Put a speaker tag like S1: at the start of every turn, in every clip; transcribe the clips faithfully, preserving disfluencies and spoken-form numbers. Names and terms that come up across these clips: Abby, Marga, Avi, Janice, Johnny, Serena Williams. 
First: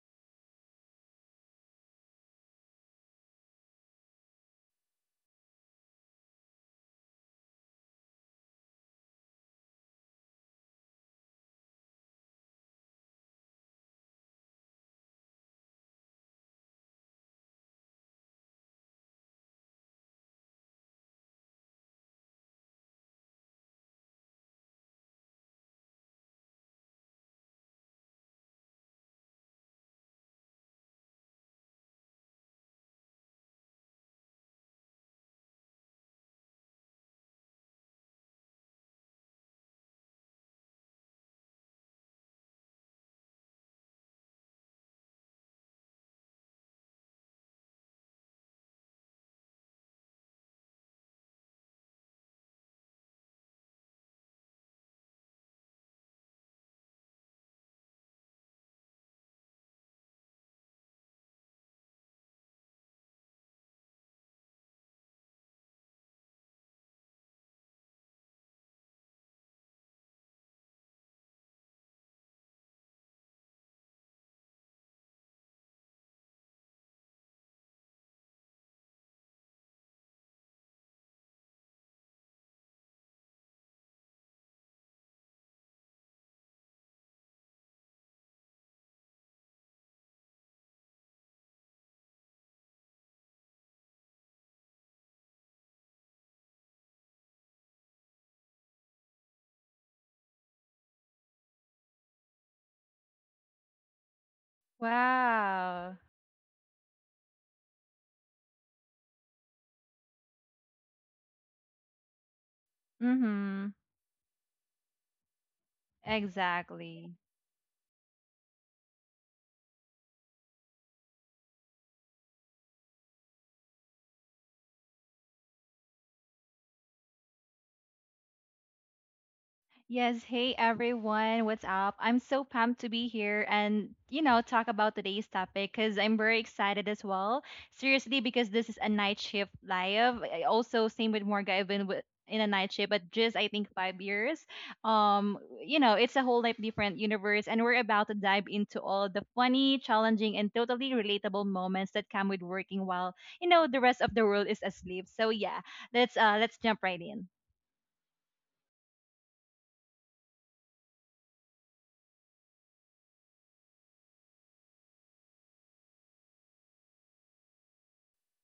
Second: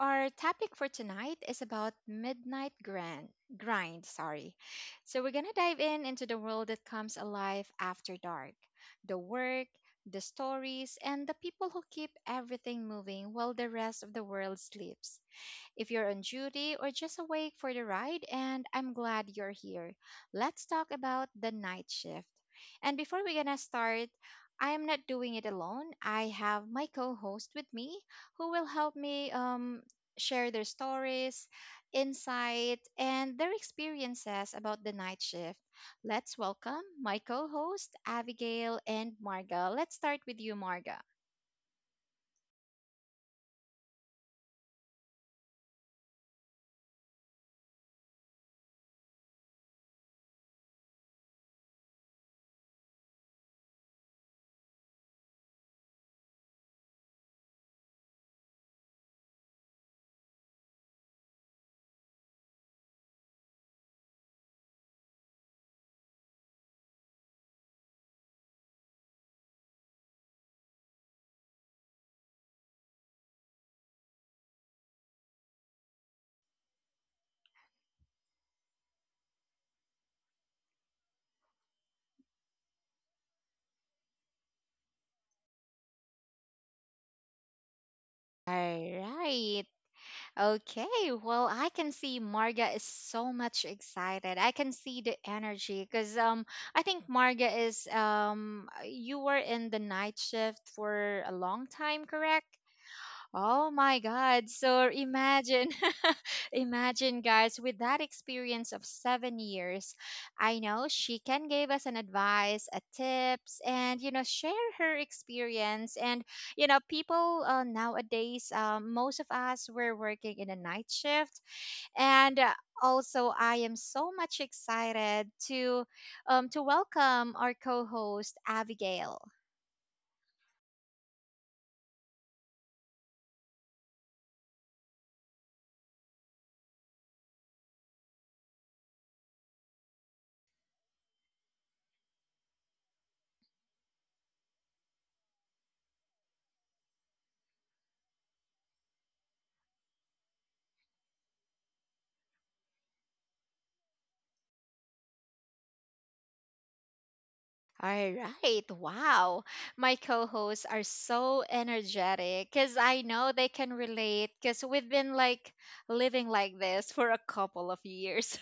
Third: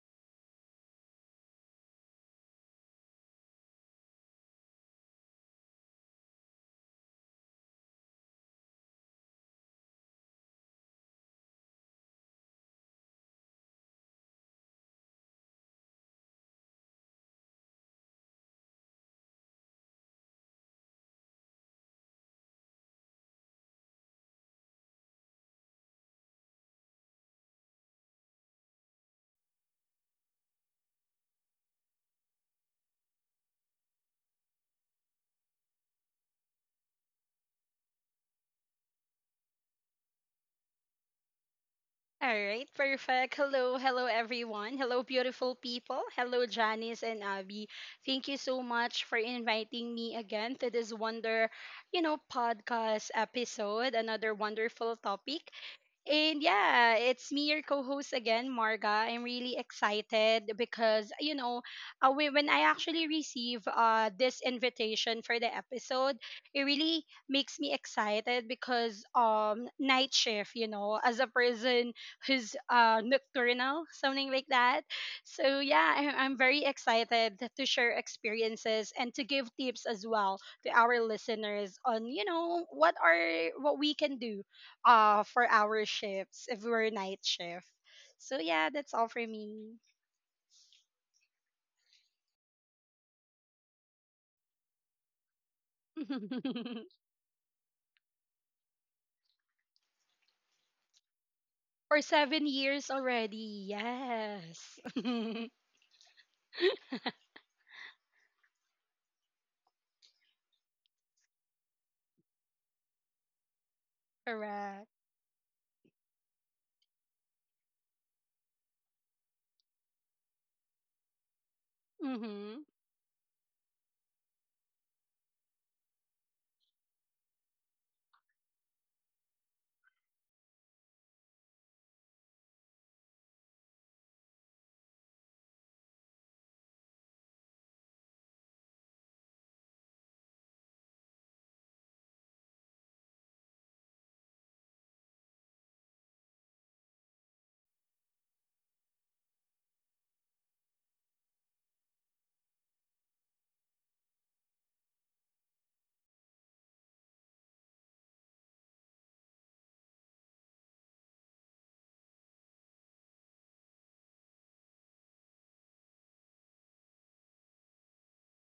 S1: Our topic for tonight is about midnight grind. Grind, sorry. So we're gonna dive in into the world that comes alive after dark, the work, the stories, and the people who keep everything moving while the rest of the world sleeps. If you're on duty or just awake for the ride, and I'm glad you're here. Let's talk about the night shift. And before we're gonna start, I am not doing it alone. I have my co-host with me who will help me um, share their stories, insight, and their experiences about the night shift. Let's welcome my co-host Abigail and Marga. Let's start with you, Marga.
S2: All right, perfect. Hello, hello everyone. Hello, beautiful people. Hello, Janice and Abby. Thank you so much for inviting me again to this wonder, you know, podcast episode. Another wonderful topic. And yeah, it's me, your co-host again, Marga. I'm really excited because you know, uh, whe- when I actually receive uh this invitation for the episode. It really makes me excited because um night shift, you know, as a person who's uh nocturnal, something like that. So yeah, I- I'm very excited to share experiences and to give tips as well to our listeners on you know what are what we can do uh for our shifts if we're night shift. So yeah, that's all
S1: All
S2: for
S1: right.
S2: me.
S1: Okay, well, I can see Marga is so much excited. I can see the energy because um, I think Marga is um, you were in the night shift for a long
S2: For
S1: time,
S2: seven
S1: correct?
S2: years already,
S1: Oh my God.
S2: yes.
S1: So imagine,
S3: Wow.
S1: imagine, guys, with that experience of seven years, I know she can give us an advice, a tips,
S3: Mhm.
S1: and, you know, share
S2: Correct.
S1: her experience. And, you know,
S3: Exactly.
S1: people uh, nowadays, um, most of us, were working in a night shift. And uh,
S2: Mm-hmm.
S1: also, I am so much excited to, um, to welcome our co-host, Abigail.
S3: Yes, hey everyone, what's up? I'm so pumped to be here and, you know, talk about today's topic because I'm very excited as well. Seriously, because this is a night shift live. I- Also, same with Morga, I've been with, in a night shift, but just I think five years. Um, you know, it's a whole like different universe, and we're about to dive into all the funny, challenging, and totally relatable moments that come with working while, you know, the rest of the world is asleep. So yeah, let's uh let's jump right in.
S1: All right. Wow. My co hosts are so energetic because I know they can relate because we've been like living like this for a couple of years.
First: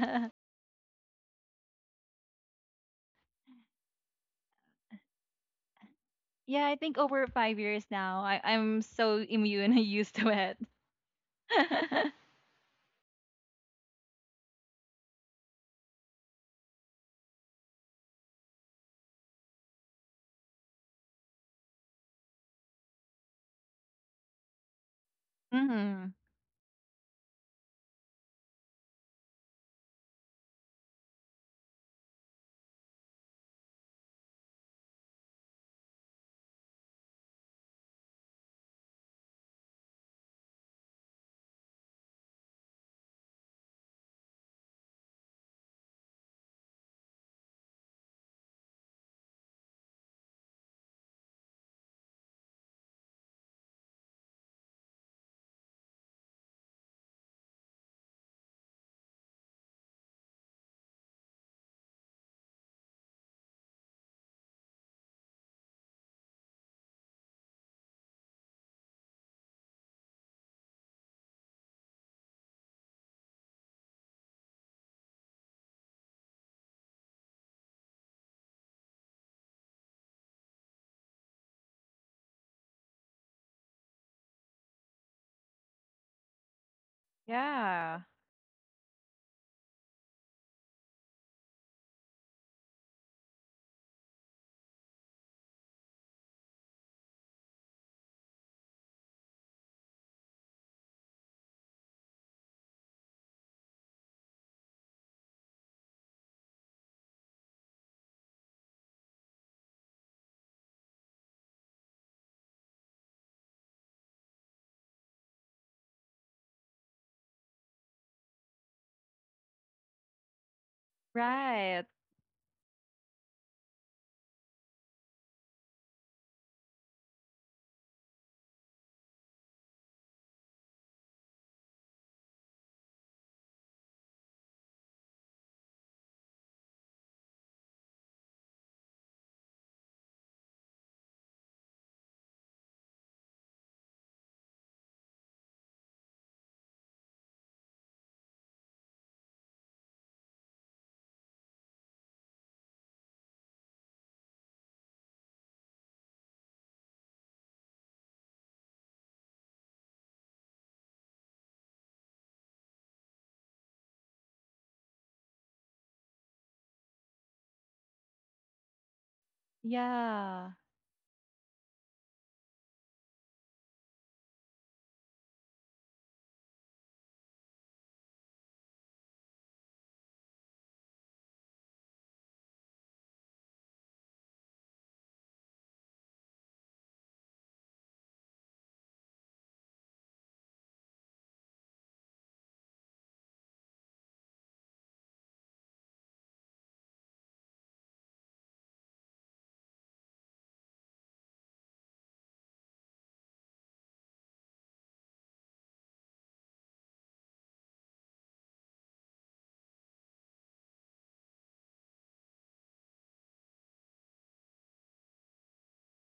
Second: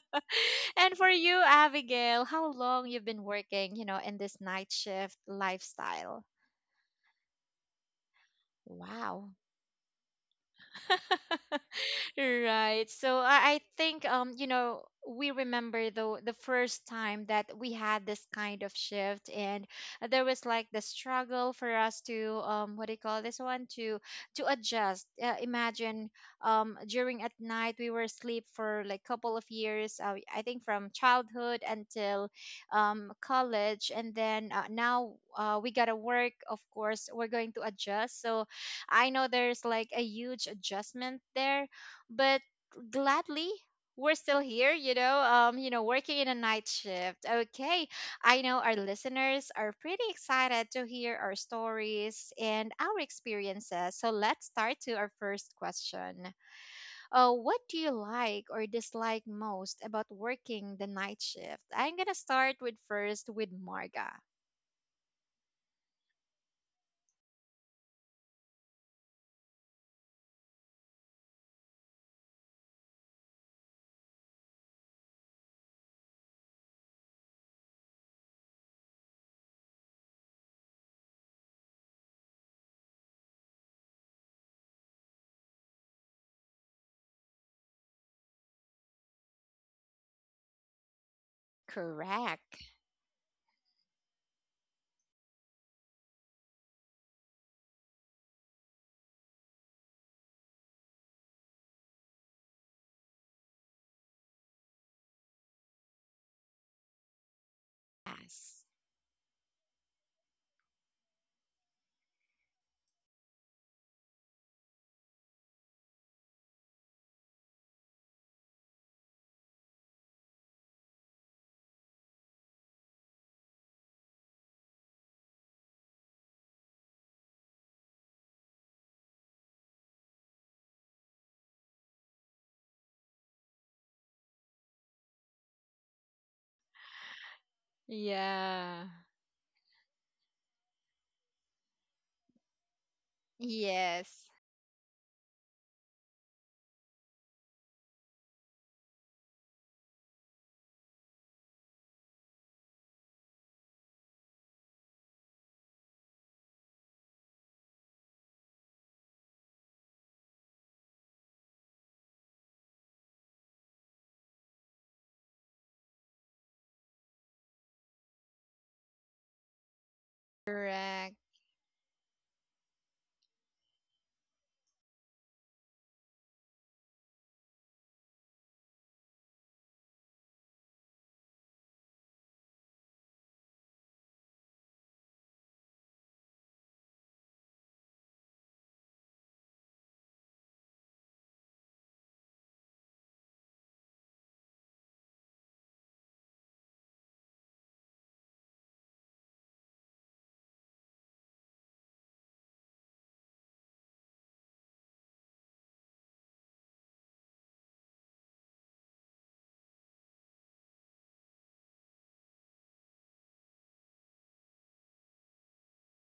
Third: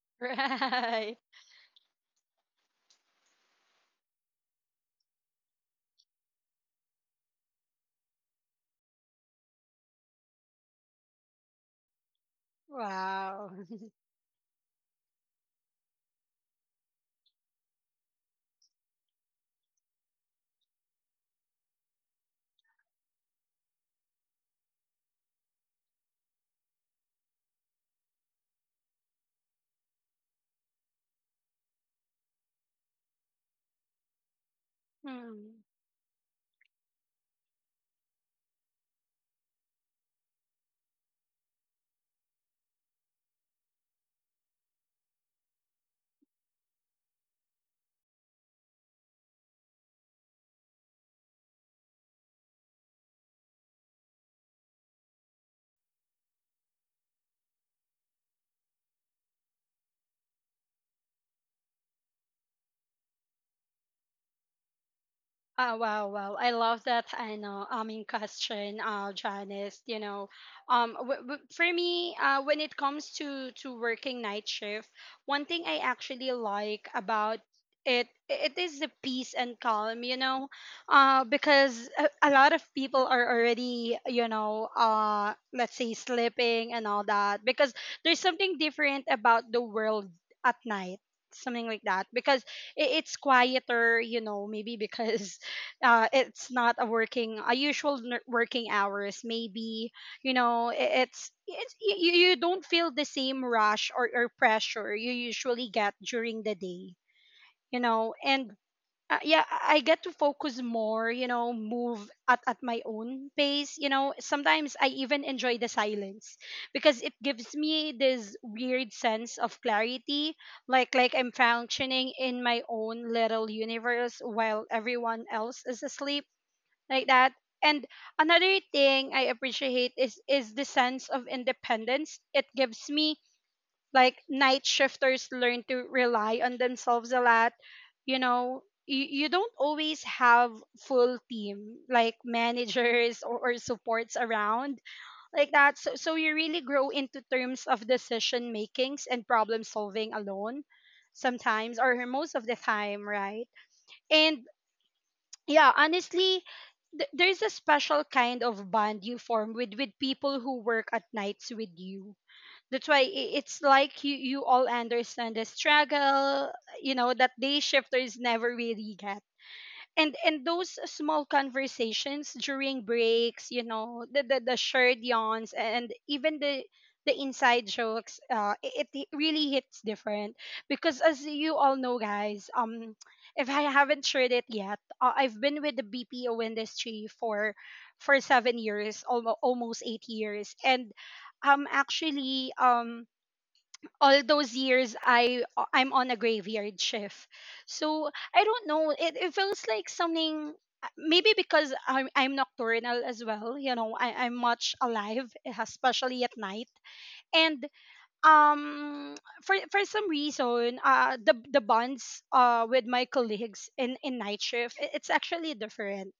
S1: And for
S2: Right.
S1: you, Abigail, how long you've been working, you know, in this night shift lifestyle?
S3: Yeah, I think over five years now, I, I'm so
S1: Wow.
S3: immune and used to it.
S1: Right. So
S2: Wow.
S1: I, I think um you know we remember the the first time that we had this kind of shift, and there was like the struggle for us to um, what do you call this one, to to adjust. Uh, imagine
S3: Hmm.
S1: um, during at night we were asleep for like couple of years. Uh, I think from childhood until um, college, and then uh, now uh,
S2: Mm.
S1: we gotta work. Of course, we're going to adjust. So I know there's like a huge adjustment there, but gladly we're still here, you know, um, you know, working in a night shift. Okay, I know our listeners are pretty excited to hear our stories and our experiences, so let's start to our first question. Uh, what do you like or dislike most about working the night shift? I'm gonna start with first with Marga.
S2: Uh, wow, wow. I love that. I know. I mean, question, uh, Janice, you know, um, w- w- for me, uh, when it comes to to working night shift, one thing I actually like about it it is the peace and calm, you know, uh, because a, a lot of people are already, you know, uh, let's say sleeping and all that. Because
S3: Yeah.
S2: there's something different about the world at night, something like that, because
S1: Correct.
S2: it, it's quieter, you know, maybe because uh, it's not a working a usual n- working hours maybe. you know i- it's, it's you, you you don't feel the same rush or, or pressure you usually get during the day, you know. And
S1: Yes.
S2: uh, yeah, I I get to focus more, you know, move at, at my own pace, you know. Sometimes I even enjoy the silence because it gives me this weird sense of clarity, like like I'm
S3: Right.
S2: functioning in my own little universe while everyone else is asleep, like that. And another thing I appreciate is is the sense of independence it gives me. Like night shifters learn to rely on themselves a lot. You know,
S1: Yeah.
S2: you, you don't always have full team like managers or, or supports
S1: Yes.
S2: around, like that. So so you really grow into terms of decision makings and problem solving alone sometimes or most of the time, right? And yeah, honestly, th- there's a special kind of bond you form with with people who work at nights with you. That's why i- it's like you you all understand the struggle, you know, that day shifters never really get. and and
S3: Yeah.
S2: those
S1: Correct.
S2: small conversations during breaks, you know, the the, the shared yawns and even the the inside jokes, uh, it, it really hits different. Because as you all know, guys, um, if I haven't shared it yet, uh, I've been with the B P O industry for for seven years, almost almost eight years. And um actually um all those years I I'm on a graveyard shift. So I don't know. It, it feels like something, maybe because I'm I'm nocturnal as well. You know, I, I'm much alive, especially at night. And um for for some reason, uh, the the bonds uh with my colleagues in, in night shift, it, it's actually different,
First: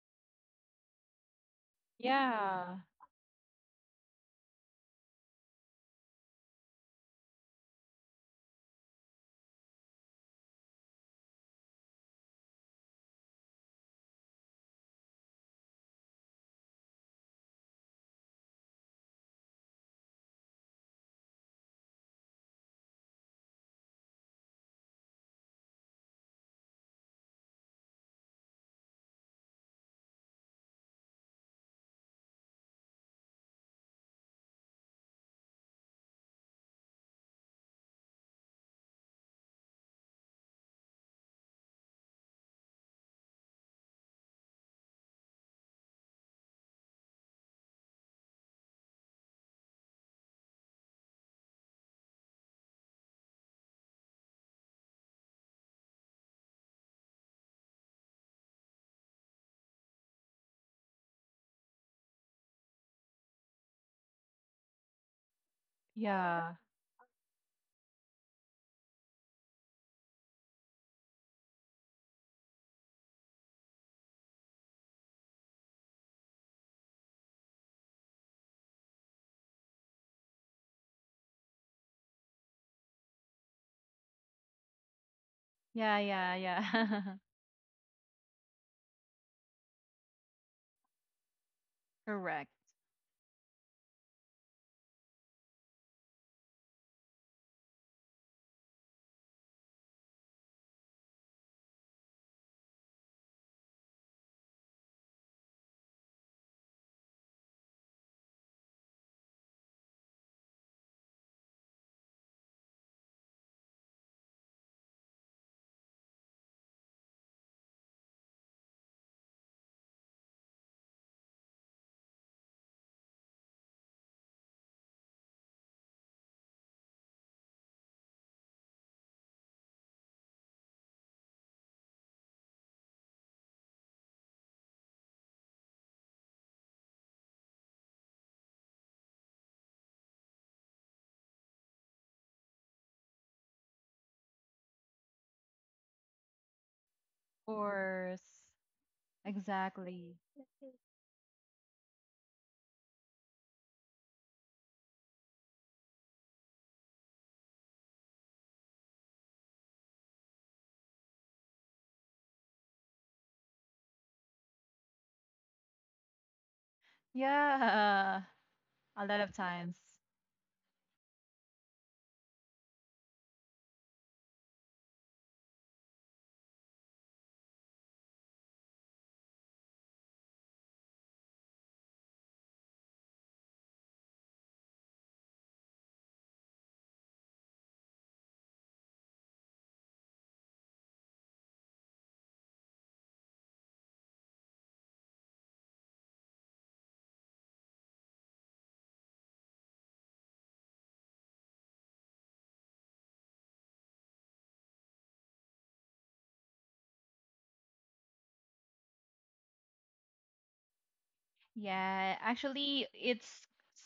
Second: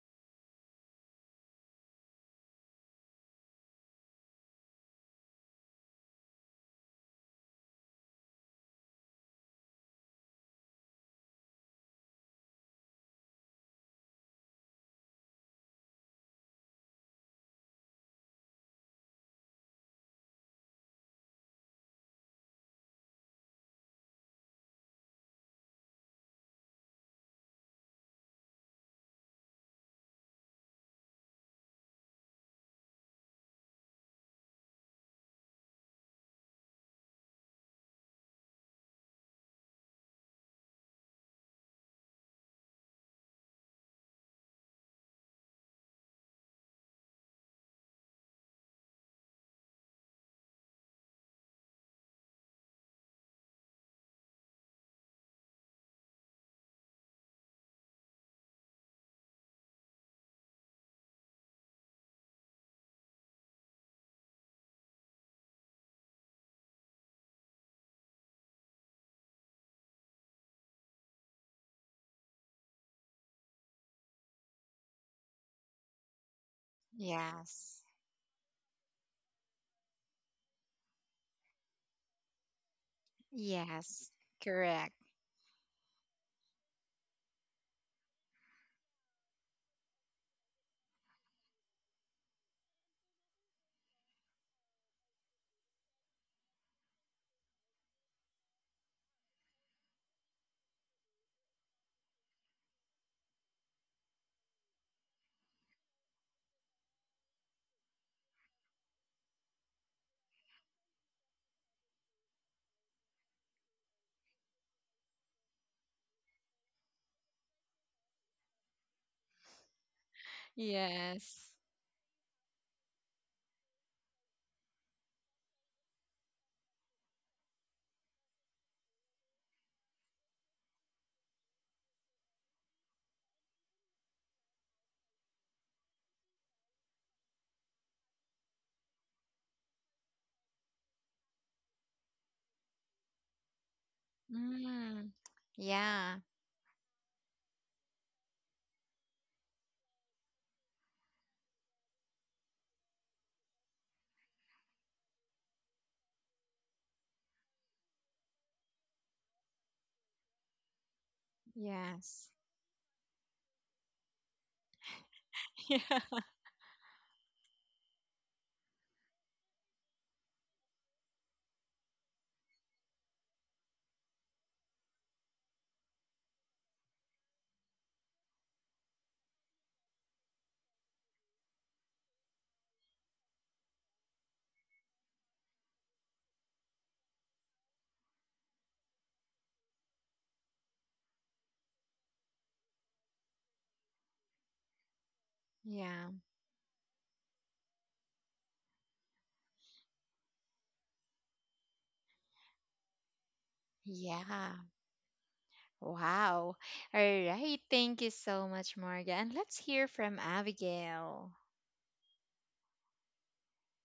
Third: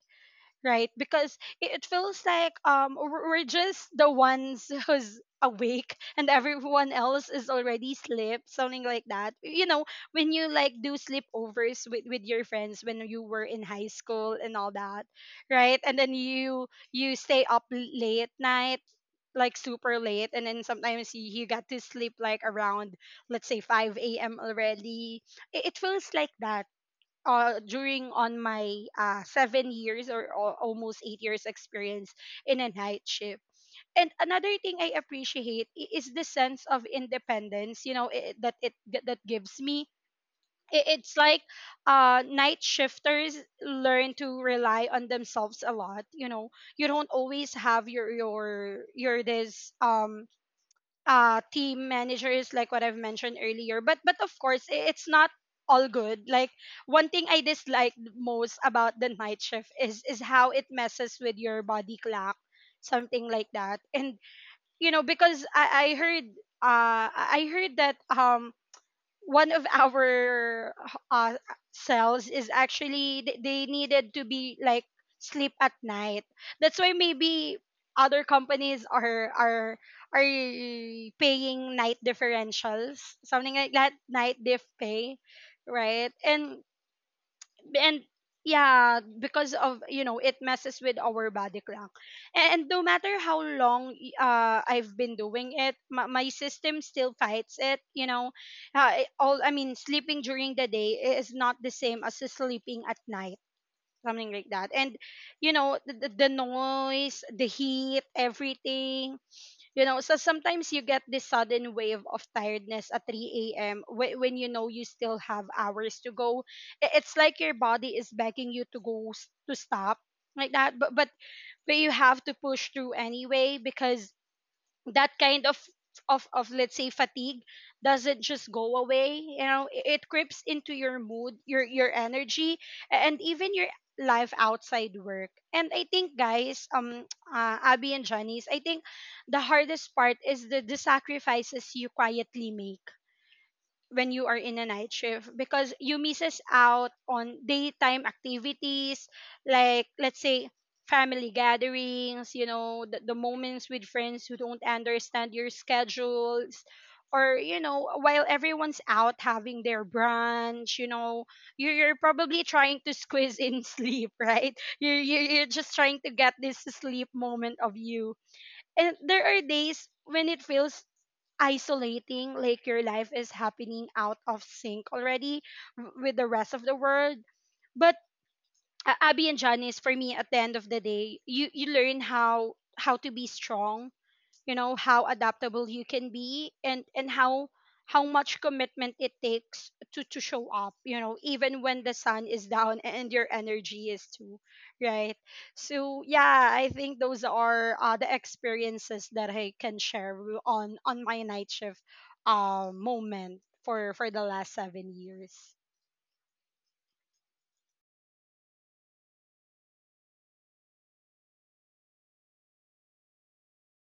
S2: right? Because it, it feels like
S3: Yeah.
S2: um we're we're just the ones who's awake and everyone else is already asleep, something like that, you know, when you like do sleepovers with with your friends when you were in high school and all that, right? And then you you stay up l- late night, like super late, and then sometimes you, you got to sleep like around let's say five a.m already. it, it feels like that, uh, during on my uh, seven years or, al- almost eight years experience in a night shift. And another thing I appreciate i- is the sense of independence, you know, i- that it that that gives me. I- It's like uh, night shifters learn to rely on themselves a lot. You know, you don't always have your your your this um uh team managers like what I've mentioned earlier. But but of course i- it's not all good. Like one thing I dislike most about the night shift is is how it messes with your body clock, something like that. And you know, because I I heard
S3: Yeah.
S2: uh I I heard that um one of our uh, cells is actually th- they needed to be like sleep at night. That's why maybe
S1: Yes.
S2: other companies are are are paying night differentials, something like that,
S1: Yes,
S2: night diff
S1: correct.
S2: pay,
S3: Yeah,
S2: right?
S3: yeah,
S2: And
S3: yeah.
S2: and yeah, because of you know it messes with our body clock,
S3: Correct.
S2: and no matter how long uh I've been doing it, my, my system still fights it, you know. Uh, it- all I mean sleeping during the day is not the same as sleeping at night, something like that. And you know, the, the the noise, the heat, everything, you know. So sometimes you get this sudden wave of tiredness at three a m whe- when you know you still have hours to go. I- It's like your body is begging you to go s- to stop, like that, but but
S1: Yes.
S2: but you have to push through anyway. Because that kind of of of let's say fatigue doesn't just go away, you know. I- it creeps into your mood, your your energy, a- and even your life outside work. And I think, guys, um, uh, Abby and Johnny's, I think the hardest part is the, the sacrifices you quietly make when you are in a night
S1: Mm.
S2: shift, because you
S1: Yeah,
S2: misses out on
S3: Of
S2: daytime
S3: course.
S2: activities, like
S3: Exactly.
S2: let's say family gatherings, you know, the, the moments with friends who don't understand your schedules, or you know, while everyone's out having their brunch, you know, you're, you're
S1: yes.
S2: probably trying to squeeze in sleep, right? You're, you're you're just trying to get this sleep moment of you.
S3: Yeah.
S2: And
S3: A lot
S2: there
S3: of
S2: are
S3: times.
S2: days when it feels isolating, like your life is happening out of sync already w- with the rest of the world. But uh, Abby and Janice, for me, at the end of the day, you you learn how how to be strong, you know, how adaptable you can be, and and how how much commitment it takes to to show up, you know, even when the sun is down and your energy is too, right?
S1: Yeah.
S2: So
S1: Yeah,
S2: yeah, I think those are uh, the experiences that I can share w- on on my night shift uh, moment for for the
S1: yeah.
S2: last seven years.
S1: Wow. All right. Thank you so much, Marga. And let's hear from Abigail.
S3: Yeah, actually, it's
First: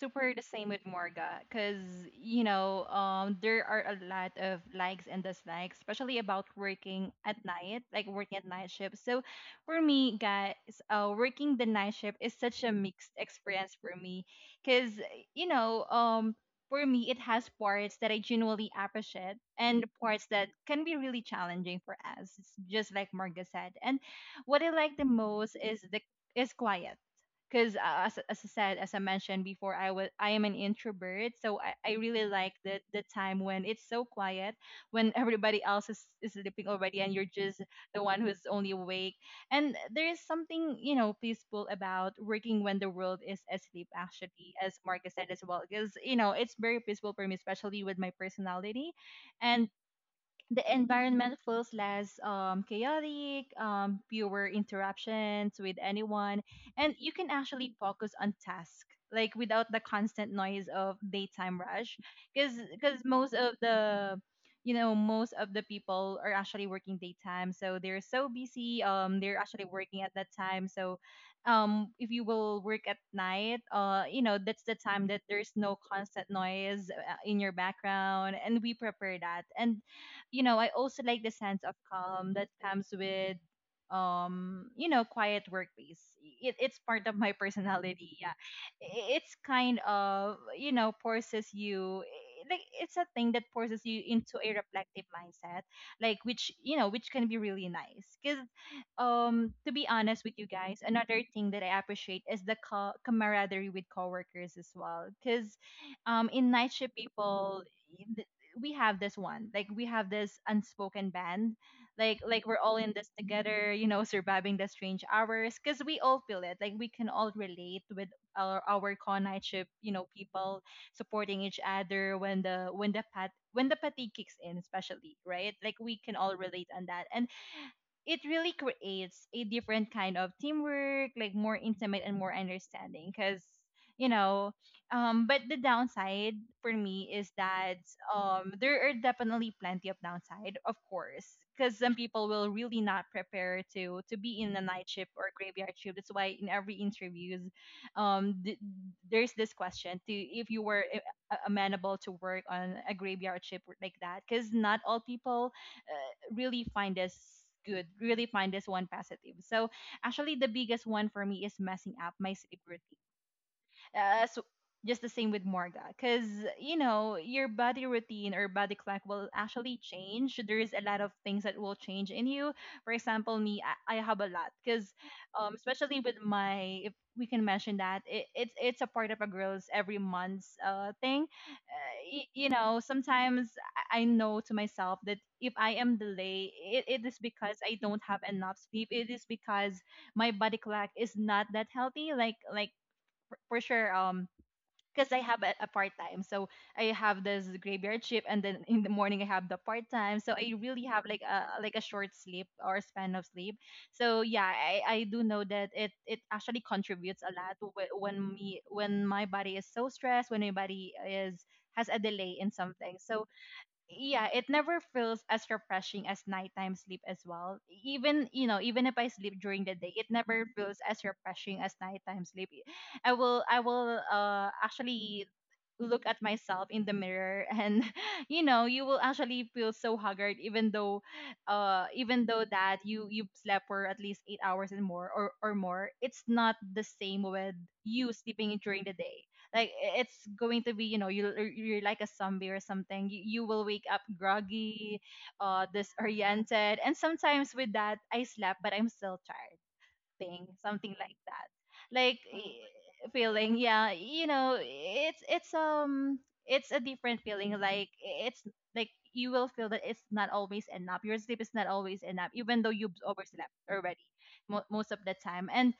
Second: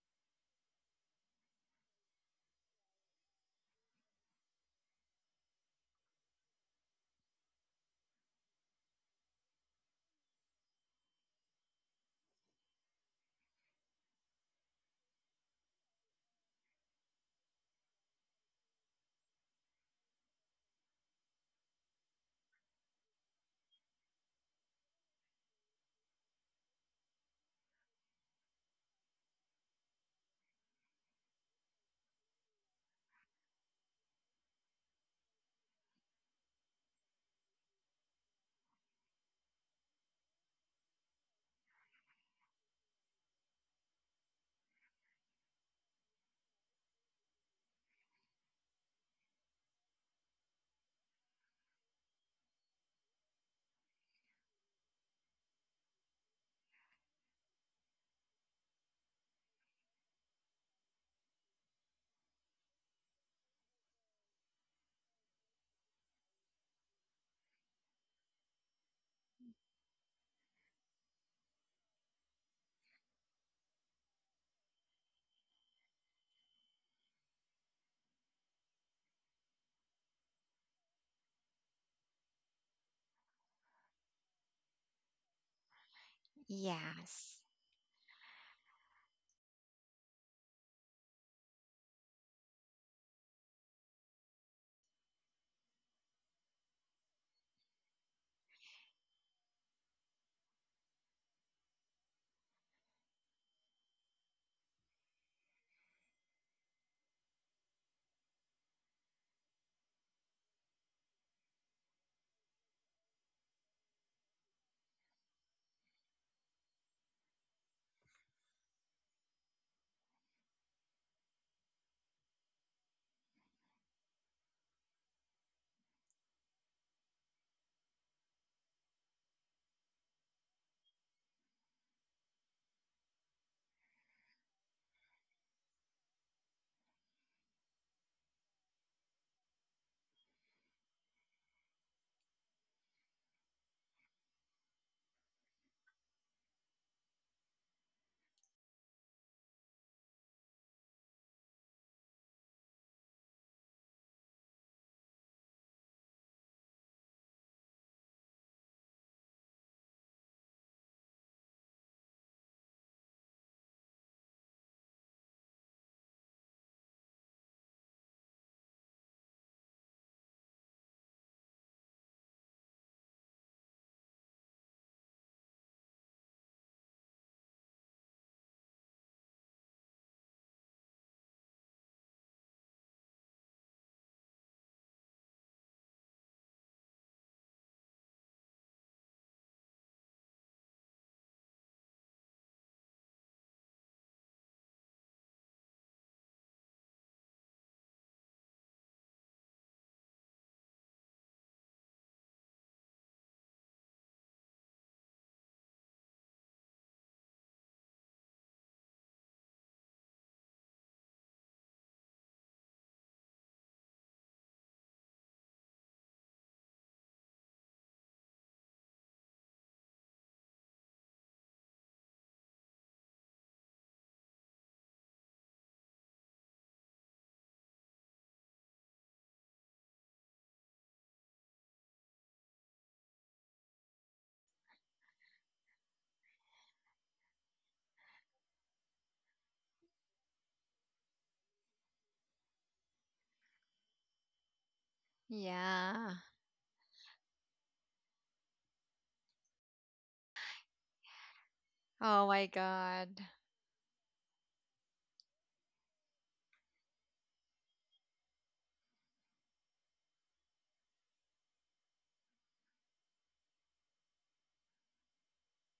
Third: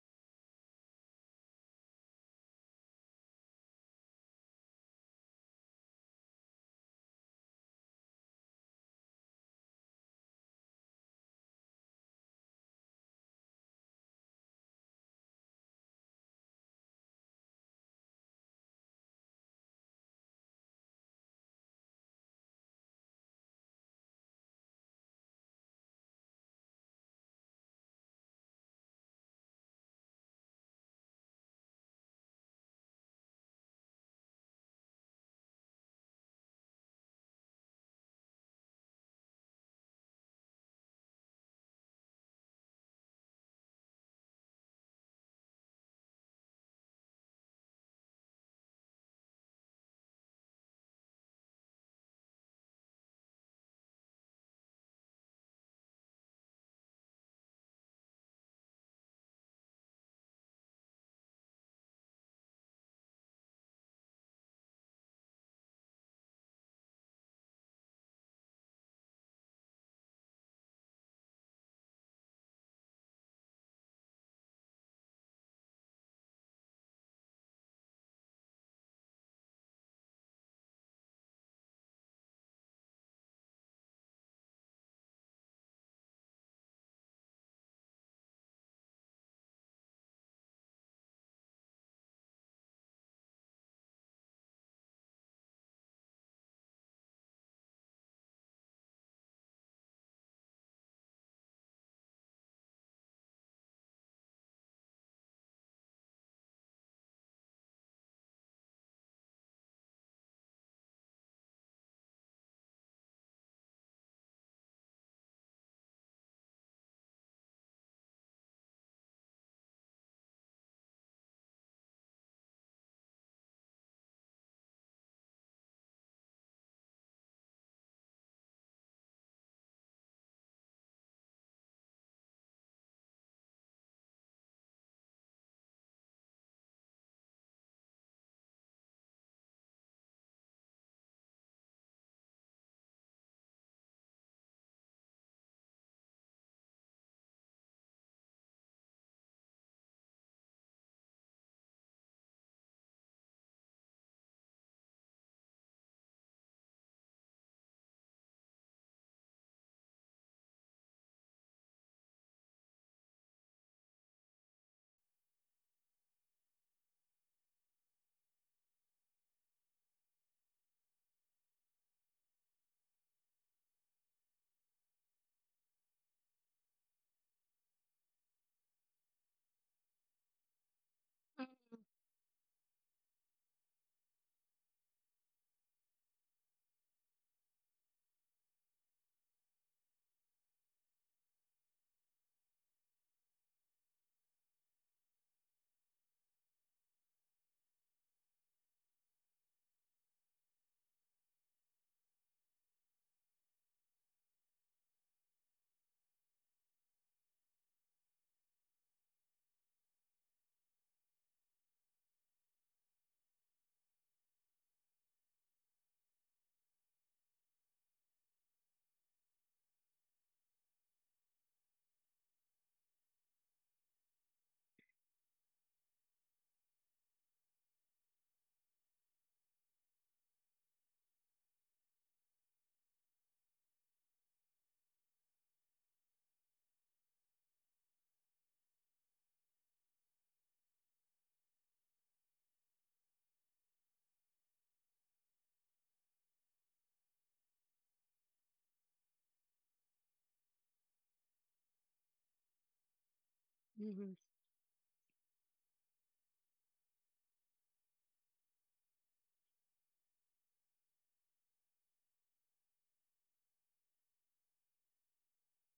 S3: super the same with Morga because, you know, um, there are a lot of likes and dislikes, especially about working at night, like working at night shift. So for me, guys, uh, working the night shift is such a mixed experience for me because, you know, um, for me, it has parts that I genuinely appreciate and parts that can be really challenging for us, just like Morga said. And what I like the most is the is quiet because uh, as, as I said, as I mentioned before, I was I am an introvert, so I, I really like the the time when it's so quiet, when everybody else is, is sleeping already, and you're just the one who's only awake. And there is something you know peaceful about working when the world is asleep, actually, as Marcus said as well, because you know it's very peaceful for me, especially with my personality, and the environment feels less um, chaotic, um, fewer interruptions with anyone, and you can actually focus on task like without the constant noise of daytime rush. Because because most of the you know most of the people are actually working daytime, so they're so busy. Um, they're actually working at that time. So, um, if you will work at night, uh, you know that's the time that there's no constant noise uh, in your background, and we prepare that. And you know, I also like the sense of calm that comes with um you know quiet workplace. It, it's part of my
S1: Yes.
S3: personality. Yeah. I- it's kind of you know forces you eh, like it's a thing that forces you into a reflective mindset, like which you know which can be really nice because um to be honest with you guys, another thing that I appreciate is the co- camaraderie with coworkers as well because um in night shift people, eh, we have this one like we have this unspoken band, like like we're all in this together, you know, surviving the strange hours because we all feel it like we can all relate with our our con night shift you know people, supporting each other when the when the pat when the fatigue kicks in especially, right? Like we can all relate on that. And it really creates a different kind of teamwork, like more intimate and more understanding. Because you know, um, but the downside for me is that um, there are definitely plenty of downside, of course, because some people will really not prepare to to be in a night shift or graveyard shift. That's why in every interviews, um, th- there's this question to if you were a- a- amenable to work on a graveyard shift like that, because not all people uh, really find this good, really find this one positive. So actually, the biggest one for me is messing up my sleep routine. Uh, so just the same with Morga, because you know your body routine or body clock will actually change. There's a lot of things that will change in you. For example, me, I, I have a lot, because um, especially with my, if we can mention that, it, it's it's a part of a girl's every month's uh thing. Uh, y- you know, sometimes I I know to myself that if I am delayed, it, it is because I don't have enough sleep. It is because my body clock is not that healthy. Like like for- for sure. Um because I have a, a part time. So I have this graveyard shift and then in the morning I have the part time. So I really have like a like a short sleep or span of sleep. So yeah, I, I do know that it it actually contributes a lot whe- when me when my body is so stressed, when my body is has a delay in something. So yeah, it never feels as refreshing as nighttime sleep as well. Even you know, even if I sleep during the day, it never feels as refreshing as nighttime sleep. I will I will uh actually look at myself in the mirror, and you know you will actually feel so haggard, even though uh even though that you you slept for at least eight hours and more or or more. It's not the same with you sleeping during the day. Like i- it's going to be, you know, you you're you're like a zombie or something. you, you will wake up groggy, uh
S1: Yeah.
S3: disoriented, and sometimes with that I slept but I'm still tired thing, something like that. Like
S1: Oh my God.
S3: eh, feeling, yeah,
S2: Mm-hmm.
S3: you know, it's it's um it's a different feeling. Like it's like you will feel that it's not always enough. Your sleep is not always enough, even though you've overslept already mo- most of the time. And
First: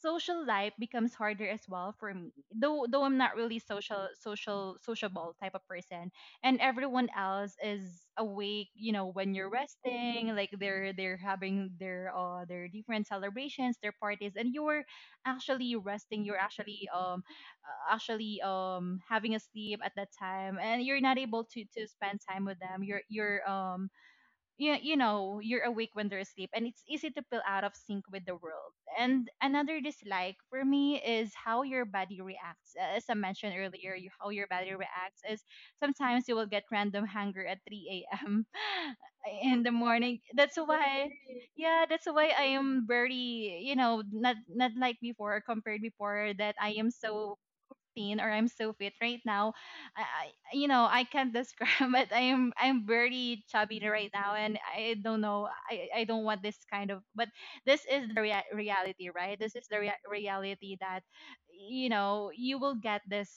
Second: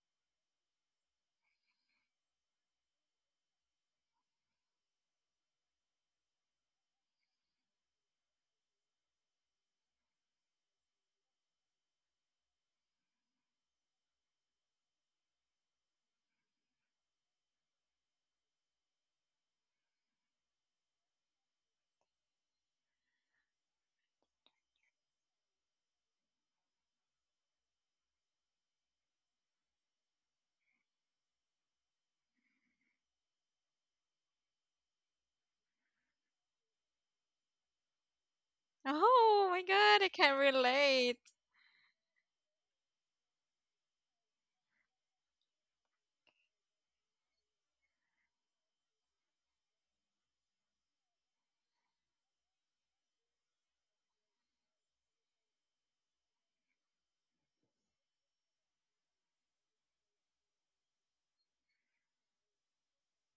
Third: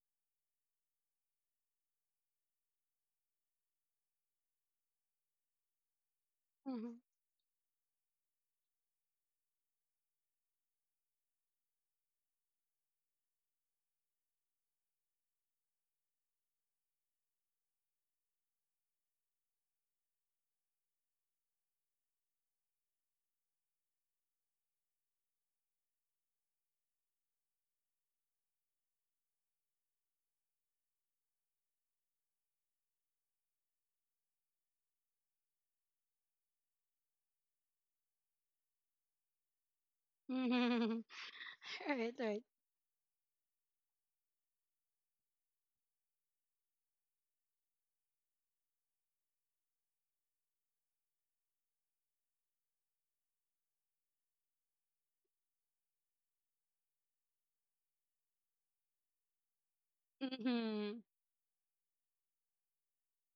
S3: social life becomes harder as well for me. Though though I'm not really social social sociable type of person, and
S2: Mm-hmm.
S3: everyone else is awake, you know, when you're resting, like they're they're having their uh their different celebrations, their parties, and you're actually resting, you're actually um uh, actually um having a sleep at that time, and you're not able to to spend time with them. You're you're um you, you know, you're awake when they're asleep, and it's easy to feel out of sync with the world. And another dislike for me is how your body reacts. As I mentioned earlier, you, how your body reacts is sometimes you will get random hunger at three a.m.
S1: Oh
S3: in
S1: my
S3: the
S1: god, I
S3: morning.
S1: can
S3: That's
S2: Mm-hmm.
S3: why,
S1: relate.
S3: yeah, that's
S2: Right,
S3: why
S2: right.
S3: I am very you know not not like before, compared before that I am so fifteen, or I'm so fit right now. I, I you know, I can't describe it. I am I'm very chubby right now, and I don't know. I, I don't want this kind of, but this is the rea- reality, right? This is the rea- reality
S2: Mm-hmm.
S3: that you know, you will get this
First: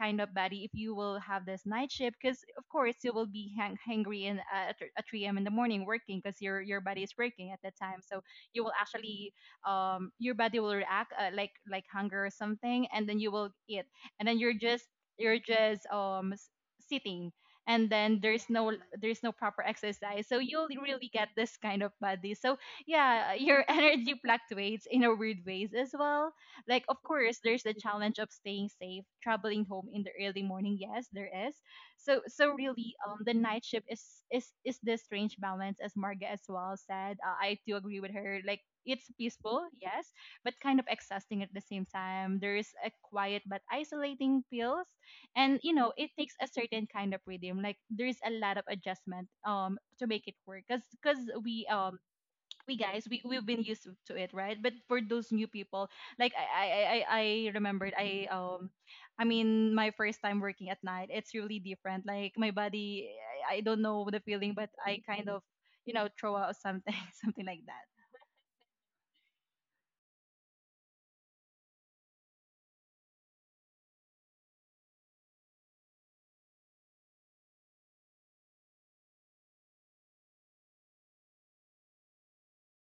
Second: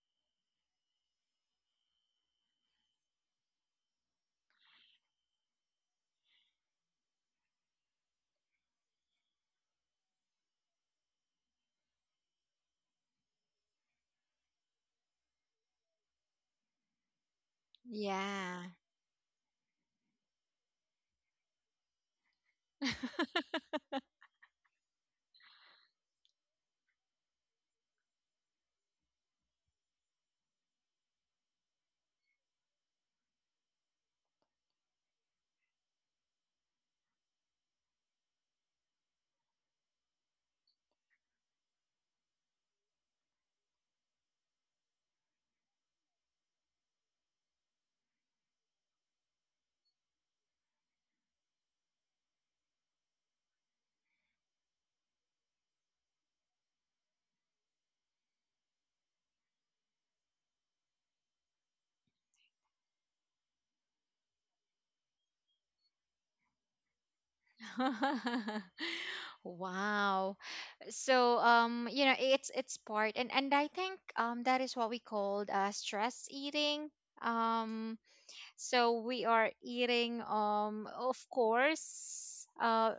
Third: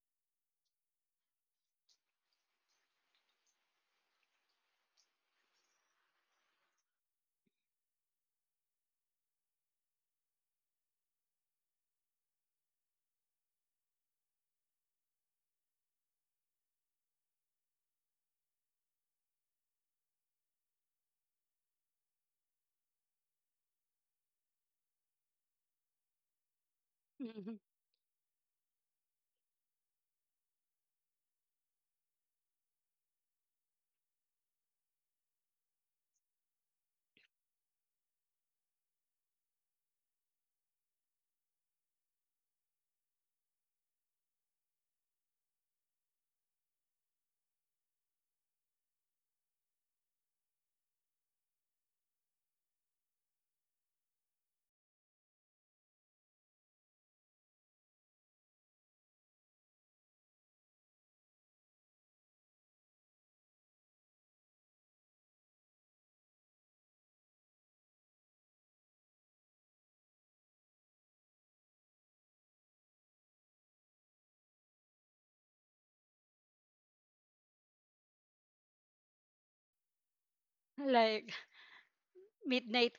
S3: kind of body if you will have this night shift, because of course you will be hang- hangry in uh, at th- at three a.m. in the morning working, because your your body is working at that time. So you will actually um your body will react uh, like like hunger or something, and then you will eat, and then you're just you're just um s- sitting, and then there's no
S1: Yeah.
S3: there's no proper exercise, so you'll really get this kind of body. So yeah, your energy fluctuates in a weird ways as well, like of course
S2: Mm-hmm.
S3: there's the challenge of staying safe traveling home in the early morning. Yes, there is. So so really um the night shift is is is this strange balance, as Marga as well said. uh, I do agree with her, like it's peaceful, yes, but kind of exhausting at the same time. There's a quiet but isolating feels, and you know it takes a certain kind of rhythm. Like there's a lot of adjustment um to make it work, cause cause we um we guys we we've been used to it, right? But for those new people, like I I I, I I remembered I um I mean, my first time working at night, it's really different. Like my body, I I don't know the feeling, but I kind of, you know, throw out something, something like that.
S1: Wow. So um, you know, it's it's part. And and I think um, that is what we called uh, stress eating, um, so we are eating, um, of
S2: Like
S1: course uh,
S2: midnight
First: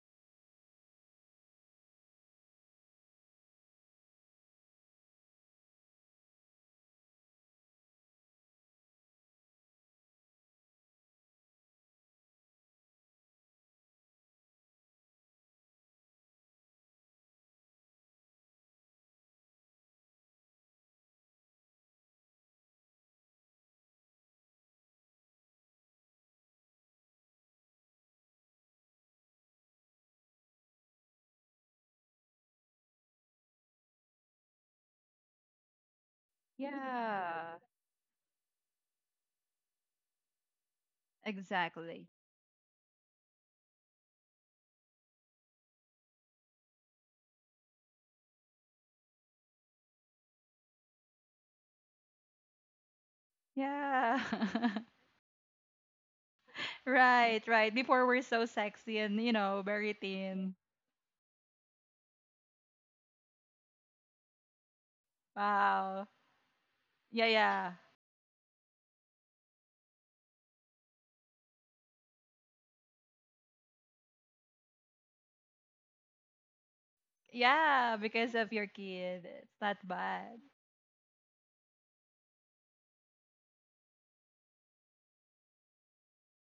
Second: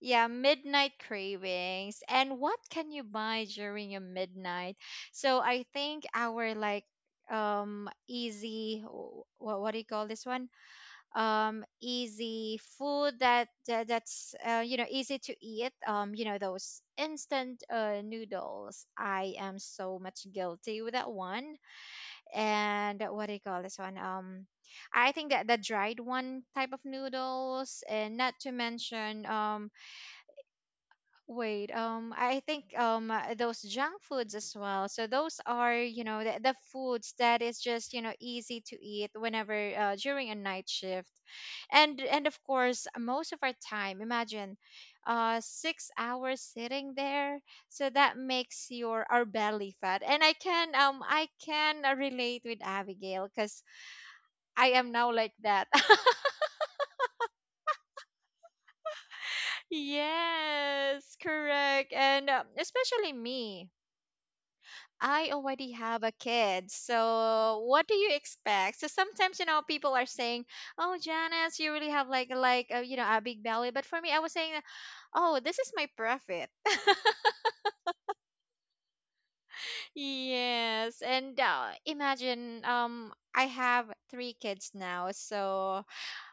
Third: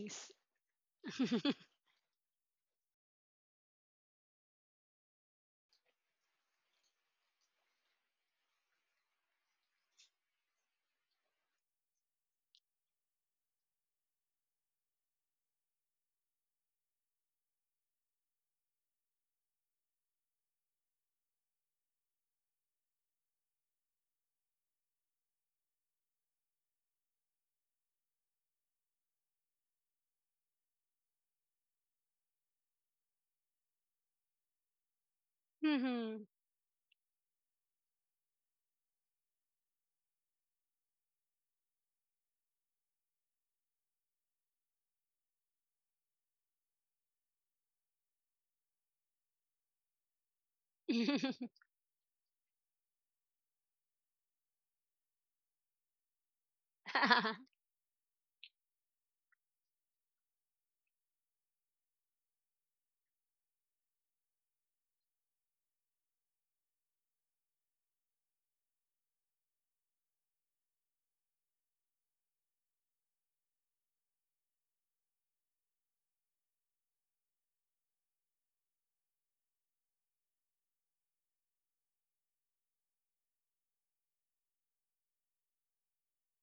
S1: yeah, midnight cravings. And what can you buy during a midnight? So I think our like, um, easy, what what do you call this one, um, easy food that, that that's uh, you know, easy to eat, um, you know, those instant uh, noodles. I am so much guilty with that one. And what do you call this one, um, I think that the dried one type of noodles. And not to mention um, wait, um, I think um, uh, those junk foods as well. So those are, you
S2: Mhm.
S1: know, the, the foods that
S3: Yeah.
S1: is just, you know, easy to eat whenever uh, during a night shift.
S3: Exactly.
S1: And and of course, most of our time, imagine uh, six hours sitting there. So that makes your our belly fat. And I can um, I can uh, relate with Abigail cuz
S3: Yeah.
S1: I am now like that.
S3: Right, right. Before we're so sexy and, you know, very thin.
S1: Yes, correct. And um, especially me. I already
S3: Wow.
S1: have a kid,
S3: Yeah,
S1: so
S3: yeah.
S1: what do you expect? So sometimes, you know, people are saying, "Oh, Janice, you really have like like uh, you know, a big belly," but for me, I was saying, "Oh, this is my profit."
S3: Yeah, because of your kid. It's not bad.
S1: Yes, and uh, imagine um, I have three kids now, so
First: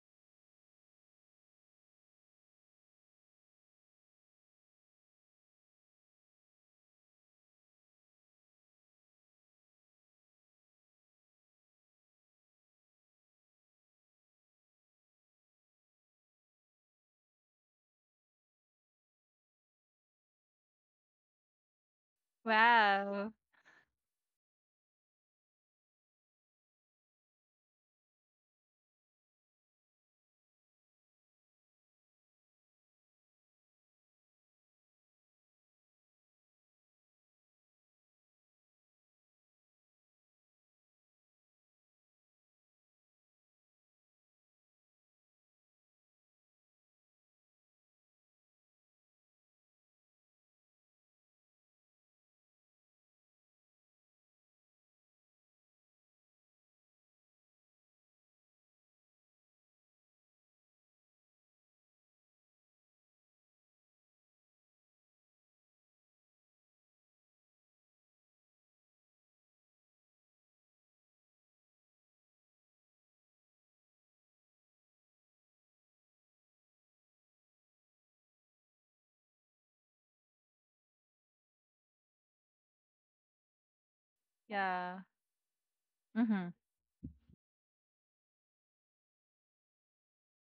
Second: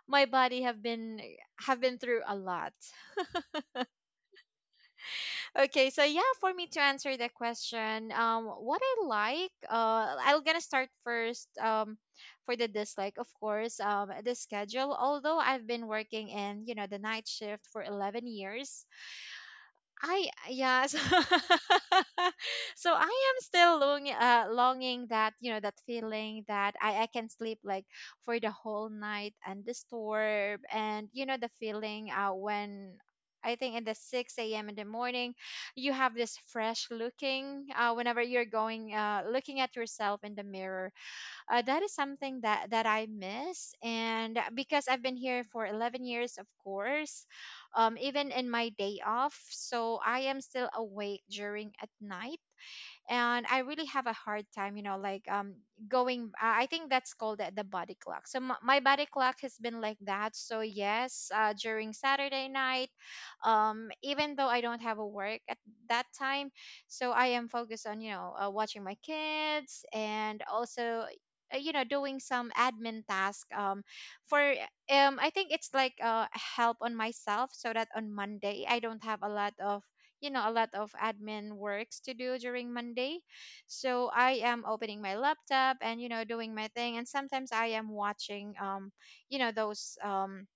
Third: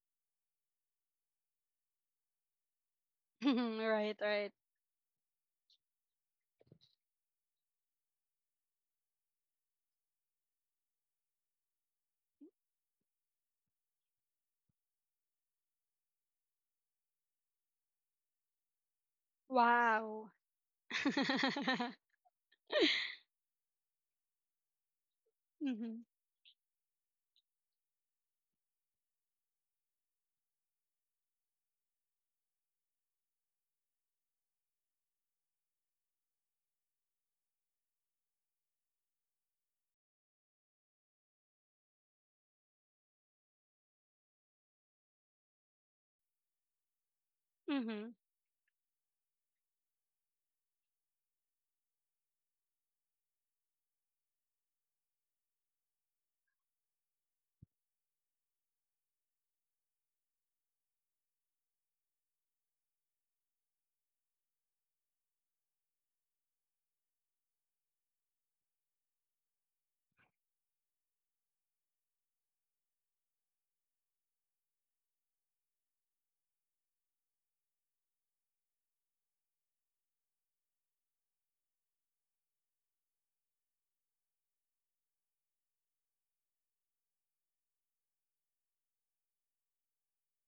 S1: my body have been, have been through a lot.
S2: Right, right.
S1: Okay, so yeah, for me to answer the question, um, what I like, uh, I'm gonna start first, um, for the dislike, of course, um, the schedule. Although I've been working in, you know, the night shift for eleven years, I
S2: Wow.
S1: uh, yes. So I am
S3: Wow.
S1: still longing, uh, longing that you know that
S2: Mhm.
S1: feeling that I I can sleep like for the whole night. And the and you know the feeling uh, when. I think in the six a m in the morning, you have this fresh looking uh, whenever you're going, uh, looking at yourself in the mirror, uh, that is something that that I miss. And uh, because I've been here for eleven years, of course, um,
S2: Mhm.
S1: even in my day off, so I am still awake during at night, and I really have a hard time, you know, like um, going. I I think that's called the, the body clock. So my, my body clock has been like that. So yes, uh, during Saturday night, um, even though I don't have a work at that time, so I am focused on, you know, uh, watching my kids, and also uh, you know, doing some admin task um, for um, I think it's like uh, help on myself so that on Monday I don't have a lot of, you know, a lot of admin works to do during Monday. So I am opening
S3: Yeah.
S1: my laptop and, you know, doing
S3: Mm-hmm.
S1: my thing. And sometimes I am watching, um, you know, those. Um,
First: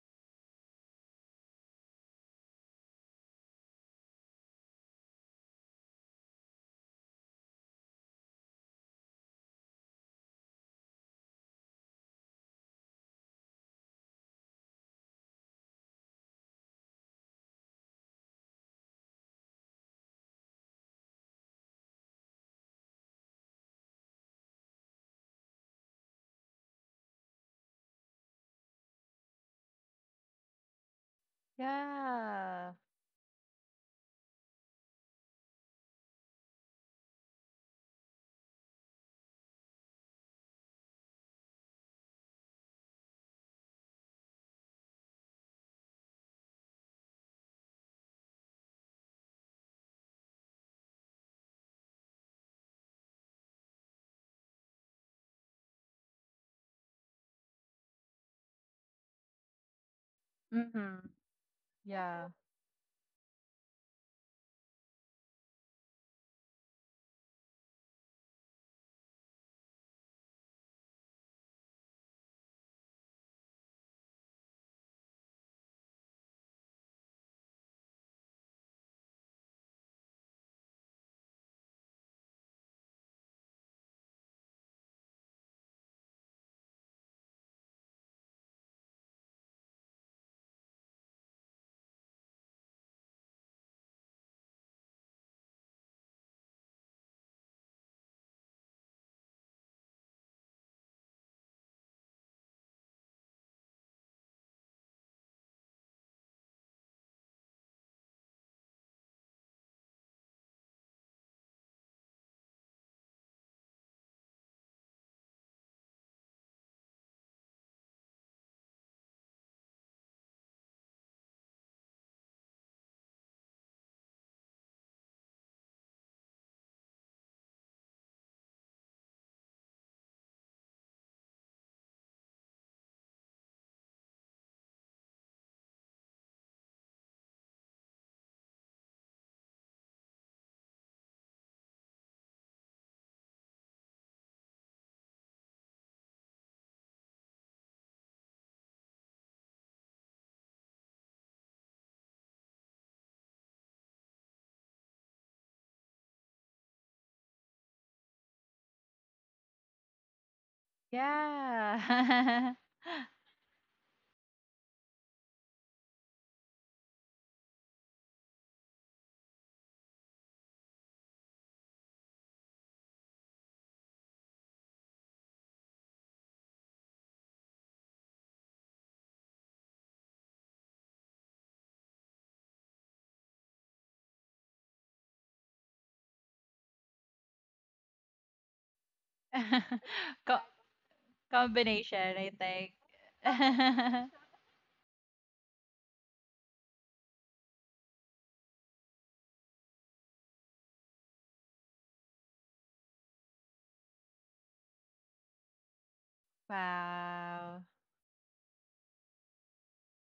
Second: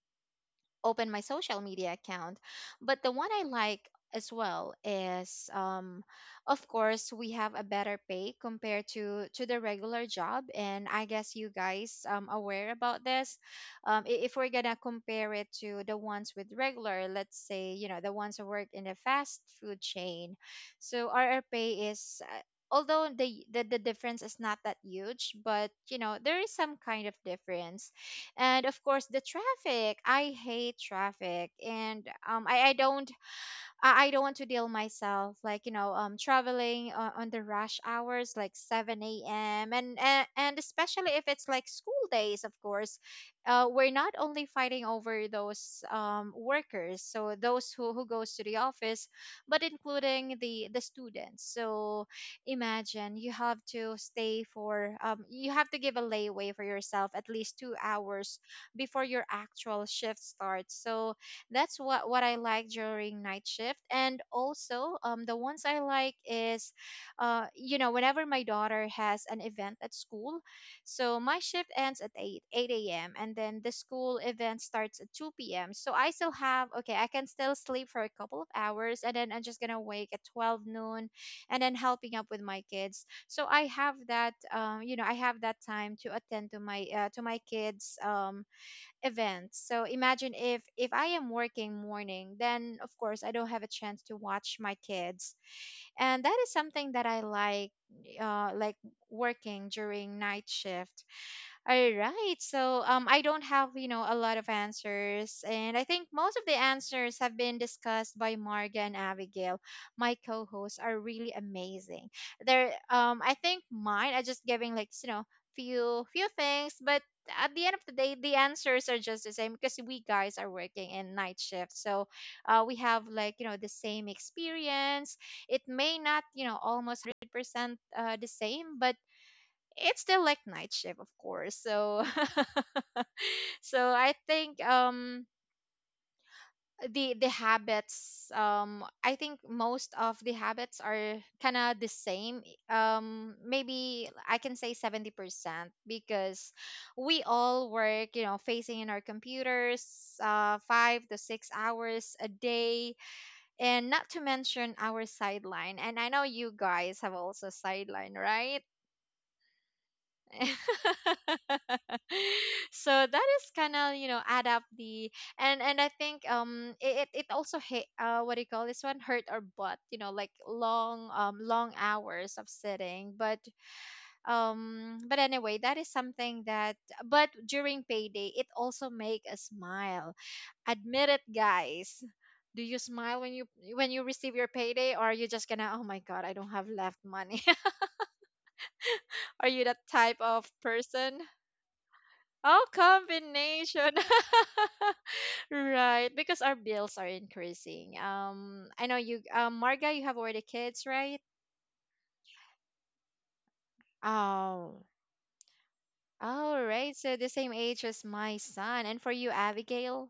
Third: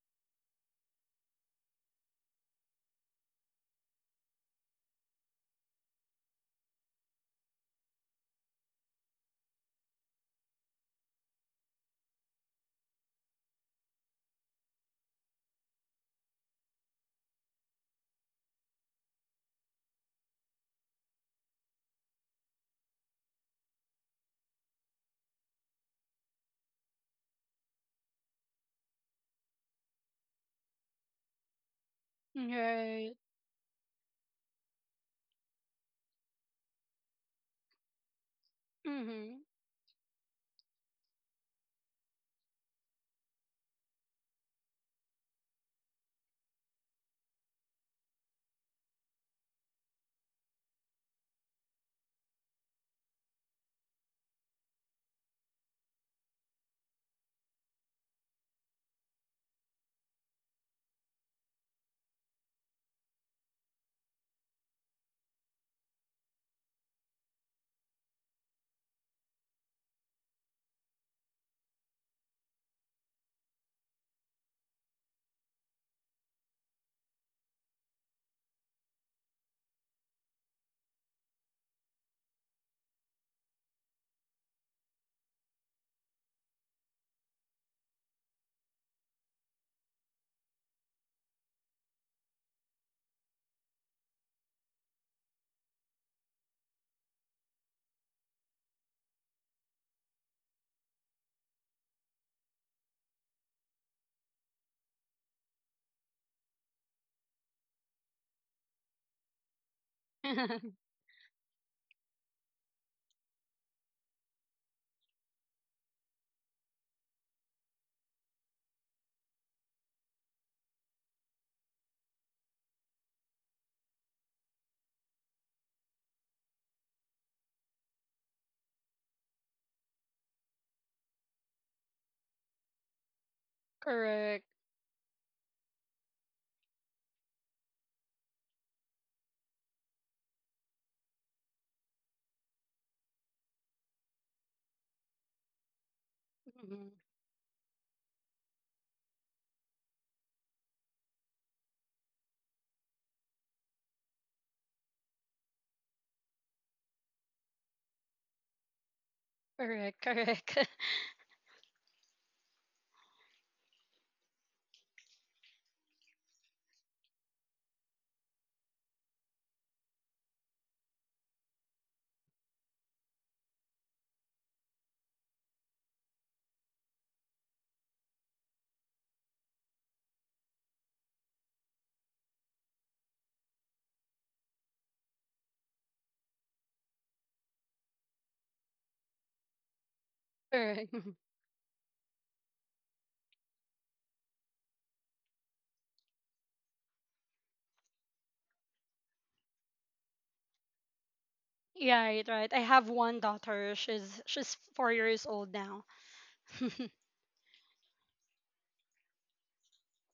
S1: open my social media account. But the one I like as well is um, of course we have a better pay compared to to the regular job. And I guess you guys um, aware about this. Um, I- if we're gonna compare it to the ones with regular, let's say, you know, the ones who work in the fast food chain, so our our pay is uh, although the, the the difference is not that huge, but you know there is some kind of difference. And of course the traffic. I hate traffic. And um, i,
S3: Yeah.
S1: I don't,
S2: Right.
S1: I, I don't want to deal myself like, you know, um, traveling on, on the rush hours like seven
S2: Mhm.
S1: a.m, and, and and especially if it's like school days. Of course uh, we're not only fighting over those um, workers, so those who, who goes to the office, but including the the students. So imagine you have to stay for um, you have to give a layaway for yourself at least two hours before your actual shift starts.
S3: Mm-hmm.
S1: So that's what what
S3: Yeah.
S1: I like during night shift. And also, um, the ones I like is, uh, you know, whenever my daughter has an event at school, so my shift ends at eight, eight a m and then the school event starts at two p m. So I still have, okay, I can still sleep for a couple of hours, and then I'm just going to wake at twelve noon and then helping up with my kids. So I have that, um, you know, I have that time to attend to my, uh, to my kids, um, events. So imagine if if I am working morning, then of course I don't have a chance to watch my kids. And that is something that I like uh, like working during night shift. All right. So um, I don't have, you know, a lot of answers. And I think most of the answers have been discussed by Marga and Abigail. My co-hosts are really amazing. They're um, I think mine are just giving like, you know, few few things, but at the end of the day, the answers are just the same because we guys are working in night shift. So uh, we have like, you know, the same experience. It may not, you know, almost uh, the same, but it's still like night shift, of course. So so I
S2: Correct.
S1: think um, the the habits um, I think most of the habits are kind of the same, um, maybe I can say seventy percent, because
S2: Mhm.
S1: we all work, you know, facing in our computers uh, five to six hours a day. And not to mention our sideline. And I know you guys have also sideline, right?
S2: Correct, correct.
S3: Yeah.
S1: So that is kind of, you know, add up the. And and I think um, it it it also hit uh, what do you call this one, hurt our butt, you know, like long um, long hours of sitting. But um, but anyway, that is something that. But during payday it also make a smile. Admit it, guys, do you smile when you, when you receive your payday, or are you just gonna, oh my god, I don't have left money? Are you that type
S3: Co-
S1: of
S2: Correct. Mhm.
S1: person?
S3: Combination, I
S1: Oh,
S3: think.
S1: combination. Right, because our bills are increasing. Um, I know you, um, Marga, you have already kids, right?
S2: Yeah, right, right. I have one daughter. She's she's
S1: Oh,
S2: four years old now.
S1: all right. So the same
S3: Wow.
S1: age as my son. And for you, Abigail?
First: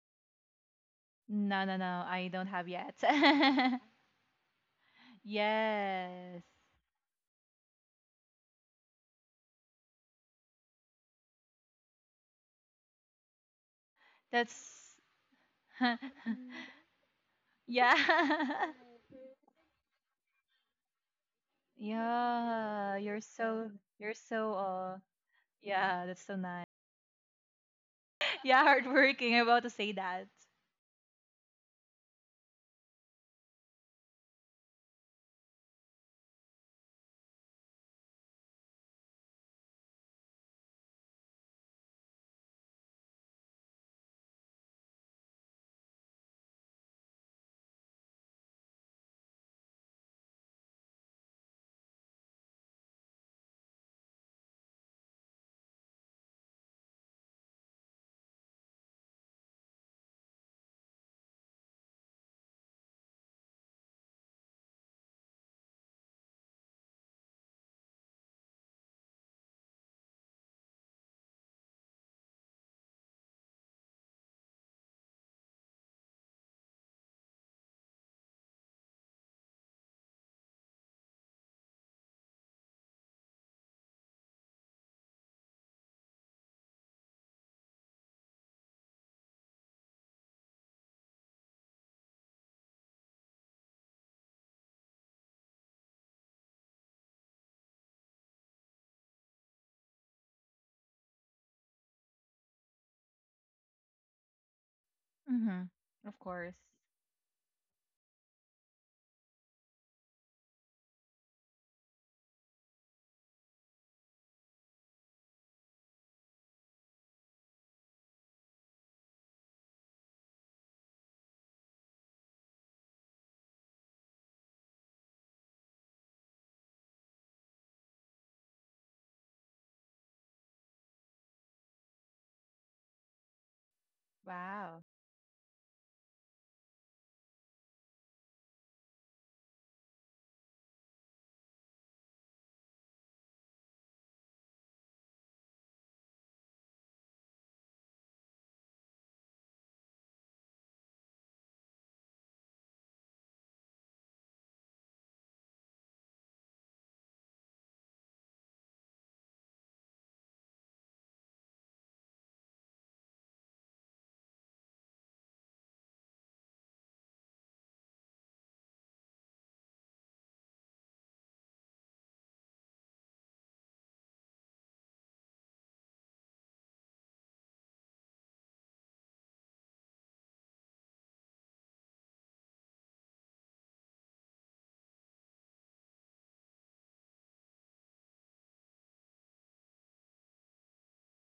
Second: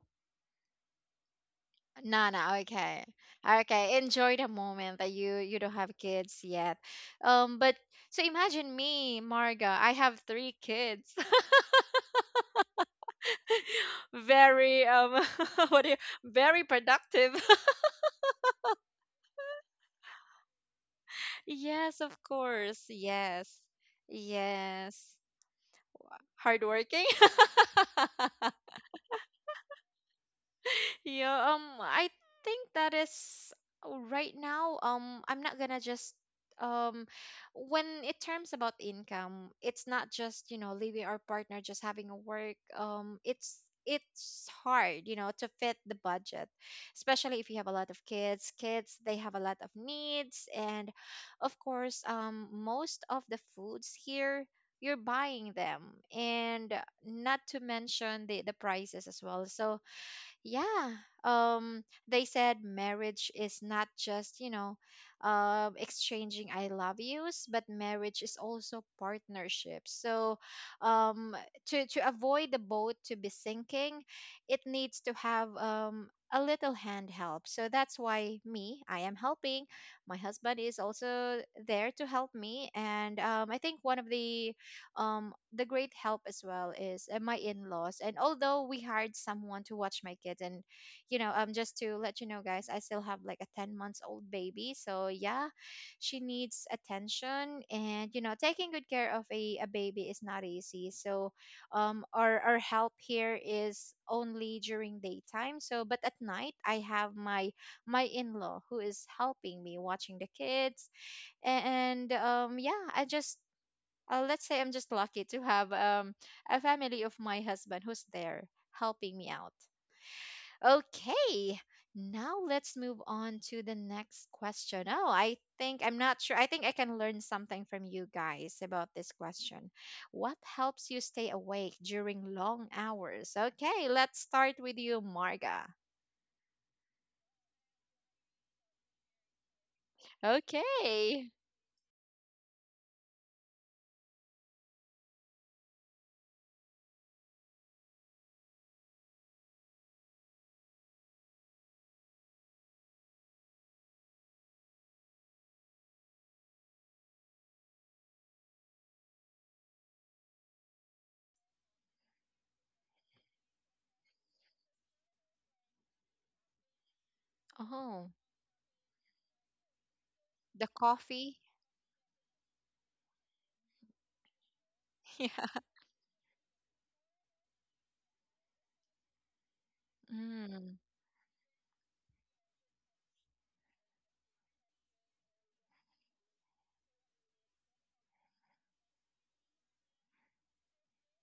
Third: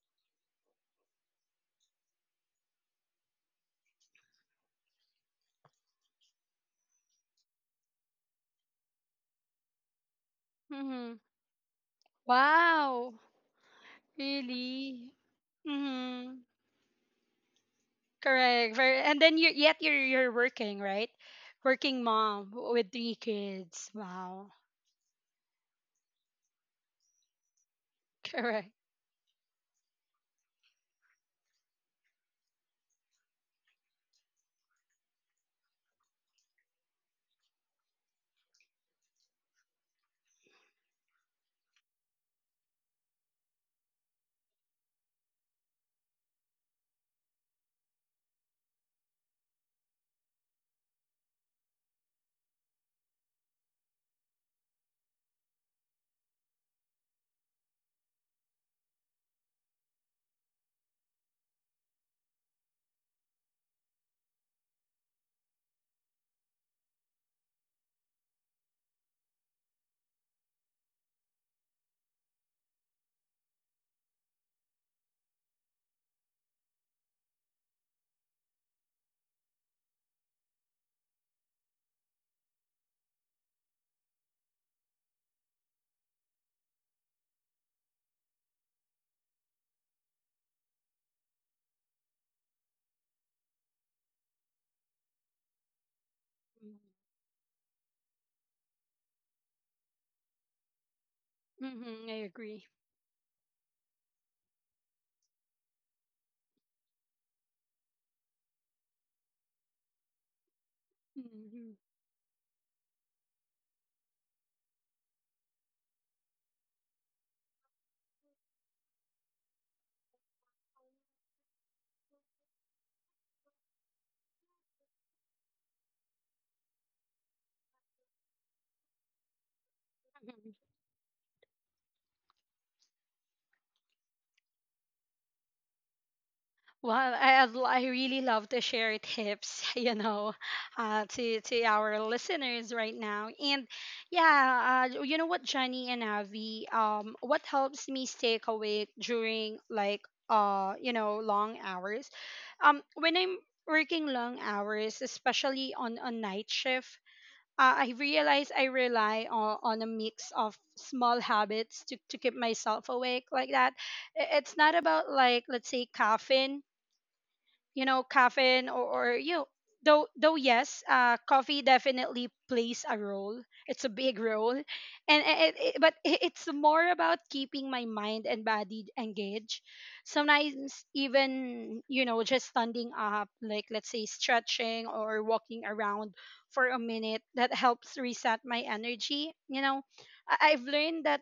S3: No, no, no. I don't
S1: Nana,
S3: have yet.
S1: okay. Okay, enjoy the moment that you you don't have kids
S3: Yes.
S1: yet. Um, but so imagine me, Marga. I have three kids.
S2: Mhm. Wow.
S1: Very
S3: That's
S2: Really?
S1: um what do you,
S2: Mhm.
S1: very productive.
S3: yeah.
S2: Correct. Very, and then you yet you're you're working, right? Working
S1: Yes, of
S2: mom
S1: course.
S2: with
S3: Yeah,
S2: three
S3: you're
S1: Yes.
S3: so
S2: kids.
S3: you're
S2: Wow.
S3: so uh
S1: Yes.
S3: yeah, that's so nice.
S1: Hardworking?
S3: Yeah,
S2: Correct.
S3: hardworking. I'm about to say that.
S1: Yeah, um, I think that is uh, right now. Um, I'm not gonna just um, when it terms about income, it's not just you know leaving our partner just having a work. Um, it's it's hard, you know, to fit the budget, especially if you have a lot of kids. Kids, they have a lot of needs, and of course, um, most of the foods here you're buying them, and not to mention the the prices as well. So yeah. Um, they said marriage is not just, you know, um, exchanging I love yous, but marriage is also partnership. So, um, to to avoid the boat to be sinking, it needs to have um a little hand help. So that's why me, I am helping. My husband is also there to help me, and um, I think one of the um the great help as well is uh, my in-laws. And although we hired someone to watch my kids, and you know um just to let you know, guys, I still have like a ten months old baby, so yeah, she needs attention. And you know taking good care of a, a baby is not easy, so um
S2: Mm-hmm, I
S1: our our
S2: agree.
S1: help here is only during daytime,
S3: Mm-hmm.
S1: so but at
S3: Of
S1: night
S3: course.
S1: I have my my in-law who is helping me watching the kids.
S2: Hmm.
S1: And um yeah, I just uh, let's say I'm just lucky to have um, a family of my husband who's there helping me out. Okay, now let's move on to the next question. Oh, I think I'm not sure. I think I can learn something from you guys about this question. What helps you stay awake during long hours? Okay, let's start with
S3: Wow.
S1: you, Marga.
S2: Well, I, I'd l- I really love to share tips, you know, uh,
S1: Okay.
S2: to to our listeners right now. And yeah, uh, you know what, Johnny and Avi, um, what helps me stay awake during like uh, you know, long hours, um, when I'm working long hours, especially on a night shift. Uh, I realize I rely on, on a mix of small habits to, to keep myself awake, like that. I- It's not about like let's say caffeine you know
S1: Oh,
S2: caffeine or, or you know, though though
S1: the
S2: yes, uh,
S1: coffee.
S2: coffee definitely plays a role. It's a big role. And
S1: Yeah.
S2: i- it, it, but i- it's more about keeping my mind and body engaged.
S1: Mm,
S2: Sometimes even you know just standing up, like let's say stretching or walking around for a minute, that helps reset my energy, you know. I- I've learned that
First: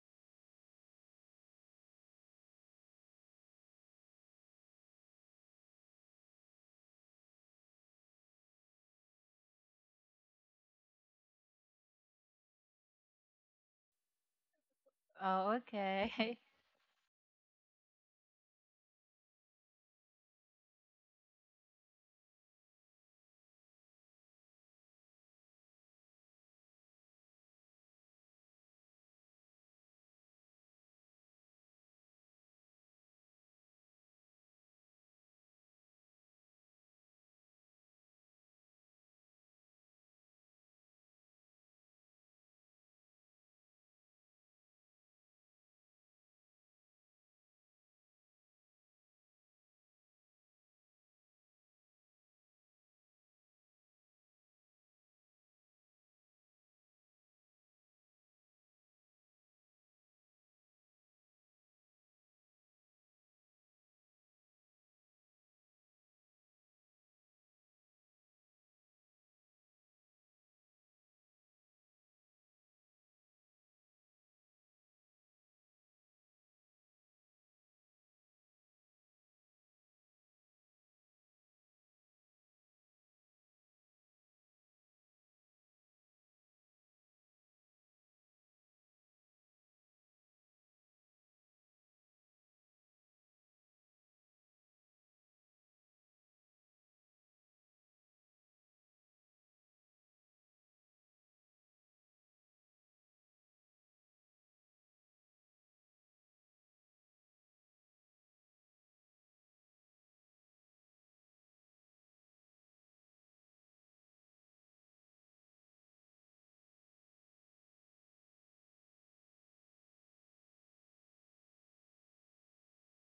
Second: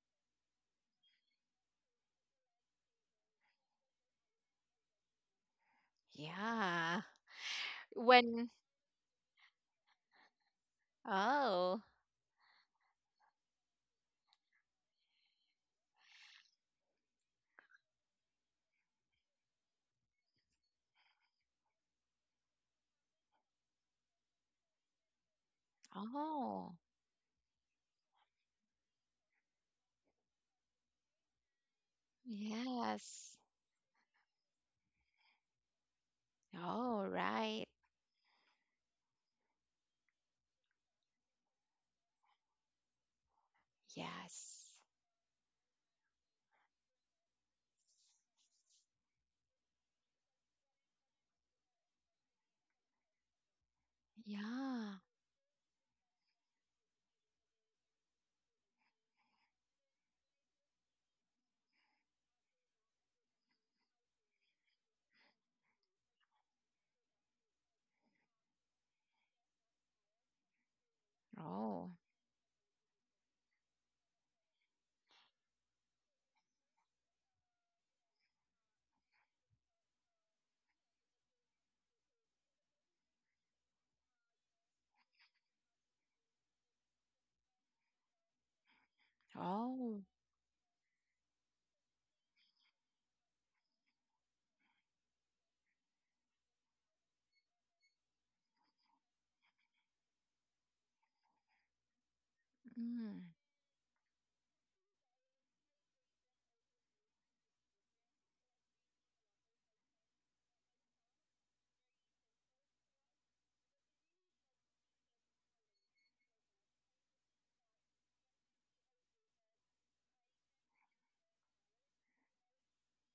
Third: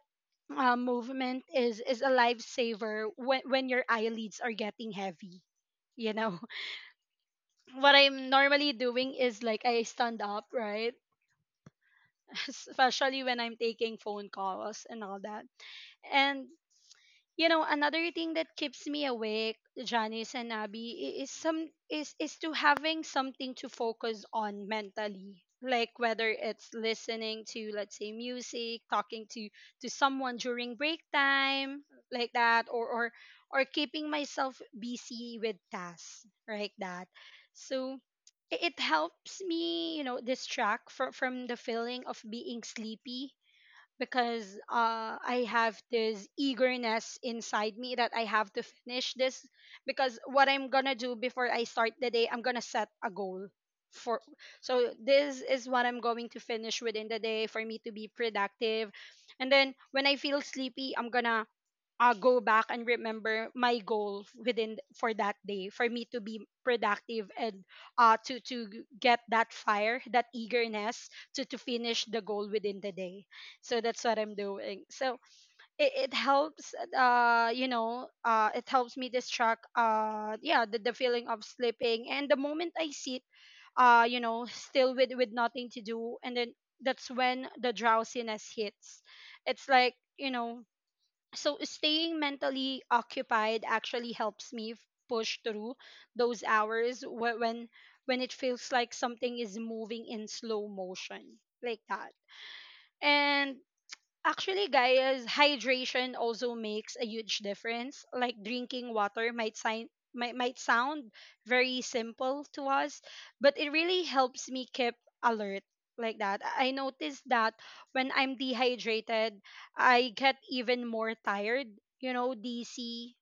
S2: uh, movement is is a lifesaver when when your eyelids are getting heavy, you know.
S1: yeah.
S2: What I'm
S1: When,
S2: normally doing is like I stand up, right?
S1: oh,
S2: Especially when I'm taking phone calls and all that.
S3: Oh, okay.
S2: And you know, another thing that keeps me awake, Janice and Abby, i- is some is is to having something to focus on mentally, like whether it's
S1: oh.
S2: listening to let's say music, talking to to someone during break time, like that, or or
S1: Yes.
S2: or keeping myself busy with tasks, like that.
S1: Oh, right.
S2: So i- it helps me, you know, distract from from the feeling of being sleepy, because
S1: Yes.
S2: uh, I have this eagerness inside me that I have to finish this. Because what I'm gonna do before I start the day, I'm gonna set a goal for. So
S1: Yeah.
S2: this is what I'm going to finish within the day for me to be productive. And then when I feel sleepy, I'm gonna uh, go back and remember my goal within for that day for me to be productive, and uh, to to get that fire, that eagerness to to
S1: Oh.
S2: finish the goal within the day. So that's what I'm doing. So it, it helps uh you know uh it helps me distract, uh yeah, the, the feeling of sleeping. And the moment I sit uh you know still with with nothing to do, and then that's when the drowsiness hits. It's like,
S1: Oh.
S2: you know so staying mentally occupied actually helps me f- push through those hours wh- when when it feels like something is moving in slow motion, like that.
S1: Mm.
S2: And actually, guys, hydration also makes a huge difference. Like, drinking water might sign might, might sound very simple to us, but it really helps me keep alert, like that. I I noticed that when I'm dehydrated, I get even more tired, you know, dizzy,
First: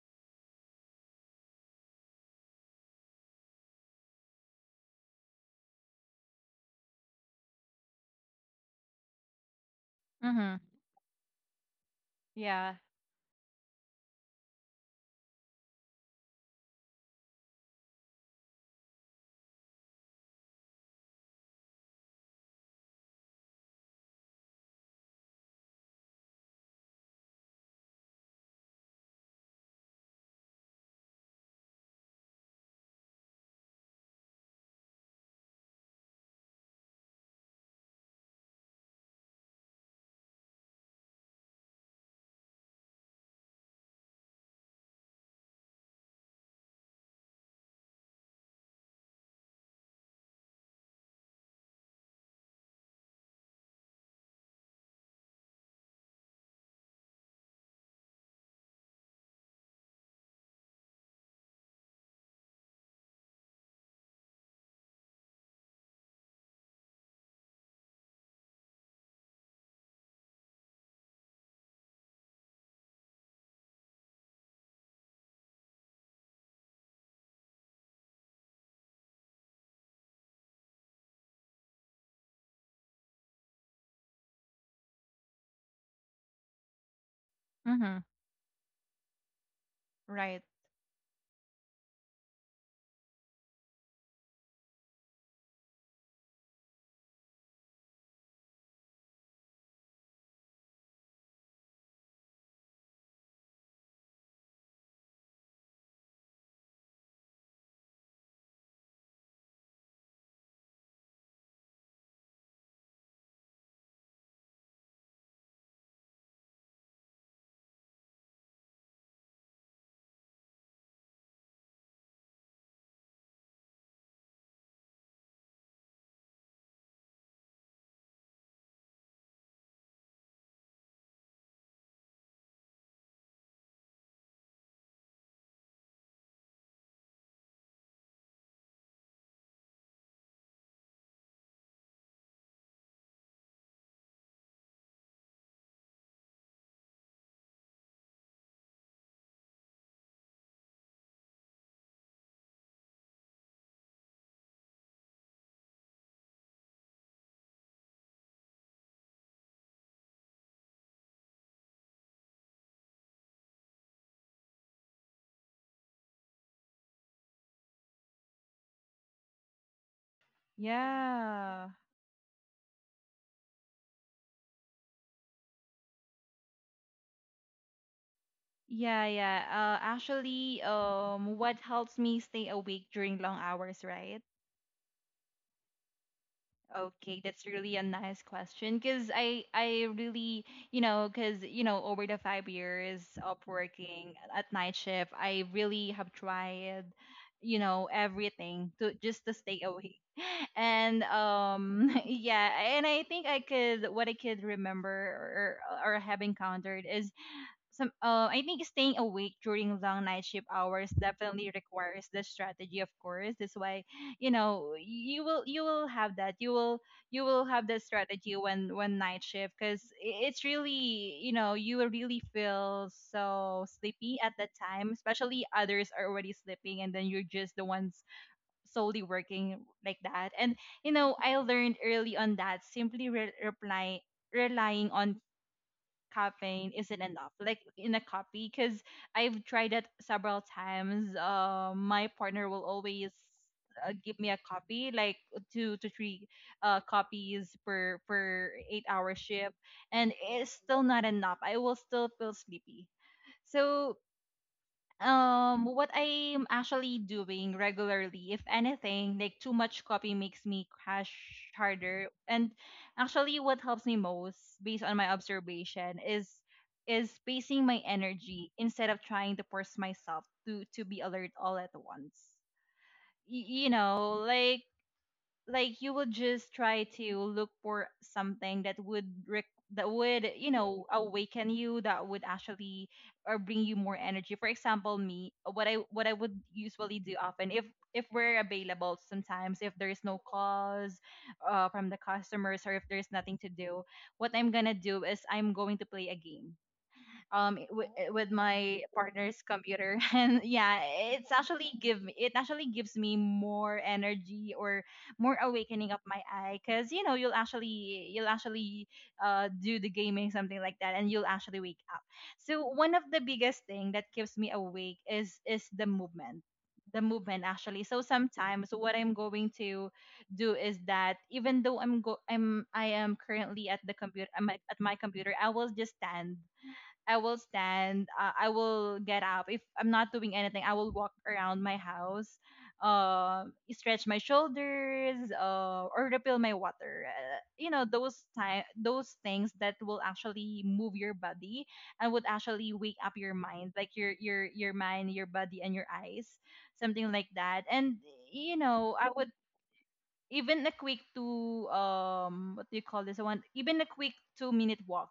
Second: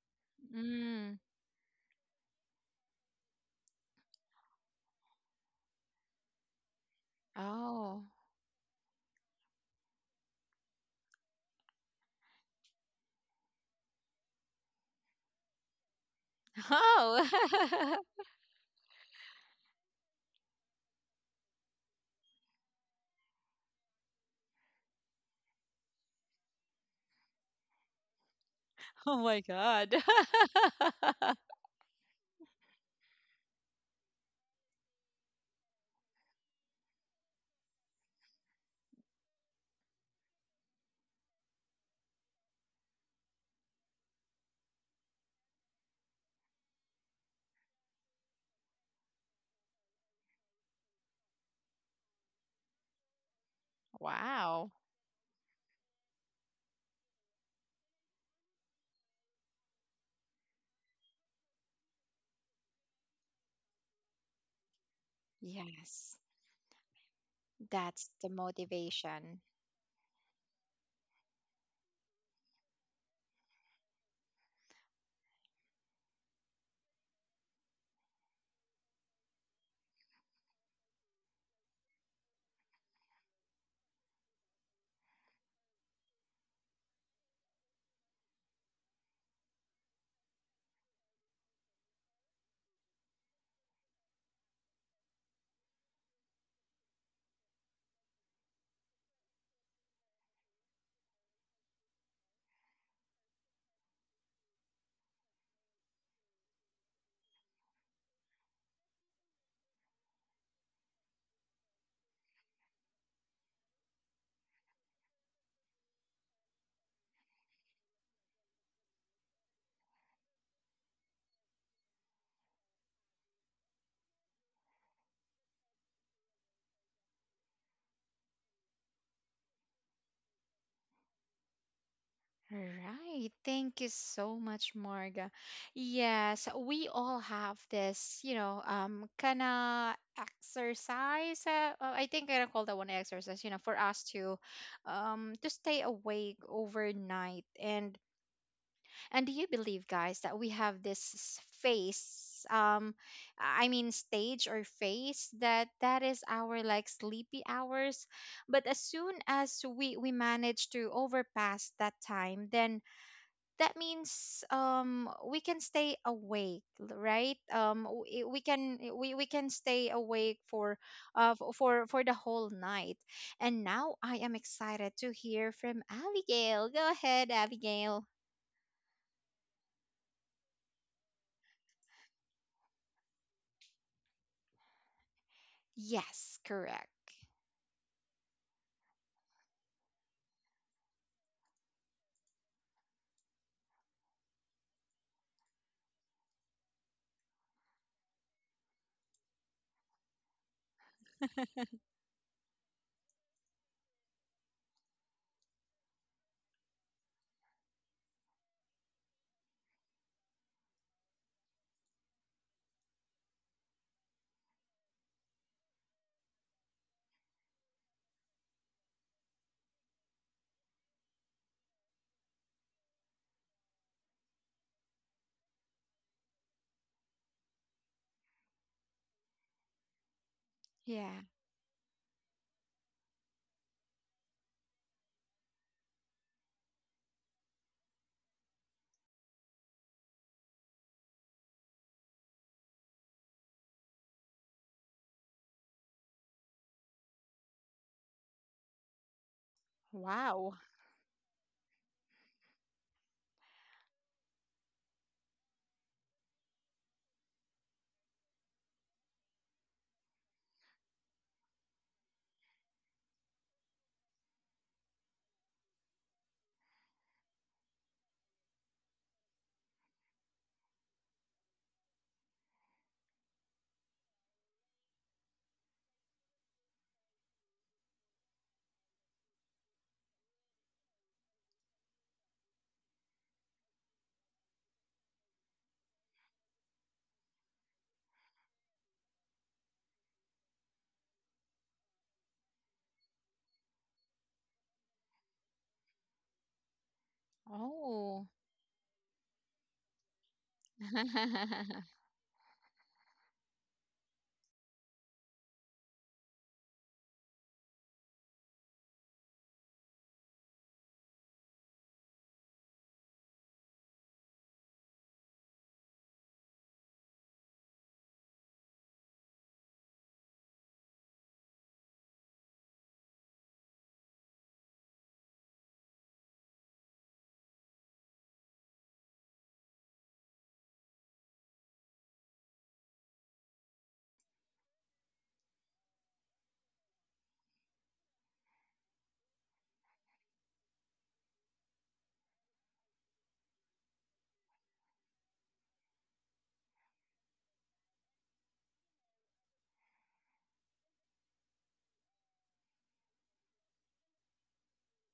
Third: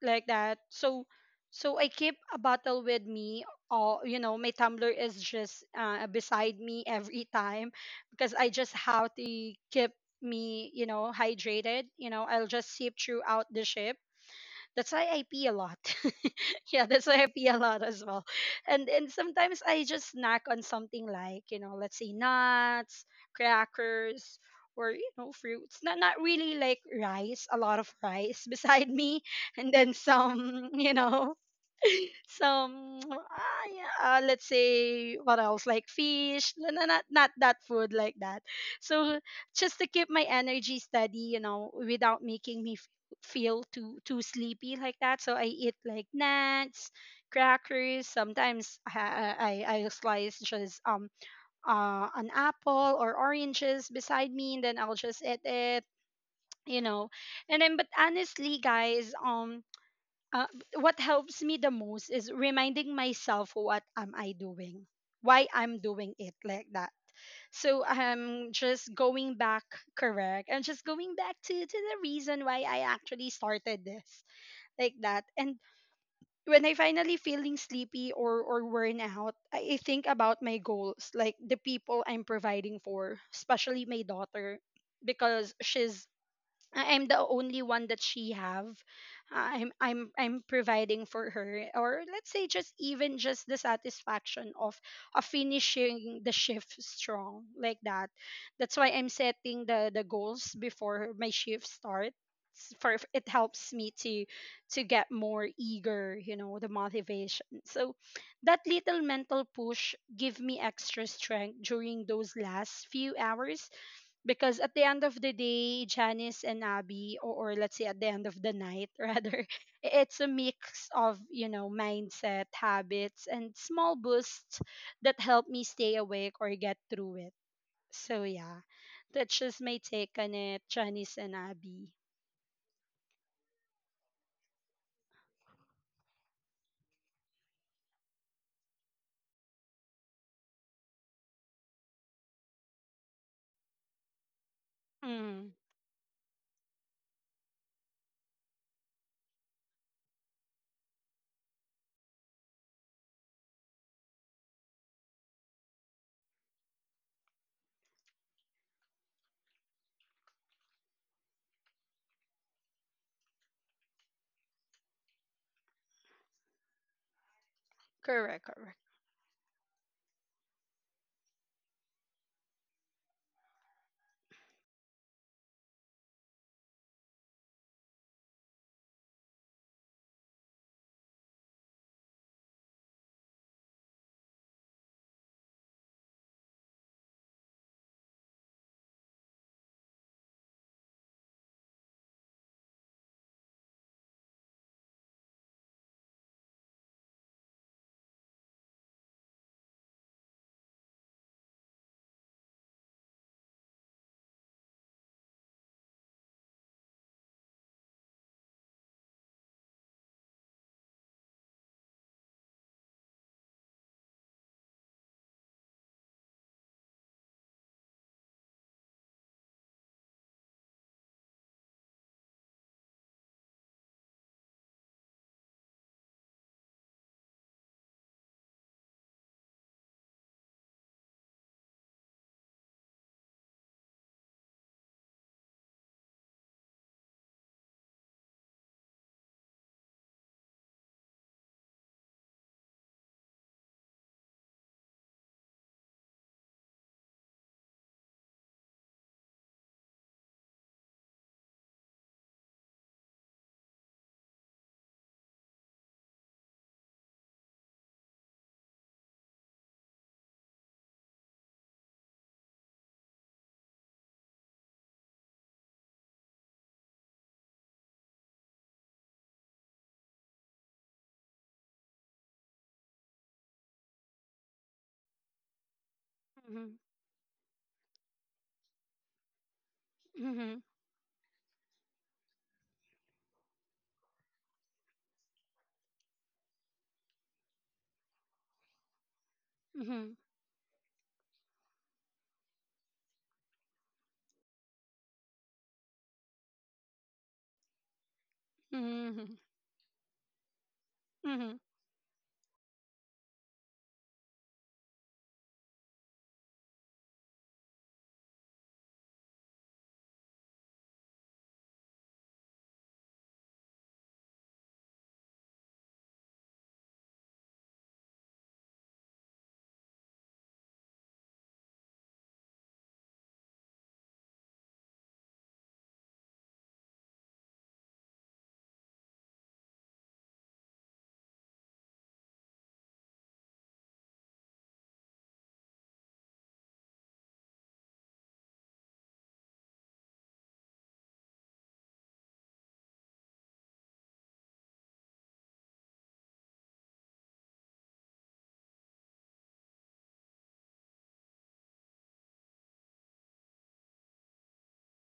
S2: like that. So
S1: Mm.
S2: so I keep a bottle with me, or you know, my tumbler is just uh, beside me every time,
S1: Oh.
S2: because I just have to keep
S3: Mm-hmm.
S2: me, you know, hydrated. You know, I'll just
S3: Yeah.
S2: sip throughout the ship. That's why I pee a lot. Yeah, that's why I pee a lot
S1: Oh.
S2: as well. And and sometimes I just snack on something, like, you know, let's say nuts, crackers, or you know, fruits. Not not really like rice, a lot of rice beside
S1: Oh
S2: me,
S1: my
S2: and
S1: God.
S2: then some, you know, some ah, yeah, uh, let's say what else, like fish. No, no, not not that food, like that. So just to keep my energy steady, you know, without making me f- feel too too sleepy, like that. So I eat like nuts, crackers. Sometimes i i, I slice just um uh, an apple or oranges beside me, and
S1: Wow.
S2: then I'll just eat it, you know. And then, but honestly guys, um uh, what helps me the most is reminding myself what am I doing, why I'm
S1: Yes.
S2: doing it, like that. So
S1: That's the
S2: I'm just going
S1: motivation.
S2: back. Correct. And just going back to, to the reason why I actually started this, like that. And when I finally feeling sleepy or or worn out, i I think about my goals, like the people I'm providing for, especially my daughter. Because she's, I- I'm the only one
S3: Mm-hmm.
S2: that she have. Uh, I'm I'm
S3: Right.
S2: I'm providing for her, or let's say just even just the satisfaction of of finishing the shift strong, like that. That's why I'm setting the the goals before my shift starts, for it helps me to to get more eager, you know, the motivation. So that little mental push give me extra strength during those last few hours, because at the end of the day, Janice and Abby, or, or let's say at the end of the night, rather, i- it's a mix of, you know, mindset, habits, and small boosts that help me stay awake or get through it. So, yeah, that's just my take on it, Janice and Abby.
S1: Right. Thank you so much, Marga. Yes, we all have this, you know, um, kind of exercise. Uh, uh, I think I call that one exercise, you know, for us to, um, to
S2: Mm,
S1: stay awake overnight. And and do you believe, guys, that we have this phase, um, I mean, stage or phase that that is our like sleepy hours. But as soon as we we manage to overpass that time, then that means um we can stay awake, l- right, um we we
S2: correct,
S1: can
S2: correct.
S1: we, we can stay awake for uh f-
S3: Yeah.
S1: for for the whole night. And now I am excited to hear from Abigail. Go ahead, Abigail.
S3: Yeah, yeah. Uh, actually, um, what helps me stay awake during long hours, right?
S1: Yes, correct.
S3: Okay, that's really a nice question because I I really you know because you know over the five years of working at night shift, I really have tried you know everything to just to stay awake and um yeah. And I think I could what I could remember or or have encountered is some uh, I think staying awake during long night shift hours definitely requires the strategy, of course. That's why, you know, you will you will have that. You will you will have the strategy when when night shift because it's really, you know, you will really feel so sleepy at that time, especially others are already sleeping and then you're just the ones solely working like that. And you know,
S1: Yeah.
S3: I learned early on that simply re- reply relying on caffeine isn't enough, like in a coffee, because I've tried it several times. Uh, my partner will always uh, give me a copy like two to three uh, copies per per eight hour shift, and
S1: Wow.
S3: it's still not enough. I will still feel sleepy. So um what I'm actually doing regularly, if anything, like too much copy makes me crash harder. And actually what helps me most based on my observation is is pacing my energy instead of trying to force myself to to be alert all at once. Y- you know, like like you will just
S2: Mm-hmm,
S3: try to look for something that would rec- that would you
S2: mm-hmm,
S3: know awaken you, that would actually or bring you more energy. For example, me, what i what I would usually do often, if if we're available, sometimes if there's
S2: mm-hmm,
S3: no calls uh, from the customers, or if there's nothing to do, what I'm gonna do is I'm going to play a game um w-
S1: Oh.
S3: with my
S2: mm-hmm,
S3: partner's computer and yeah, it's
S2: mm-hmm.
S3: actually give me it actually gives me more energy or more awakening of my eye, because you know you'll actually you'll actually uh do the gaming, something like that, and you'll actually wake up. So one of the biggest thing that keeps me awake is is the movement. The movement actually. So sometimes what I'm going to do is that, even though I'm go I'm I am currently at the computer, I'm at my computer I will just stand. I will stand. Uh, I will get up. If I'm not doing anything, I will walk around my house, uh, stretch my shoulders, uh, or refill my water. Uh, you know those time, those things that will actually move your body and would actually wake up your mind, like your your your mind, your body, and your eyes, something like that. And you know, I would, even a quick two um what do you call this one, even a quick two minute walk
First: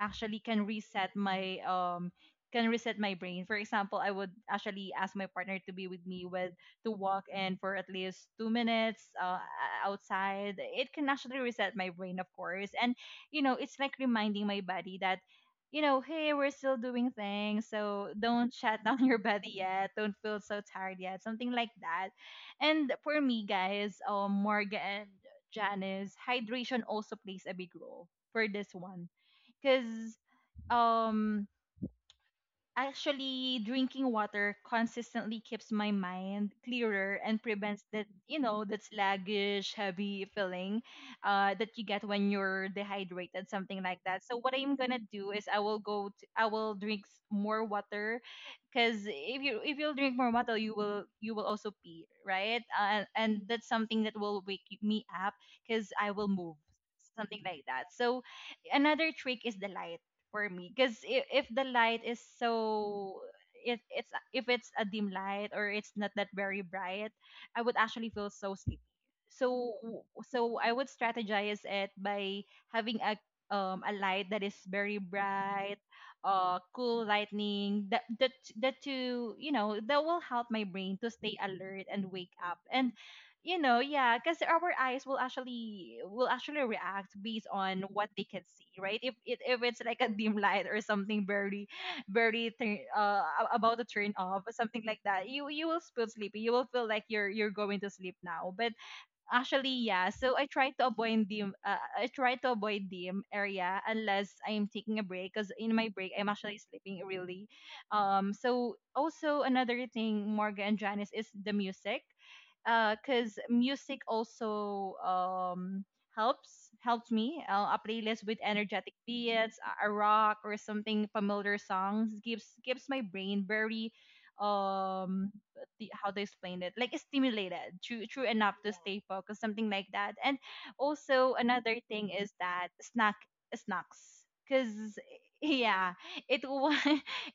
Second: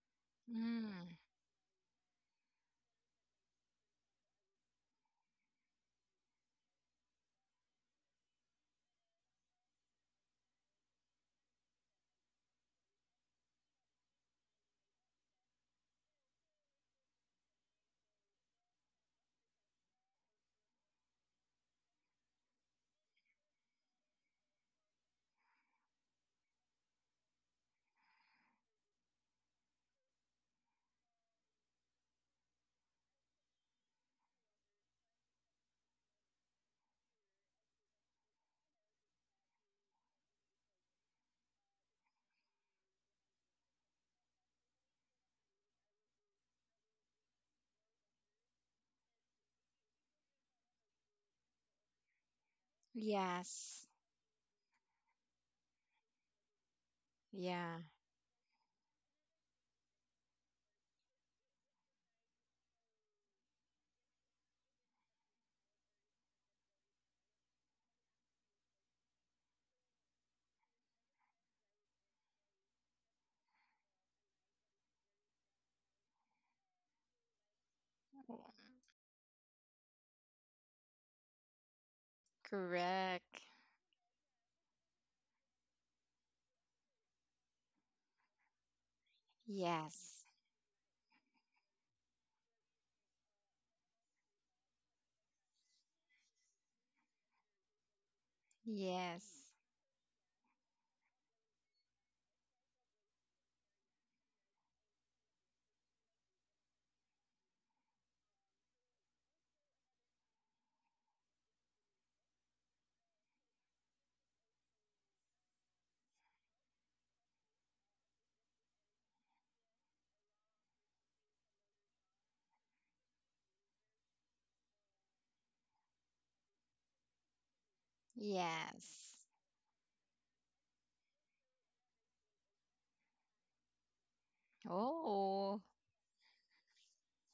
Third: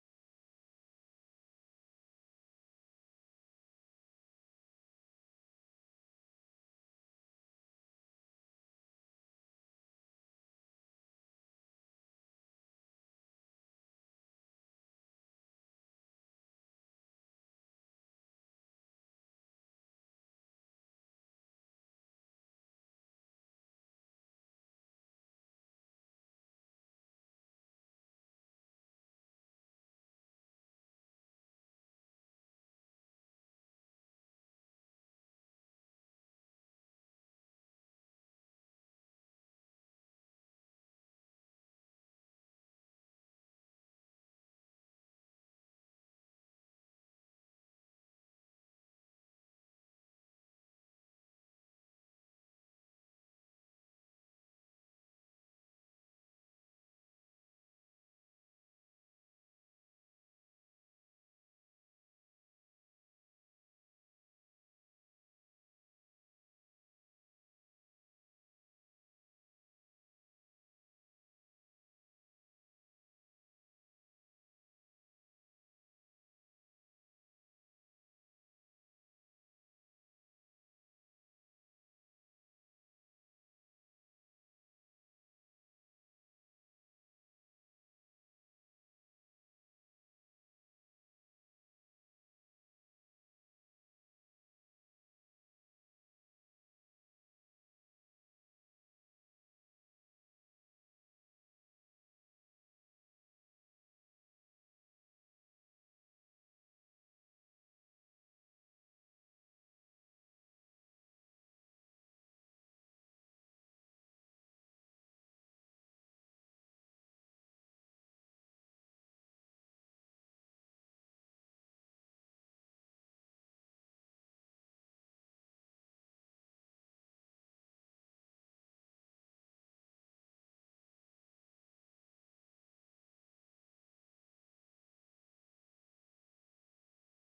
S3: actually can reset
S1: Mm.
S3: my um can reset my brain. For example, I would actually ask my partner to be with me, with to walk, and for at least two minutes uh, outside, it can actually reset my brain, of course. And you know, it's like reminding my body that, you know, hey, we're still doing things, so don't shut down your body yet, don't feel so tired yet, something like that. And for me, guys, um, Morgan and Janice, hydration also plays a big role for this one. Because um, actually drinking water consistently keeps my mind clearer and prevents that, you know, that sluggish heavy feeling uh, that you get when you're dehydrated, something like that. So what I'm gonna do is, i will go to, I will drink s- more water, because if you if you'll drink more water, you will you will also pee, right? Uh, and that's
S1: Yes.
S3: something that will wake me up, because I will move, something like
S1: Yeah.
S3: that. So another trick is the light, for me, because if, if the light is so, if it's if it's a dim light or it's not that very bright, I would actually feel so sleepy. So so I would strategize it by having a um a light that is very bright, uh cool lightning that that
S1: Oh,
S3: that to you know that will help my brain to stay alert and wake up. And
S1: correct.
S3: you know, yeah, because our eyes will actually will actually react based on what they can see, right? If it, if it's like a
S1: Yes.
S3: dim light or something, barely barely turn, uh a- about to turn off or something like that, you you will feel sleepy, you will feel like you're you're going to sleep now. But
S1: Yes.
S3: actually, yeah, so I try to avoid dim, uh, I try to avoid dim area, unless I'm taking a break, because in my break I'm actually sleeping really. Um so also another thing, Morgan and Janice, is the music, because music also, um, helps, helps me, uh, a playlist with energetic beats, a a rock or something familiar songs, gives, gives my brain very um the, how to explain it, like stimulated true true enough to stay
S1: Yes.
S3: focused, something like that. And also another thing is that snack, snacks, because
S1: Oh.
S3: yeah, it was,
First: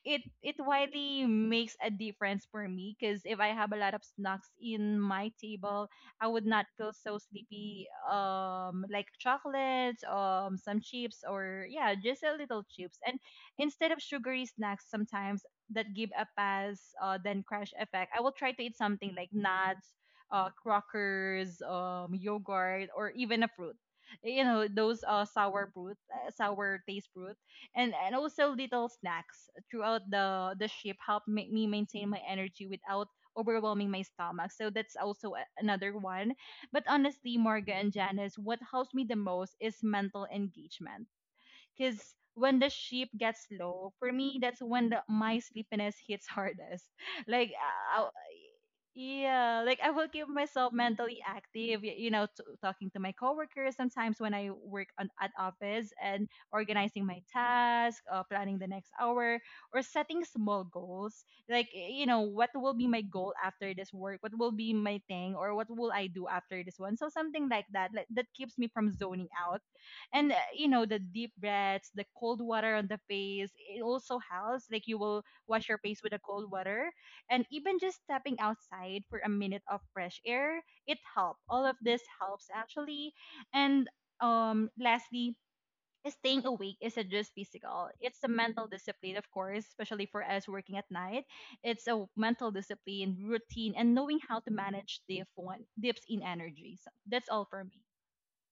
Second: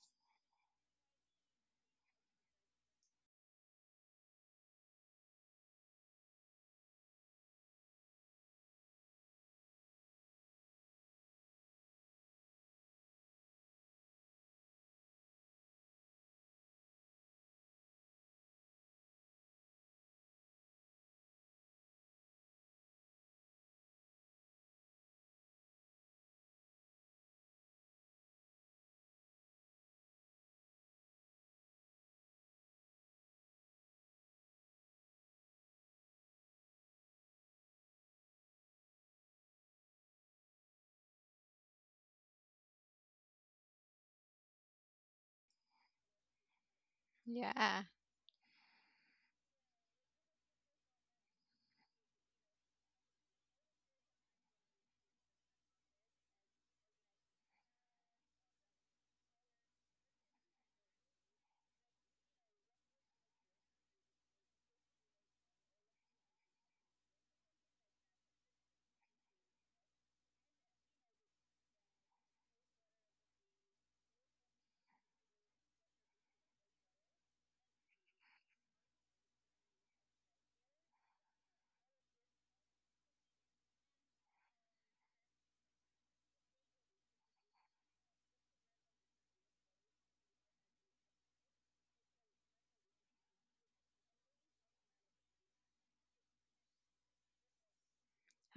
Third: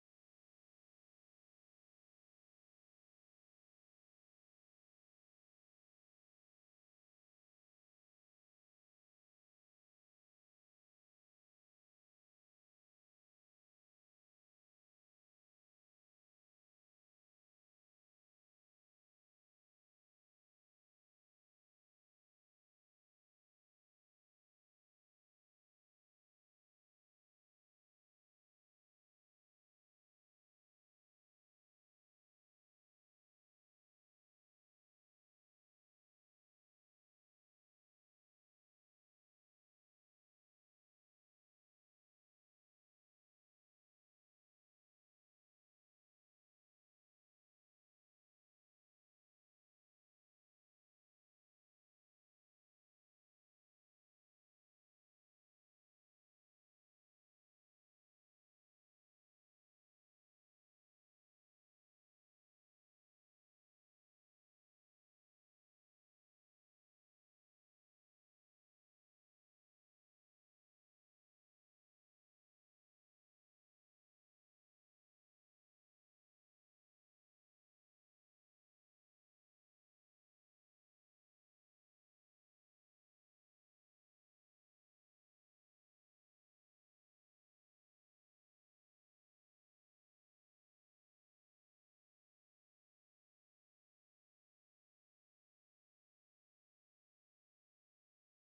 S3: it it widely makes a difference for me, because if I have a lot of snacks in my table, I would not feel so sleepy. Um, like chocolates, um, some chips, or yeah, just a little chips. And instead of sugary snacks, sometimes that give a pass, uh, then crash effect, I will try to eat something like nuts, uh, crackers, um, yogurt, or even a fruit, you know those uh sour fruit, uh, sour taste fruit. and and also little snacks throughout the the ship help make me maintain my energy without overwhelming my stomach, so that's also a- another one. But honestly, Marga and Janice, what helps me the most is mental engagement, because when the ship gets low for me, that's when the, my sleepiness hits hardest like
S1: Yeah.
S3: uh, yeah, like I will keep myself mentally active, y- you know, t- talking to my coworkers sometimes when I work on, at office, and organizing my task, uh, planning the next hour, or setting small goals. Like, y- you know, what will be my goal after this work? What will be my thing? Or what will I do after this one? So something like that, like, that keeps me from zoning out. And, uh, you know, the deep breaths, the cold water on the face, it also helps. Like, you will wash your face with the cold water, and even just stepping outside for a minute of fresh air, it helps. All of this helps, actually. And um, lastly, is, staying awake isn't just physical. It's a mental discipline, of course, especially for us working at night. It's a mental discipline, routine, and knowing how to manage the phone dips in energy. So that's all for me.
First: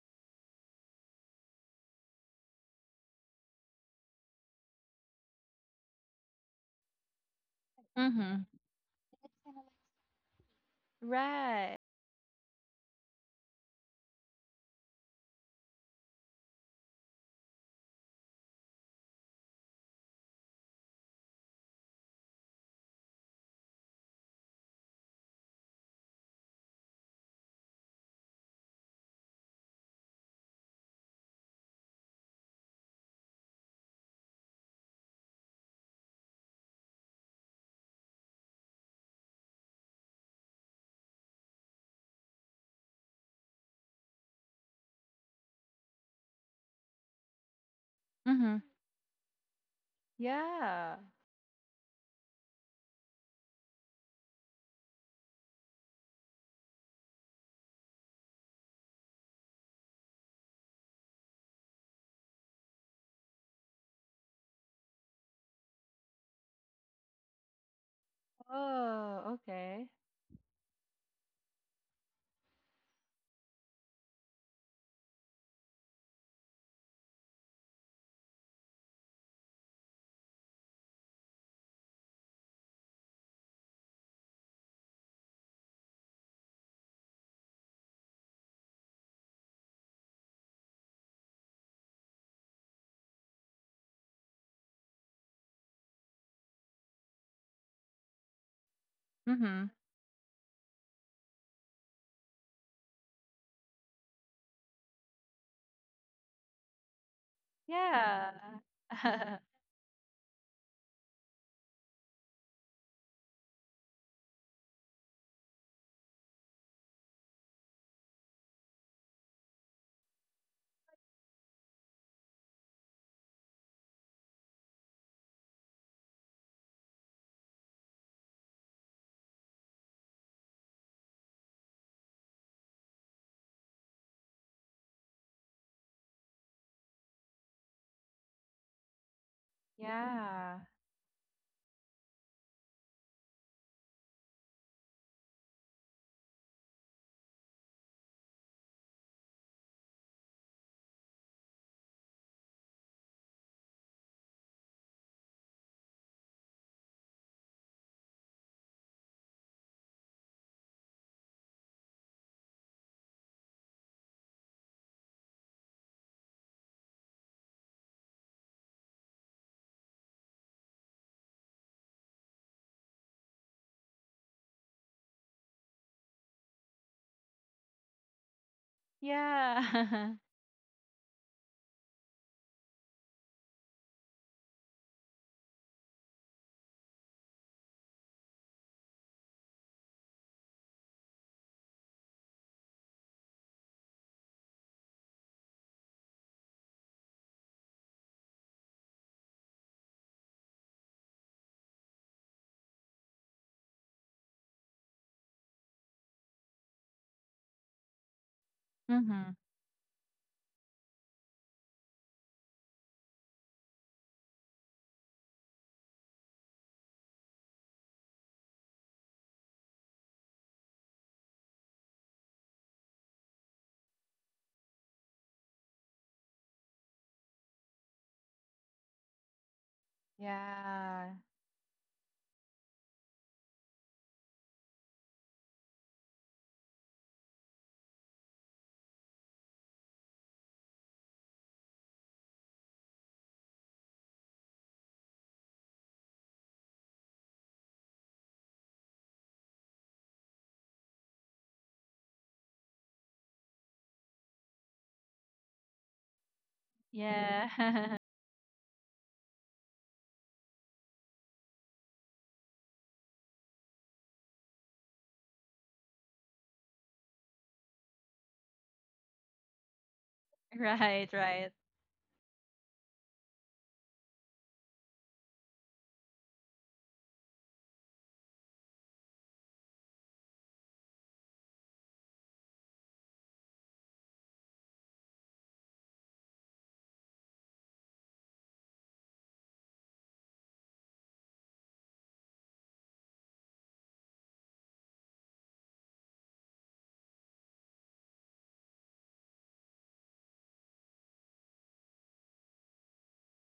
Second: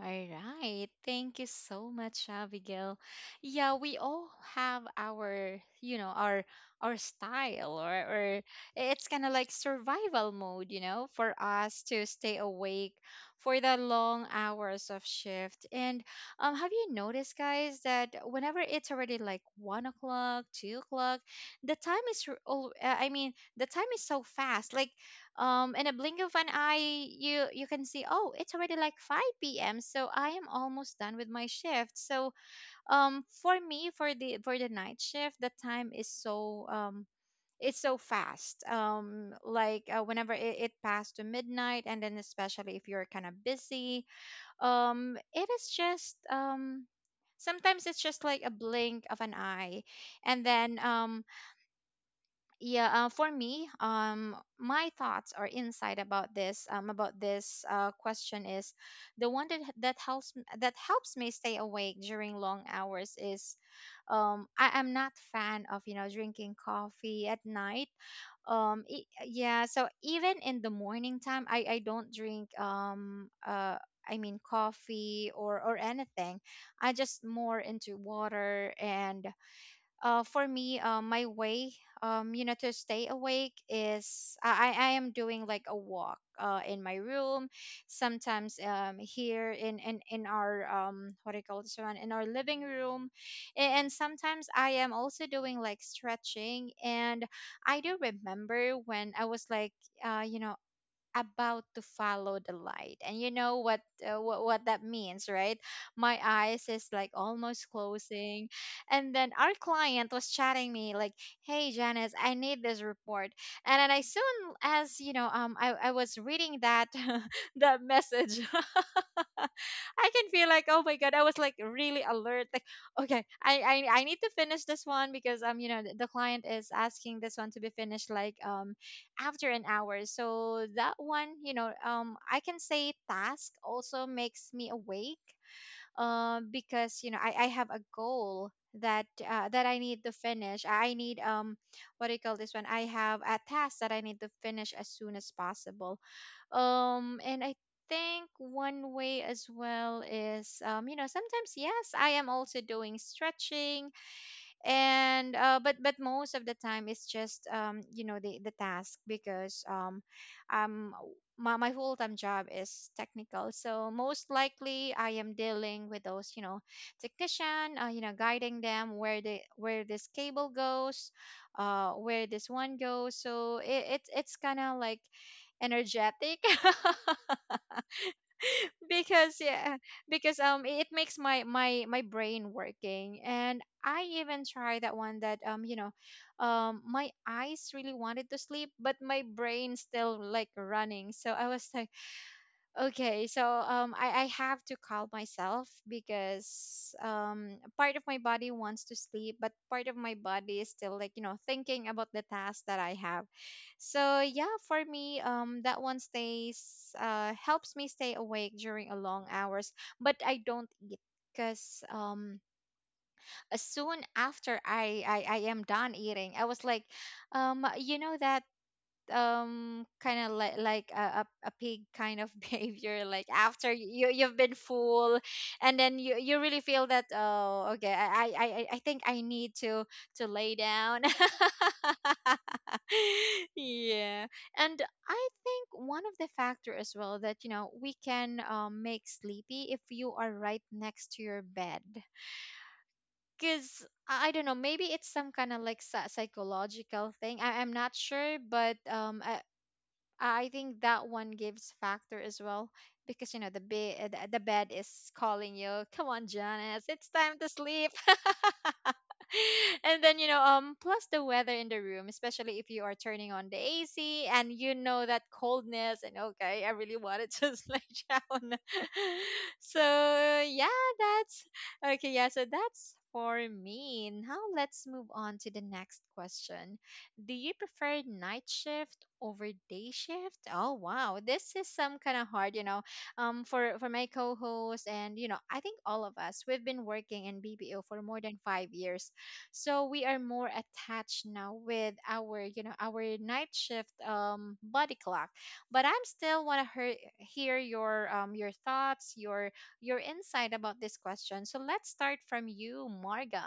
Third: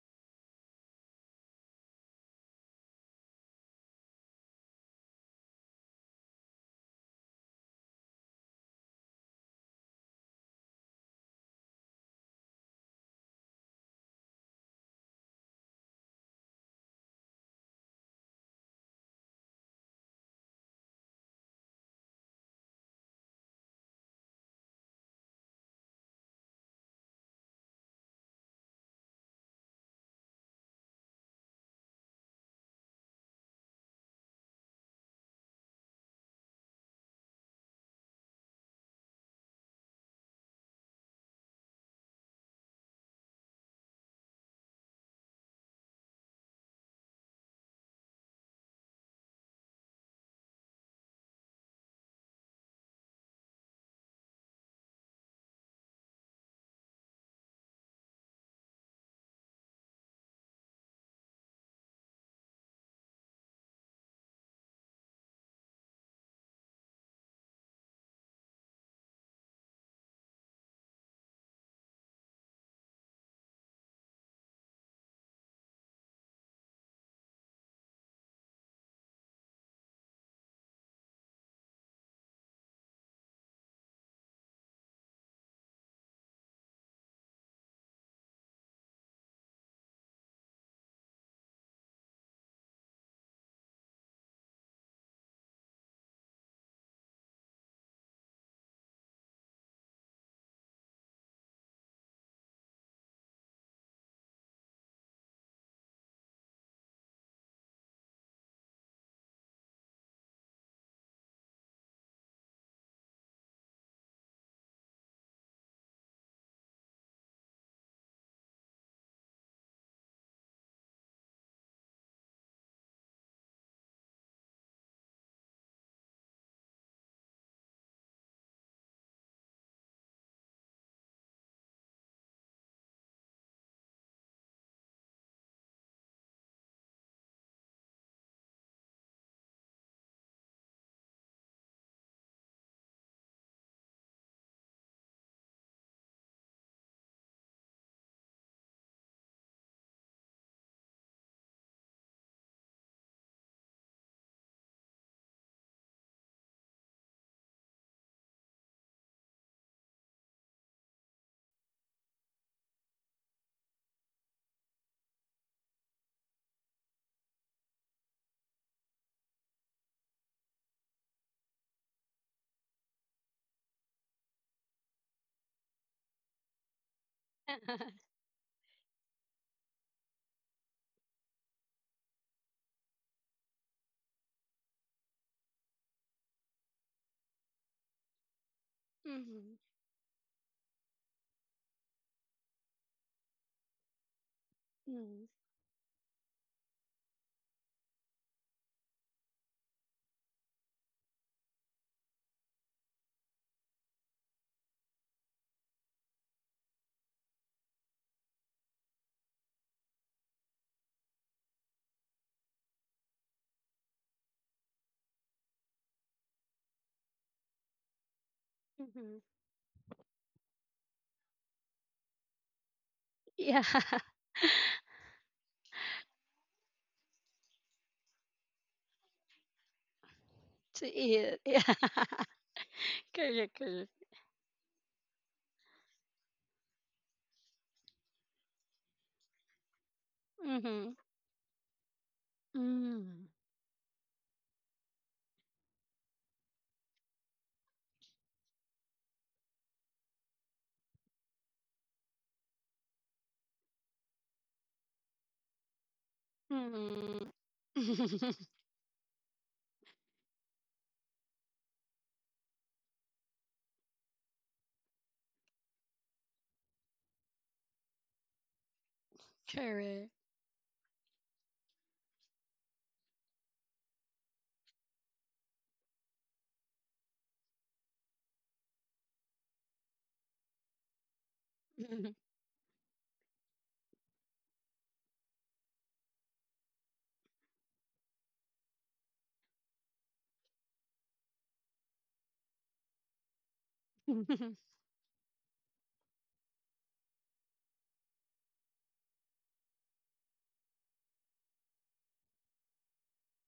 S1: All right. Thank you so much, Abigail. Yeah, we all have our, you know, our our style or or
S3: Mm-hmm.
S1: it's kind of like survival mode, you know, for
S3: Right.
S1: us to stay awake for the long hours of shift. And um, have you noticed, guys, that whenever it's already like one o'clock, two o'clock, the time is, r- al- uh, I mean, the time is so fast. Like, um in a blink of an eye, you you can see, oh, it's already like five p m, so I am almost done with my shift, so um for me, for the for the night shift, the time is so, um it's so fast, um like uh, whenever it, it passed to midnight, and then especially if you're kind of busy, um it is just um sometimes it's just like a
S3: Mm-hmm.
S1: blink of an eye. And then,
S3: Yeah.
S1: um yeah, uh, for me, um my thoughts or insight about this um about this uh, question is, the one that that helps that helps me stay awake during long hours is, um I am not fan of you know drinking coffee at night. Um e-
S3: Oh,
S1: yeah,
S3: okay.
S1: so even in the morning time i i don't drink, um uh I mean, coffee or or anything. I just more into water. And uh, for me, uh, my way, um, you know, to stay awake is, I, I I am doing like a walk uh, in my room. Sometimes um, here in, in, in our, um, what do you call this one, in our living room. A- And sometimes I am also doing like stretching. And I do remember when I was
S3: Mm-hmm.
S1: like, uh, you know, about to follow the light, and you know what uh, what, what that means, right? My eyes is like almost closing,
S3: Yeah.
S1: and then our client was chatting me like, "Hey, Janice, I need this report." And then I soon as, you know um i, I was reading that that message. I can feel like, oh my god, I was like really alert. Like, okay, I I, I need to finish this one, because um, you know, the, the client is asking this one to be finished like um after an hour. So that one, you know, um, I can say task also makes me awake. Um, because you know, I I have a goal that uh, that I need to
S3: Yeah.
S1: finish. I need um What do you call this one? I have a task that I need to finish as soon as possible. Um, and I think one way as well is, um, you know, sometimes, yes, I am also doing stretching, and uh, but but most of the time it's just um you know the the task, because um um my, my full-time job is technical, so most likely I am dealing with those, you know technician, uh, you know guiding them where the where this cable goes, uh where this one goes. So it, it's it's kind of like energetic. Because yeah,
S3: Yeah.
S1: because um it makes my my my brain working. And I even tried that one, that um you know um my eyes really wanted to sleep, but my
S2: Mhm,
S1: brain still like running, so I was like, okay. So um, I, I have to calm
S2: mhm,
S1: myself, because um, part of my body wants to sleep, but part of my body is still like, you know, thinking about the task that I have. So yeah, for me, um, that one stays, uh, helps me stay awake during a long
S3: Mhm.
S1: hours, but I don't eat, because um, as soon after I, I, I am done eating, I was like, um, you know that,
S2: mhm.
S1: um kind of like like a, a, a pig kind of behavior, like
S2: Yeah,
S1: after you you've been full, and then you you really feel that, oh okay, i i i I think i need to to lay
S2: to
S1: down.
S3: Yeah.
S2: eat. Yeah, correct, correct.
S1: Yeah. And I think one of the factor as well, that you know we can um, make sleepy if you are right
S2: Mm-hmm.
S1: next to your bed,
S2: Mm.
S1: because I don't know, maybe it's some kind of like psy- psychological thing. I, I'm not sure, but um, I, I think that one gives factor as well, because you know the bed the, the bed is calling you. Come on, Janice, it's
S2: Mm.
S1: time to sleep.
S3: Yeah.
S1: And then, you know um plus the weather in the room, especially if you are turning on the A C and you know that coldness, and okay, I really want to just lay down. So
S2: Correct.
S1: yeah,
S3: Right,
S1: that's
S3: right.
S1: okay. Yeah, so that's for me. Now let's move on to the next question. Do you prefer night shift over day shift? Oh wow, this is some kind of hard, you know. Um, for for my co-host, and you know, I think all of us we've been working in B P O for more than five years, so we are more attached now with our you know our night shift um body clock. But I'm still want to hear your um your thoughts, your your insight about this question. So let's start from you, Marga.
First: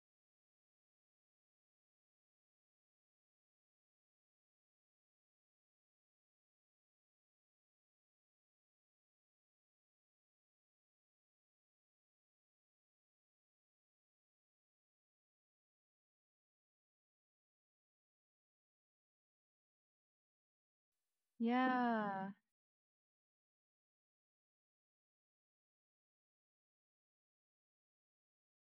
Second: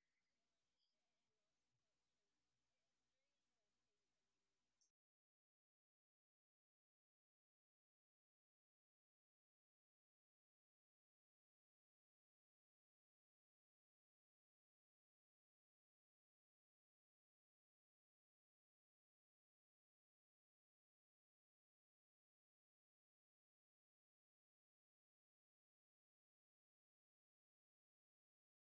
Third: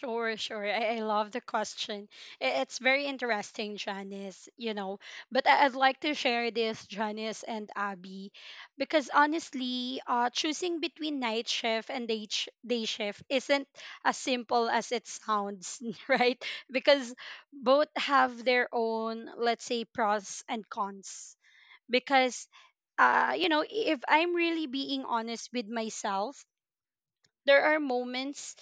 S2: Sure, sure. I, I love the question. I- It's very interesting, Janice, you know. But I- I'd like to share this, Janice and Abby, because honestly, uh, choosing between night shift and day, sh- day shift isn't as simple as it sounds, right? Because both have their own, let's say, pros and cons.
S3: Yeah.
S2: Because uh you know if I'm really being honest with myself, there are moments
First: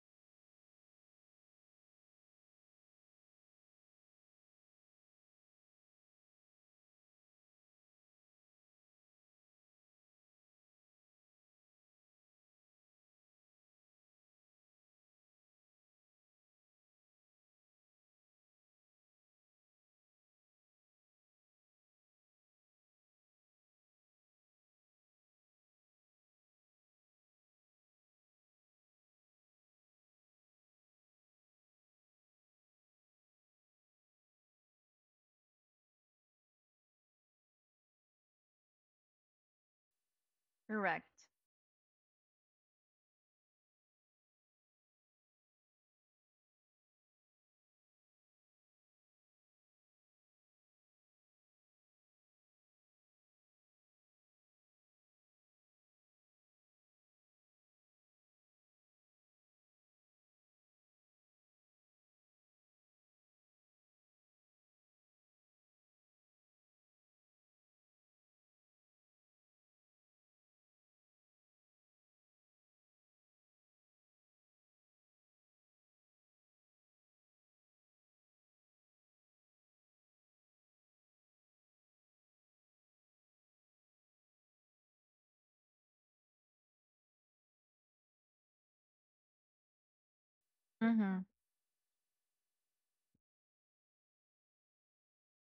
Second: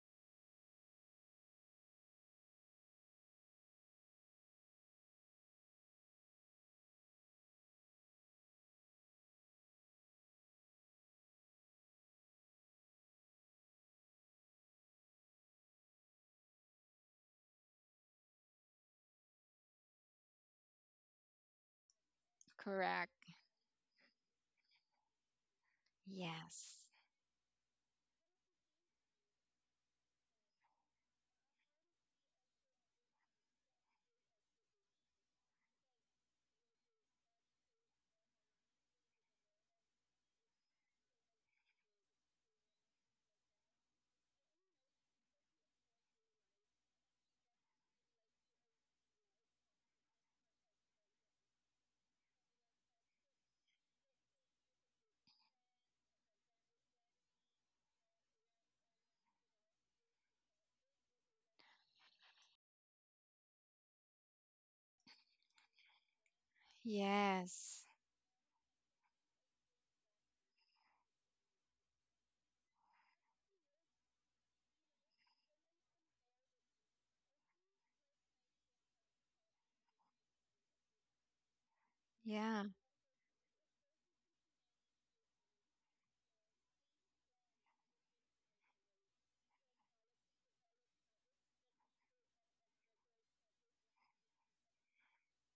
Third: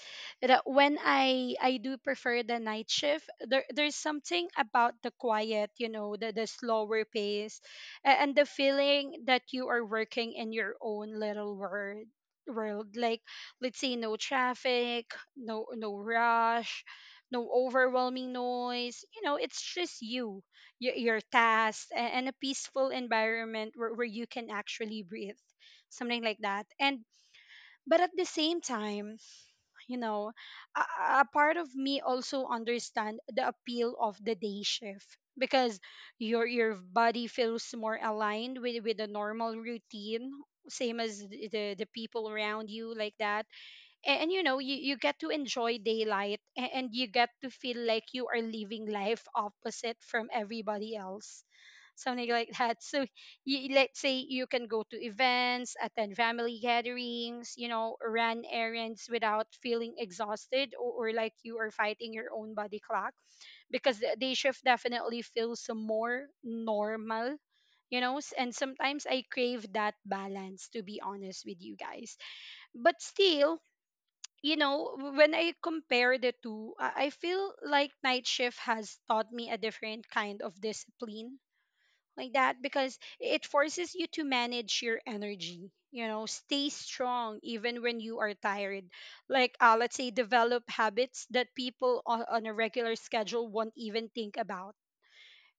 S2: that when I I do prefer the night shift. There there's something about the quiet, you know, the the slower pace, a- and the feeling that you are working in your own little world world, like, let's say, no traffic, no no rush, no overwhelming noise, you know, it's just you, your, your tasks, a- and a peaceful
S1: Correct.
S2: environment where, where you can actually breathe, something like that.
S1: Yes.
S2: And but at the same time, you know, a, a part of me also understand the appeal of the day shift, because your your body feels more aligned with with a normal routine, same
S3: Correct.
S2: as the the people around you, like that. A- and you know, you, you get to enjoy daylight, a- and you get to feel like you are living life opposite from everybody else, something like that. So you, let's say you can go to events, attend family gatherings, you know, run errands without feeling exhausted, or, or like you are fighting your own body clock, because the day shift definitely feels more normal,
S1: Yes.
S2: you know. S- and sometimes I crave that balance, to be honest with you guys. But still, you know, w- when I compare the two, I I feel like night shift has taught me a different kind of discipline, like that,
S1: Yeah,
S2: because it forces you to manage your energy, you know, stay strong even when you are tired. Like, uh, let's say, develop habits
S3: Mhm.
S2: that people on, on a regular schedule won't even think about,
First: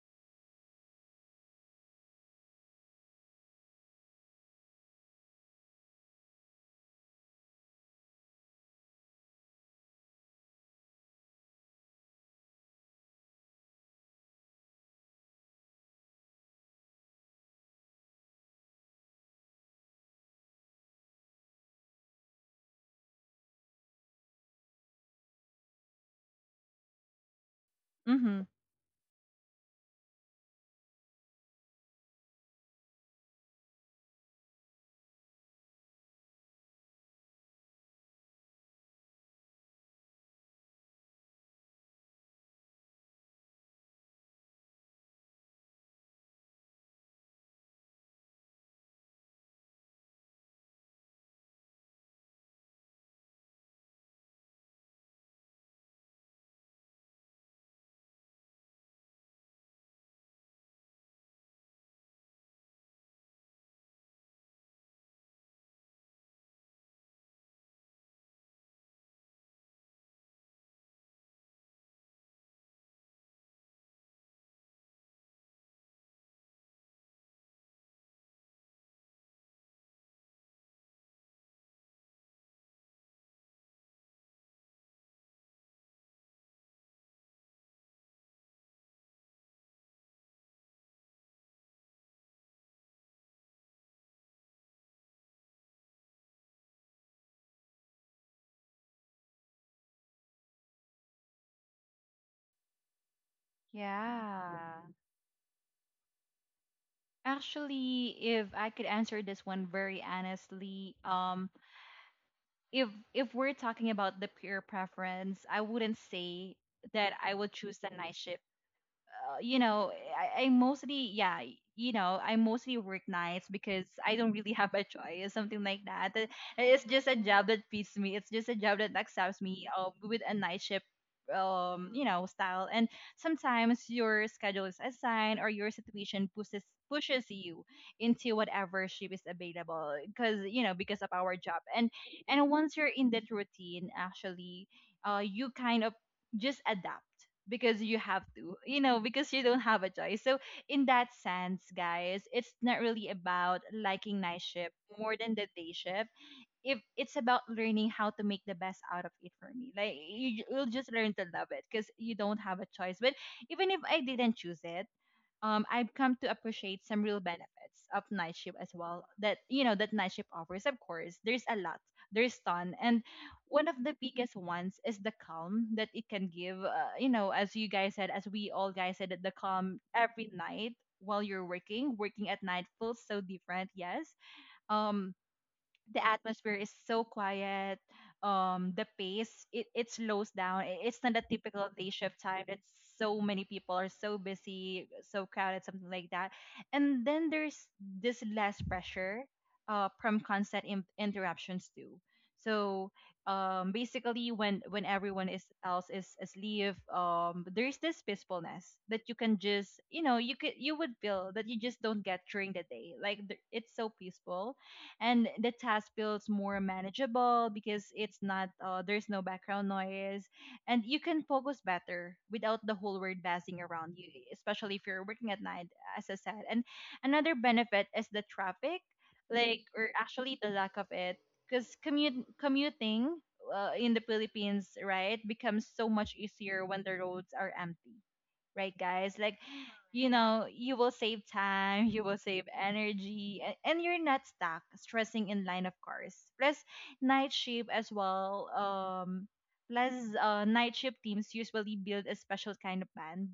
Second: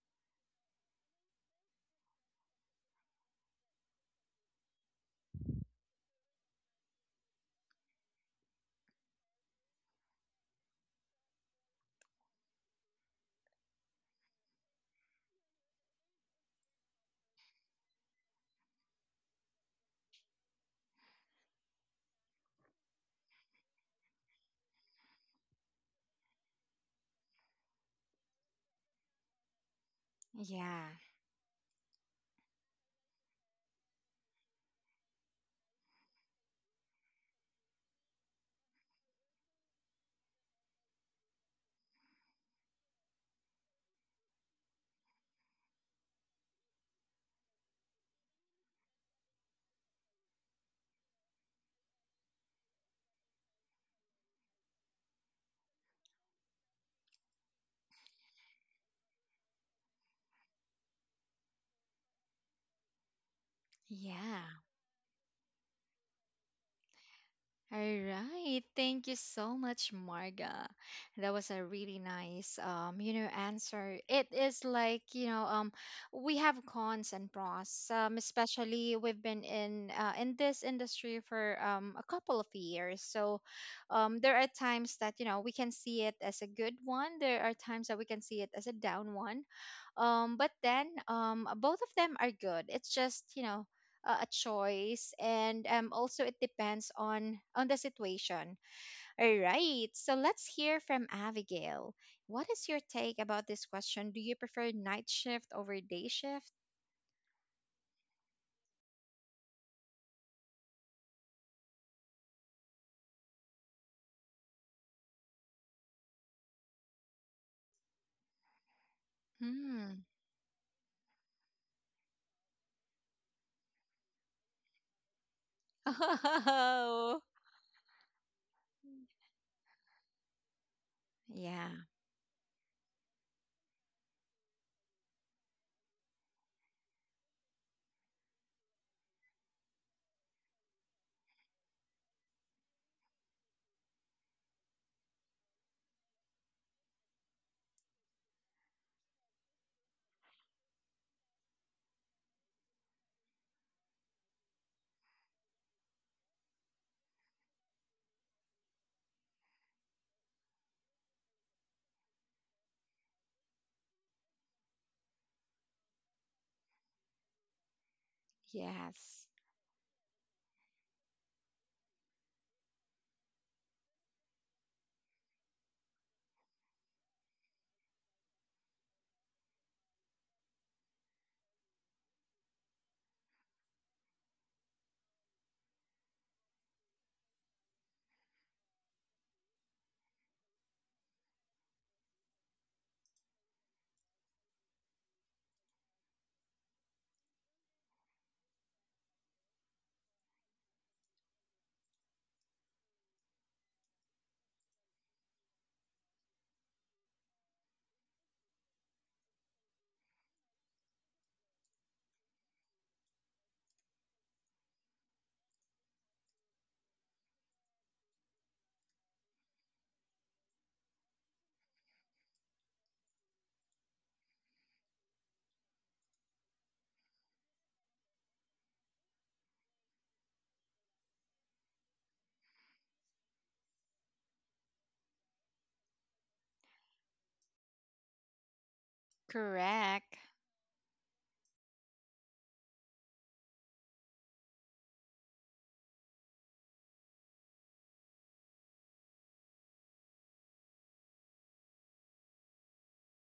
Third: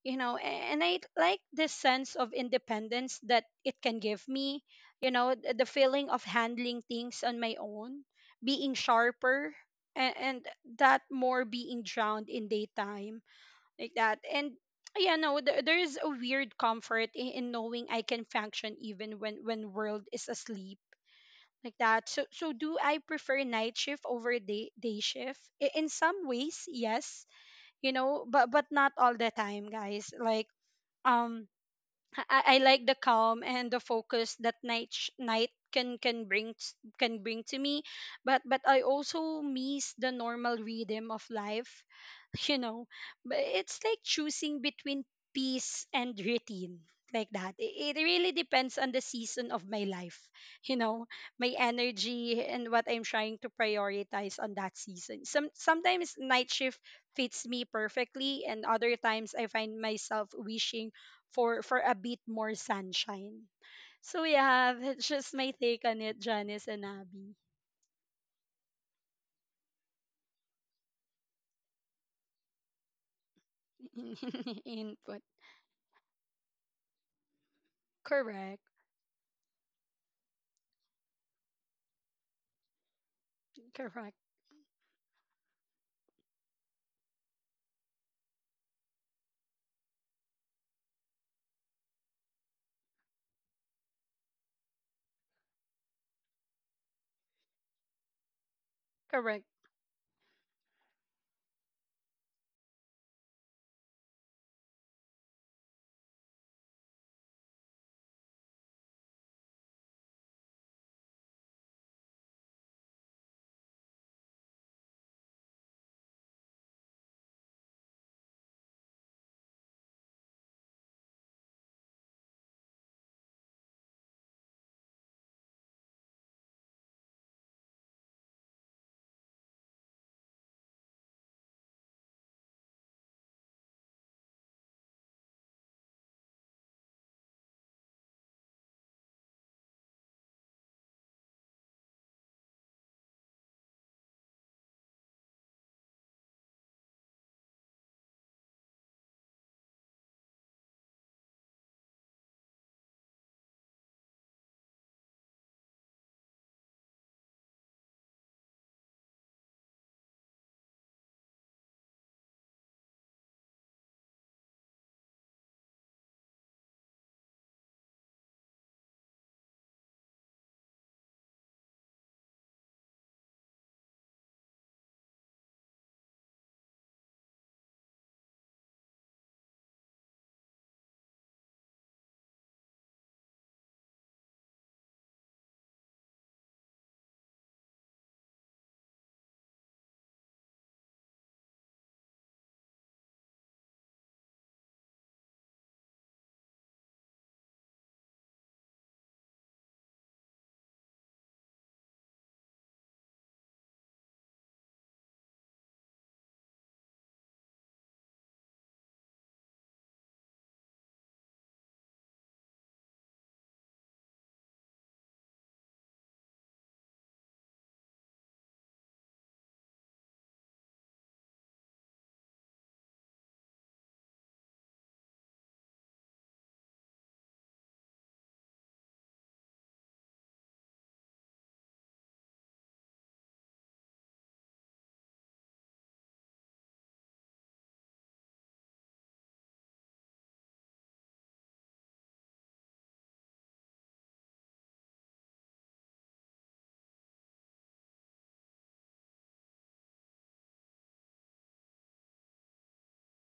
S2: you know, a- and I like this sense of independence that it can give me, you know, th- the feeling of handling things on my own, being sharper, and, and that more being drowned in daytime, like that. And yeah, no, th- there is a weird comfort in, in knowing I can function even when when world is asleep, like that. So so do I prefer night shift over day day shift? I- in some ways yes, you know,
S3: Mhm.
S2: but but not all the time, guys, like,
S1: yeah,
S2: um I, I like the calm and the focus that night sh- night can can bring t- can bring to me, but but I also miss the normal rhythm of life, you know. But it's like choosing between peace and routine, like that. It, it really depends on the season of my life, you know, my energy and what I'm trying to prioritize on that season. Some sometimes night shift fits me perfectly, and other times I find myself wishing for for a bit more sunshine. So
S1: yeah.
S2: yeah, that's just my take on it, Janice and Abby.
S1: All right. Thank you so much, Marga. That was a really nice, um, you know, answer. It is like,
S2: Input.
S1: you know, um, we have cons and pros. Um,
S2: Correct.
S1: especially we've been in uh, in this industry for um a couple of years, so
S2: Correct.
S1: um, there are times that you know we can see it as a good one. There are times that we can see it as a down one. Um, but then um, both of them are good. It's just, you know uh, a choice, and um, also it depends on on the situation. All
S2: Correct.
S1: right, so let's hear from Abigail. What is your take about this question? Do you prefer
S3: Yeah.
S1: night shift over day shift?
S3: Actually, if I could answer this one very honestly, um, if if we're talking about the pure preference, I wouldn't say that I would choose the night shift. Uh, you know,
S1: Hmm.
S3: I, I mostly, yeah, you know, I mostly work nights because I don't really have a choice, something like that. Uh, It's just a
S1: Oh,
S3: job that fits me. It's just a job that accepts me, uh, with a night shift,
S1: yeah.
S3: um, you know, style. And sometimes your schedule is assigned or your situation pushes pushes you into whatever shift is available, because you know, because of our job. And and once you're in that routine, actually, uh, you kind of just adapt because you have to, you know, because you don't have a choice. So in that sense, guys, it's not really about liking night shift more than the day shift. If, it's about learning how to make the best out of it. For me, like, you, you'll just learn to love it because you don't have a choice. But even if I didn't choose it, um, I've come to appreciate some real benefits of night shift as well.
S1: Yes,
S3: That you know that night shift offers. Of course, there's a lot, there's ton, and one of the biggest ones is the calm that it can give. Uh, you know, as you guys said, as we all guys said, that the calm every night while you're working, working at night feels so different. Yes. Um, the atmosphere is so quiet, um the pace, it, it slows down. I- it's not a typical day shift time that so many people are so busy, so crowded, something like that. And then there's this less pressure uh from constant in- interruptions too. So um basically when when everyone is else is asleep, um there's this peacefulness that you can just, you know, you could, you would feel that you just don't get during the day. Like th- it's so peaceful. And the task feels more manageable because it's not, uh, there's no background noise, and you can focus better without the whole world buzzing around you, especially if you're working at night, as I said. And another benefit is the traffic, like, or actually the lack of it, because commute, commuting uh, in the Philippines, right, becomes so much easier when the roads are empty, right, guys? Like, you
S1: correct.
S3: know, you will save time, you will save energy, and, and you're not stuck stressing in line. Of course, plus night shift as well um plus uh, night shift teams usually build a special kind of band.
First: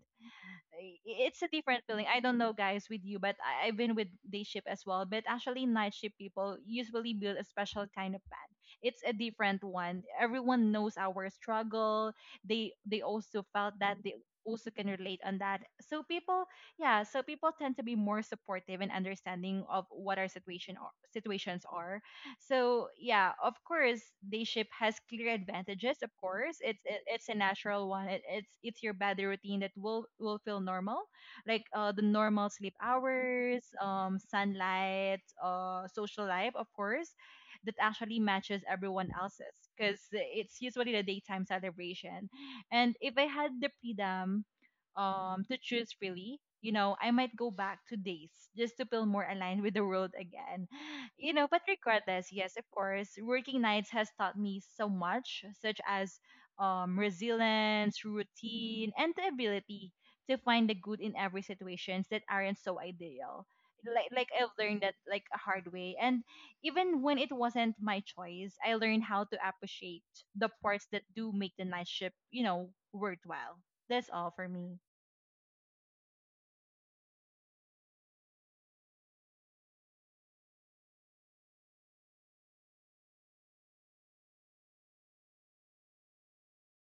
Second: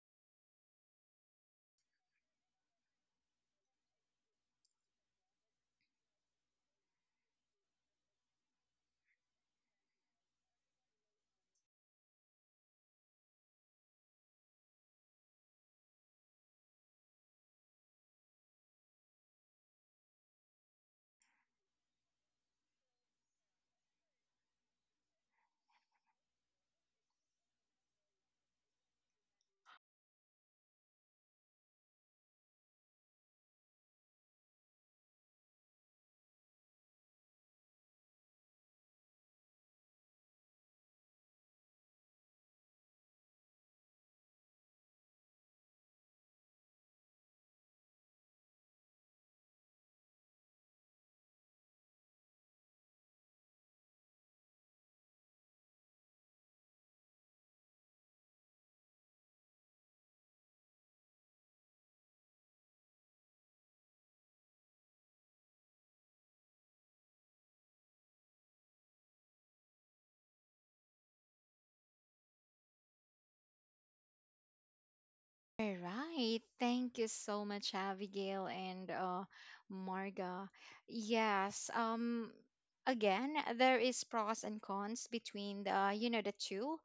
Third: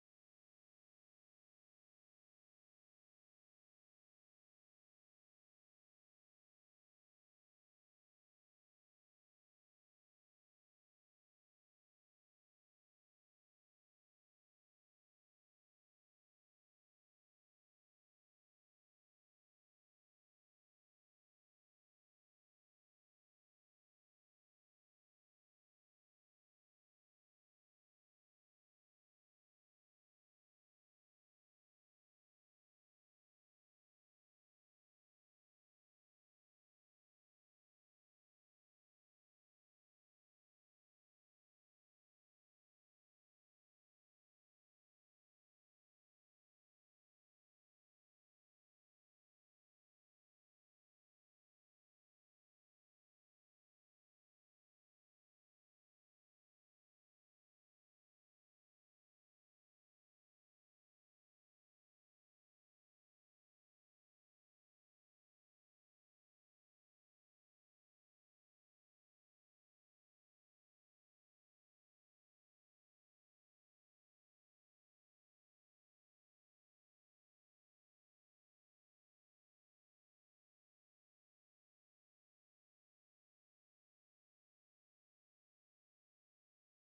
S3: i- it's a different feeling. I don't know, guys, with you, but I, I've been with day shift as well. But actually, night shift people usually build a special kind of bond. It's a different one. Everyone knows our struggle. They they also felt that they also can relate on that. So people, yeah, so people tend to be more supportive and understanding of what our situation are, situations are. So yeah, of course, day shift has clear advantages. Of course, it's it, it's a natural one. It, it's it's your body routine that will will feel normal, like uh, the normal sleep hours, um, sunlight, uh, social life, of course, that actually matches everyone else's because it's usually the daytime celebration. And if I had the freedom um to choose freely, you know, I might go back to days just to feel more aligned with the world again you know, but regardless, yes, of course, working nights has taught me so much, such as um resilience, routine, and the ability to find the good in every situations that aren't so ideal. Like like I've learned that like a hard way. And even when it wasn't my choice, I learned how to appreciate the parts that do make the night shift, you know, worthwhile. That's all for me.
S1: All right. Thank you so much, Abigail, and uh, Marga. Yes. Um. Again, there is pros and cons between the you know the two,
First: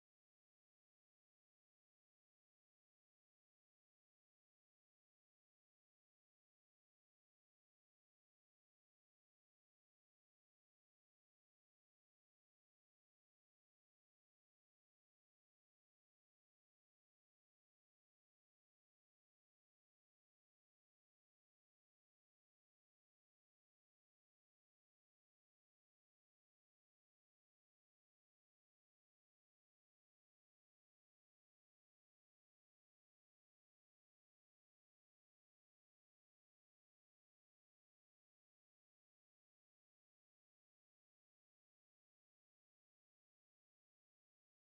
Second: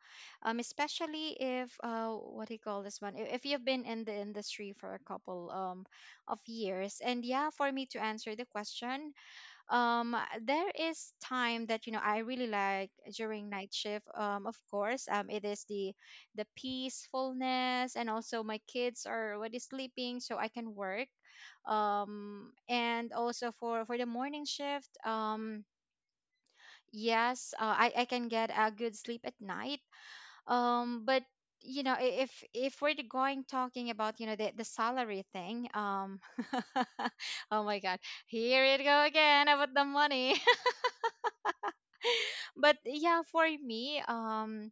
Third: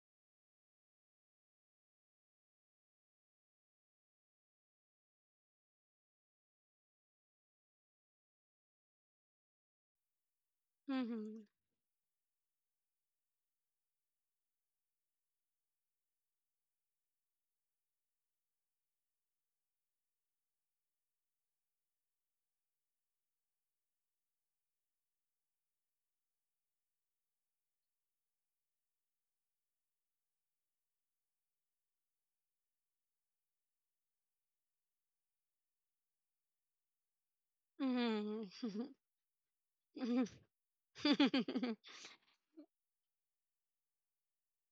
S1: um, especially if uh, what do you call this one? If if you've been in the industry for a couple um of years, and yeah, for me to answer the question, um uh, there is
S2: Mm-hmm.
S1: time that you know I really like during night shift, um of course, um it is the the peacefulness, and also my kids are already sleeping so I can work, um and also for for the morning shift, um yes, uh, i i can get a good sleep at night, um, but you know, i- if if we're going talking about you know the, the salary thing, um, oh my god, here
S2: Mm-hmm.
S1: it go again about the money.
S2: Mm-hmm.
S1: But yeah, for me, um,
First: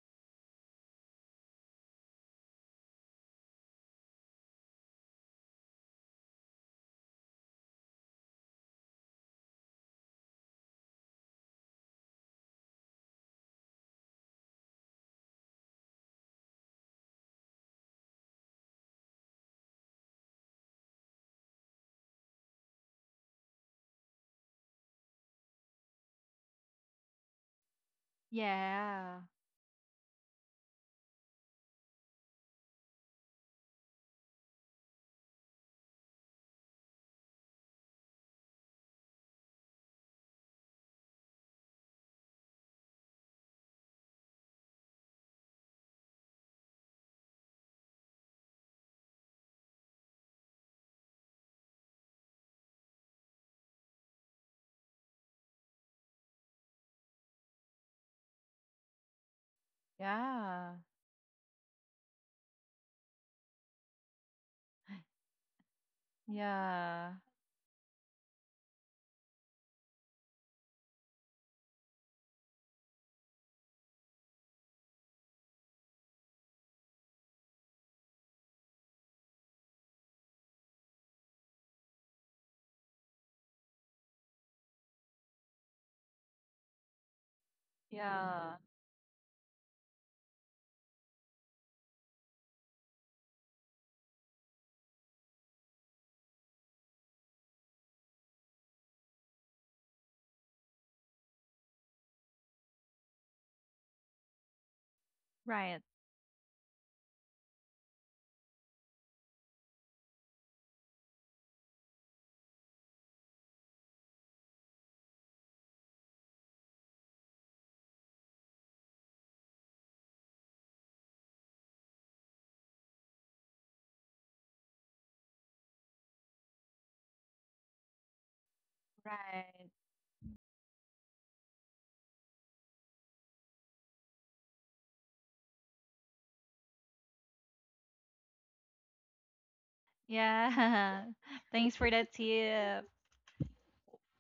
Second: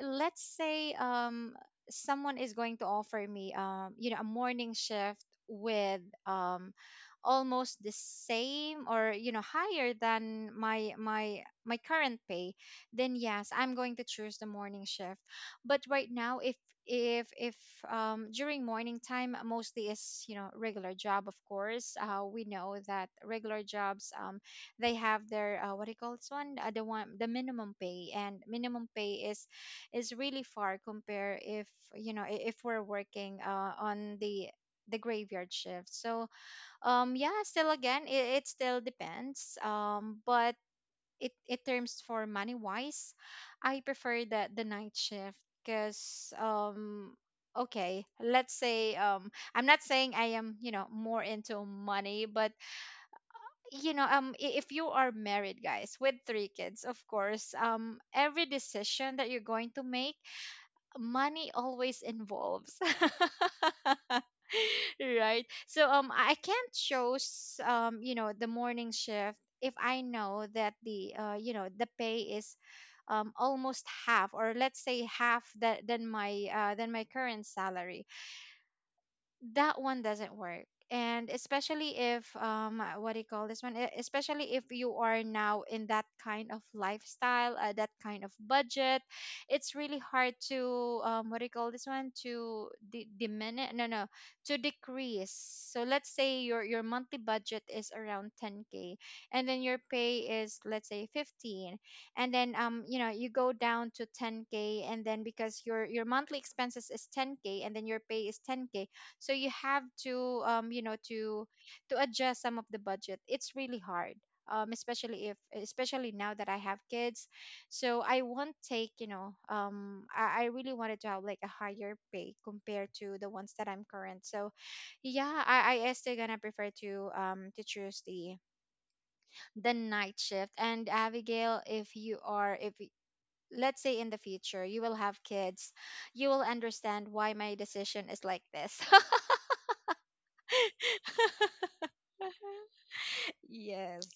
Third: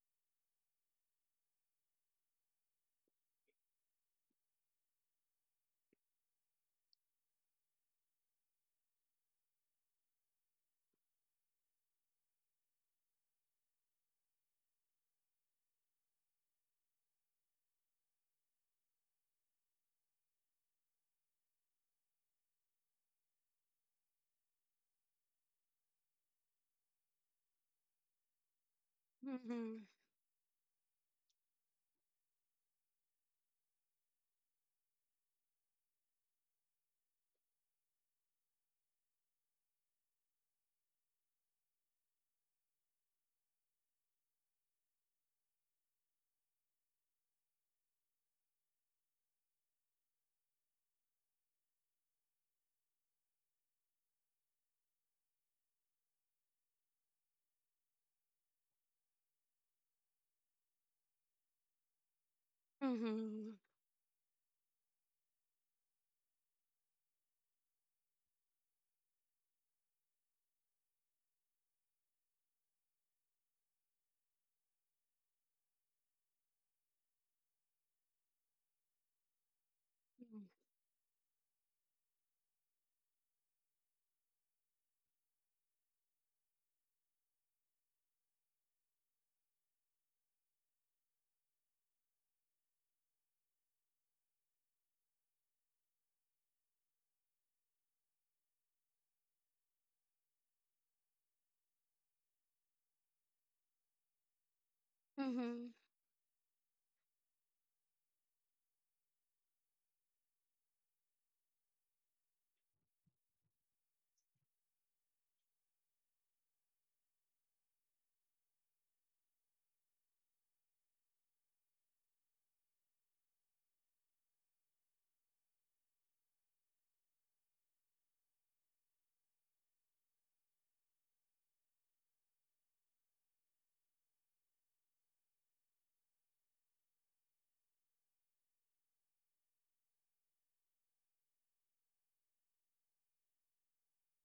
S1: let's say um, someone is going to offer me, um you know, a morning shift with, um, almost the same, or you know, higher than my my my current pay, then yes, I'm going to choose the morning shift. But right now, if if if um, during morning time, mostly is, you know, regular job. Of course, uh, we know that regular jobs, um, they have their, uh, what do you call this one, uh, the one, the minimum pay, and minimum
S3: Yeah.
S1: pay is is really far compare if, you know, i- if we're working, uh, on the the graveyard shift. So um, yeah, still again it, it still depends, um, but it it terms for money wise, I prefer the the night shift, because um, okay, let's say um, I'm not saying I am, you know, more into money, but you know um, i- if you are married guys with three kids, of course um, every decision that you're going to make,
S3: Yeah.
S1: money always involves
S2: Mm-hmm.
S1: right? So um, I can't
S3: Yeah.
S1: choose, um, you know, the morning shift if I know that the, uh, you know, the pay is, um, almost half, or let's say half that, than my, uh than my current salary. That one doesn't work. And especially if um, uh, what do you call this one? E- especially if you are now in that kind of lifestyle, uh, that kind of
S3: Yeah.
S1: budget, it's really hard to um, what do you call this one, to di- diminish no no to decrease. So let's say your your monthly budget is around ten k, and then your pay is let's say fifteen, and then um, you know, you go down to ten k. And then
S2: Mm-hmm.
S1: because
S3: Right.
S1: your your monthly expenses is ten k, and then your pay is ten k, so you have to, um, you know, to to adjust some of the budget, it's really hard. Um, especially if especially now that I have kids, so I won't take, you know, um, i, I really wanted to have like a higher pay compared to the ones that I'm current. So yeah, i i still gonna prefer to um, to choose the
S3: Right.
S1: the night shift. And Abigail, if you are, if y- let's say in the future you will have kids, you will understand why my decision is like this.
S3: Yeah. Thanks for that tip.
S1: Yes.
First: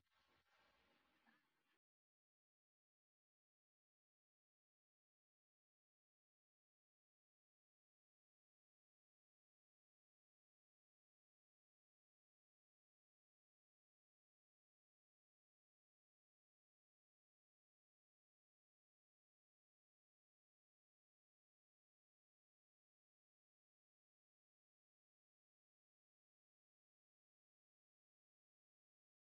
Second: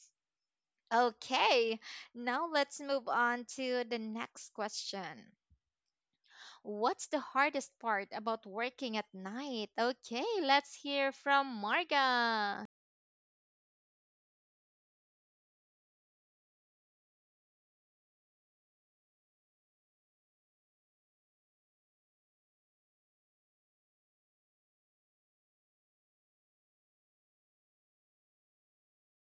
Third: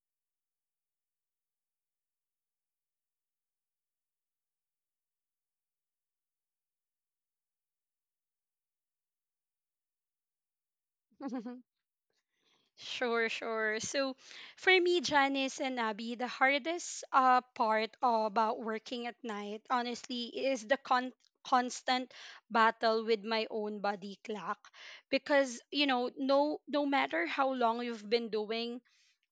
S1: Okay, now let's move on to the next question. What's the hardest part about working at night? Okay, let's hear from
S2: Mm-hmm.
S1: Marga.
S2: Sure, sure. So for me, Janice and Abby, the hardest uh, part about working at night, honestly, is the con- constant battle with my own body clock. Because, you know, no no matter how long you've been doing,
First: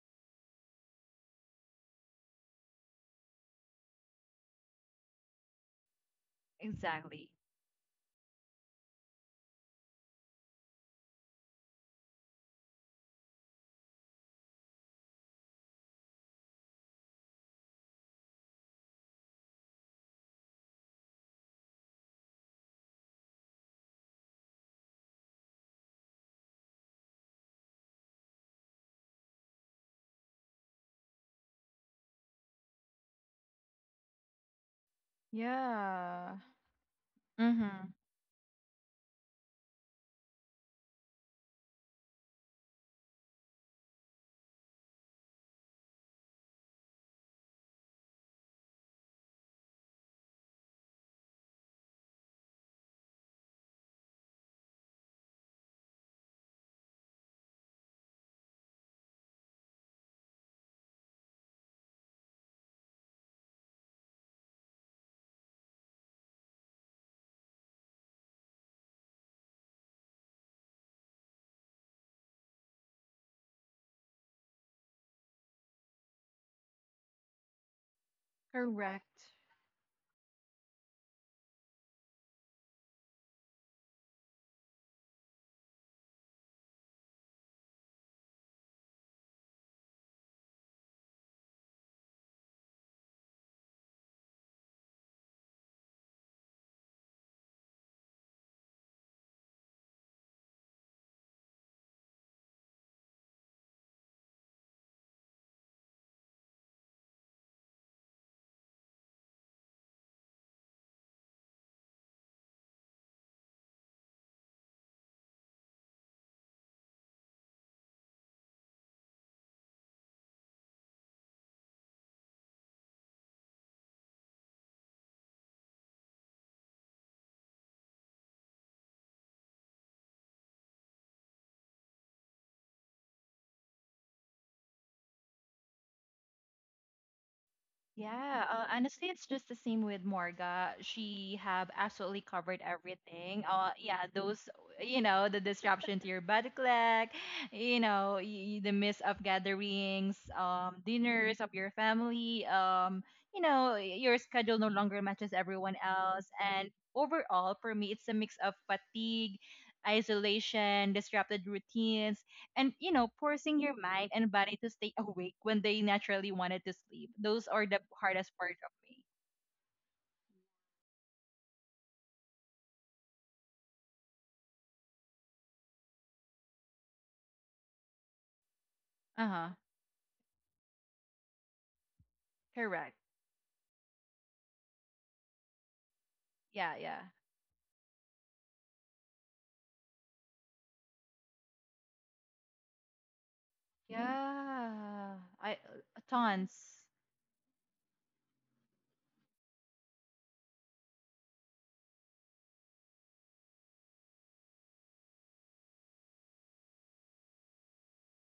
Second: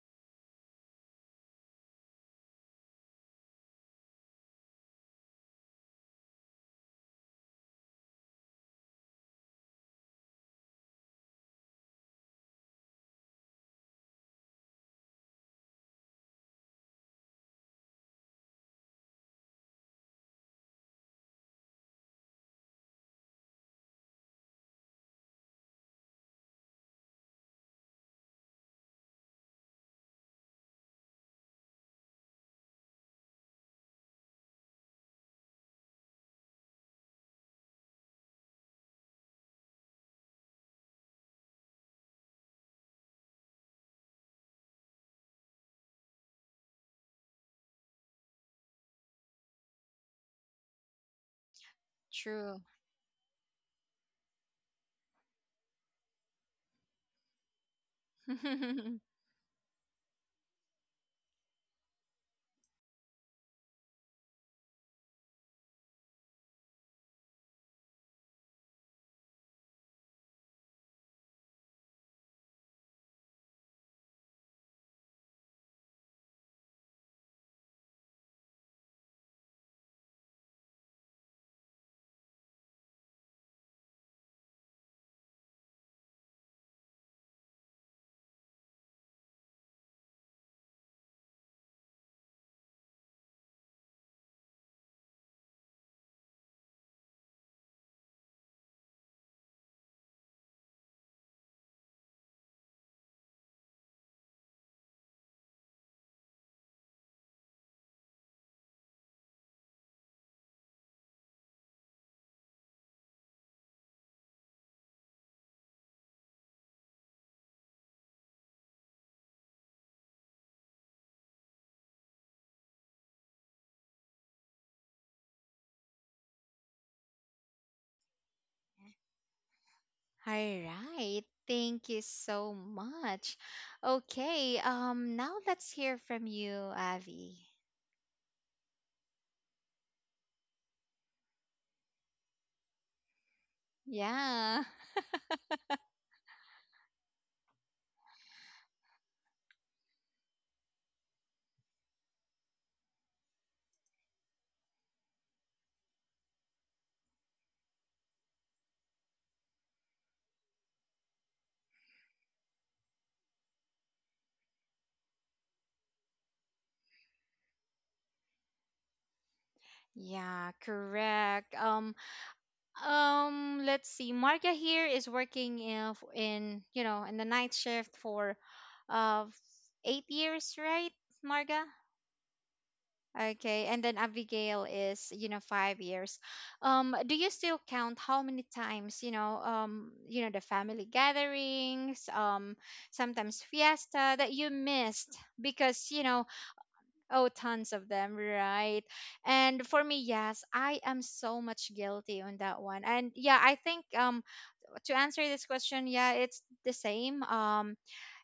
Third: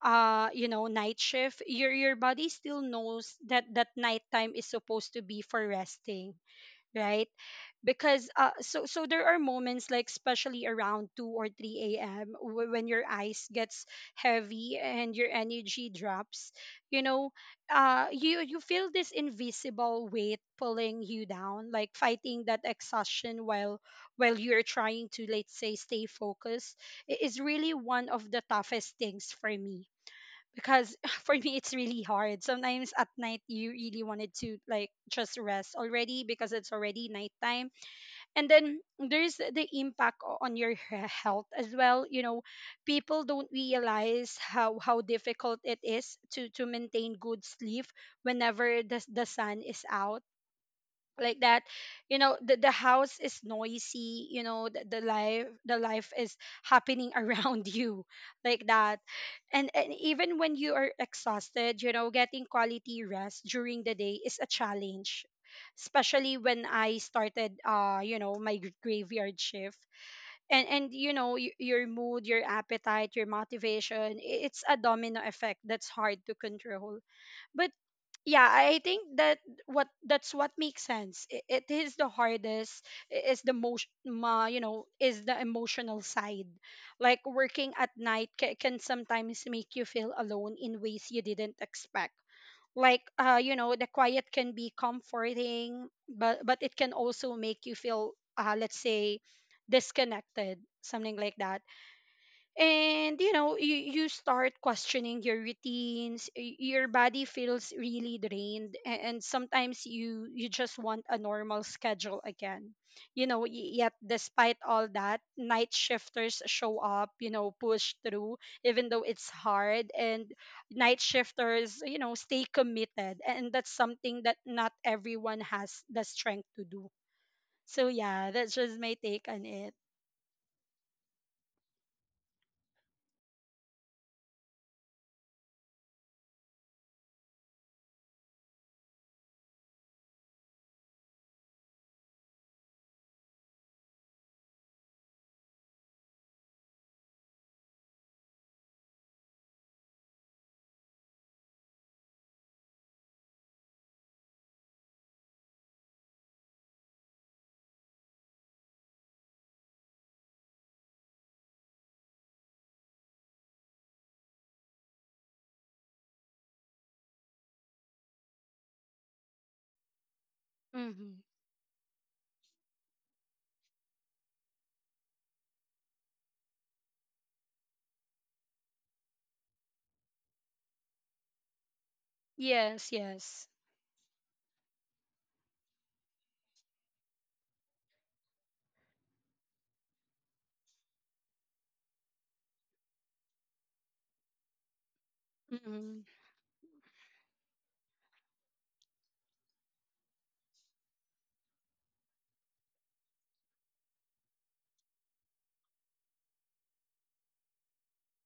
S2: uh, you know, night shift, your your body still knows that that nighttime is supposed to be for resting,
S3: Exactly.
S2: right? Because uh, so so there are moments, like especially around two or three a.m, wh- when your eyes gets heavy and your energy drops, you know. uh you you feel this invisible weight pulling you down, like fighting that exhaustion while while you're trying to, let's say, stay focused, i- is really one of the toughest things for me. Because for me it's really hard sometimes at night, you really wanted to like just rest already
S3: Yeah.
S2: because it's already nighttime.
S3: Mm-hmm.
S2: And then there's the impact o- on your he- health as well, you know. People don't realize how how difficult it is to to maintain good sleep whenever the, the sun is out, like that. You know, the,
S1: True.
S2: the house is noisy, you know, the, the life the life is happening around you, like
S1: All
S2: that. And, and even when you are exhausted, you know, getting quality rest during the day is a challenge, especially when I started uh you know my gr- graveyard shift. And and you know, y- your mood, your appetite, your motivation, i- it's a domino effect that's hard to control. But yeah, I think
S3: Correct.
S2: that what that's what makes sense. I- it is the hardest. I- is the most ma, you know, is the emotional side. Like working at night ca- can sometimes make you feel alone in ways you didn't expect. Like, uh you know, the quiet can be comforting, but but it can also make you feel, uh let's say, disconnected, something like that. And you know, you, you start questioning your routines. Y- your body feels really drained, a- and sometimes you you just want a normal schedule again, you know. Y- yet despite all that, night shifters show up, you know, push through even though it's hard, and night shifters, you know, stay committed, and that's something that not everyone has the strength to do. So yeah, that's just my take on it.
S1: right. Thank you so much. Okay, um, now let's hear from you, Avi.
S3: Yeah, uh, honestly, it's just the same with Morga. She have absolutely covered everything. Uh, yeah, those,
S1: Yeah.
S3: you know, the disruption to your body clock, you know, y- the miss of gatherings, um, dinners of your family, um, you know, your schedule no longer matches everyone else. And overall, for me, it's a mix of fatigue, isolation, disrupted routines, and you know, forcing your mind and body to stay awake when they naturally wanted to sleep. Those are the hardest part of me.
S1: Yeah,
S2: Hmm.
S1: correct. Um. Um, let's see. Marga here is working in, f- in you know in the night shift for uh
S3: Uh-huh.
S1: eight years, right, Marga?
S2: Yes,
S3: Correct.
S2: yes.
S1: Okay, and then Abigail is, you know, five years.
S3: Yeah.
S1: Um,
S3: Yeah.
S1: do you still count how many times, you know um, you know, the family gatherings, um, sometimes
S3: Mhm.
S1: fiesta that you
S3: Yeah.
S1: missed
S3: I,
S1: because
S2: Mm-hmm.
S1: you know?
S3: tons.
S1: Oh, tons of them, right? And for me, yes, I am so much guilty on that one. And yeah, I think um, to answer this question, yeah, it's the same. Um,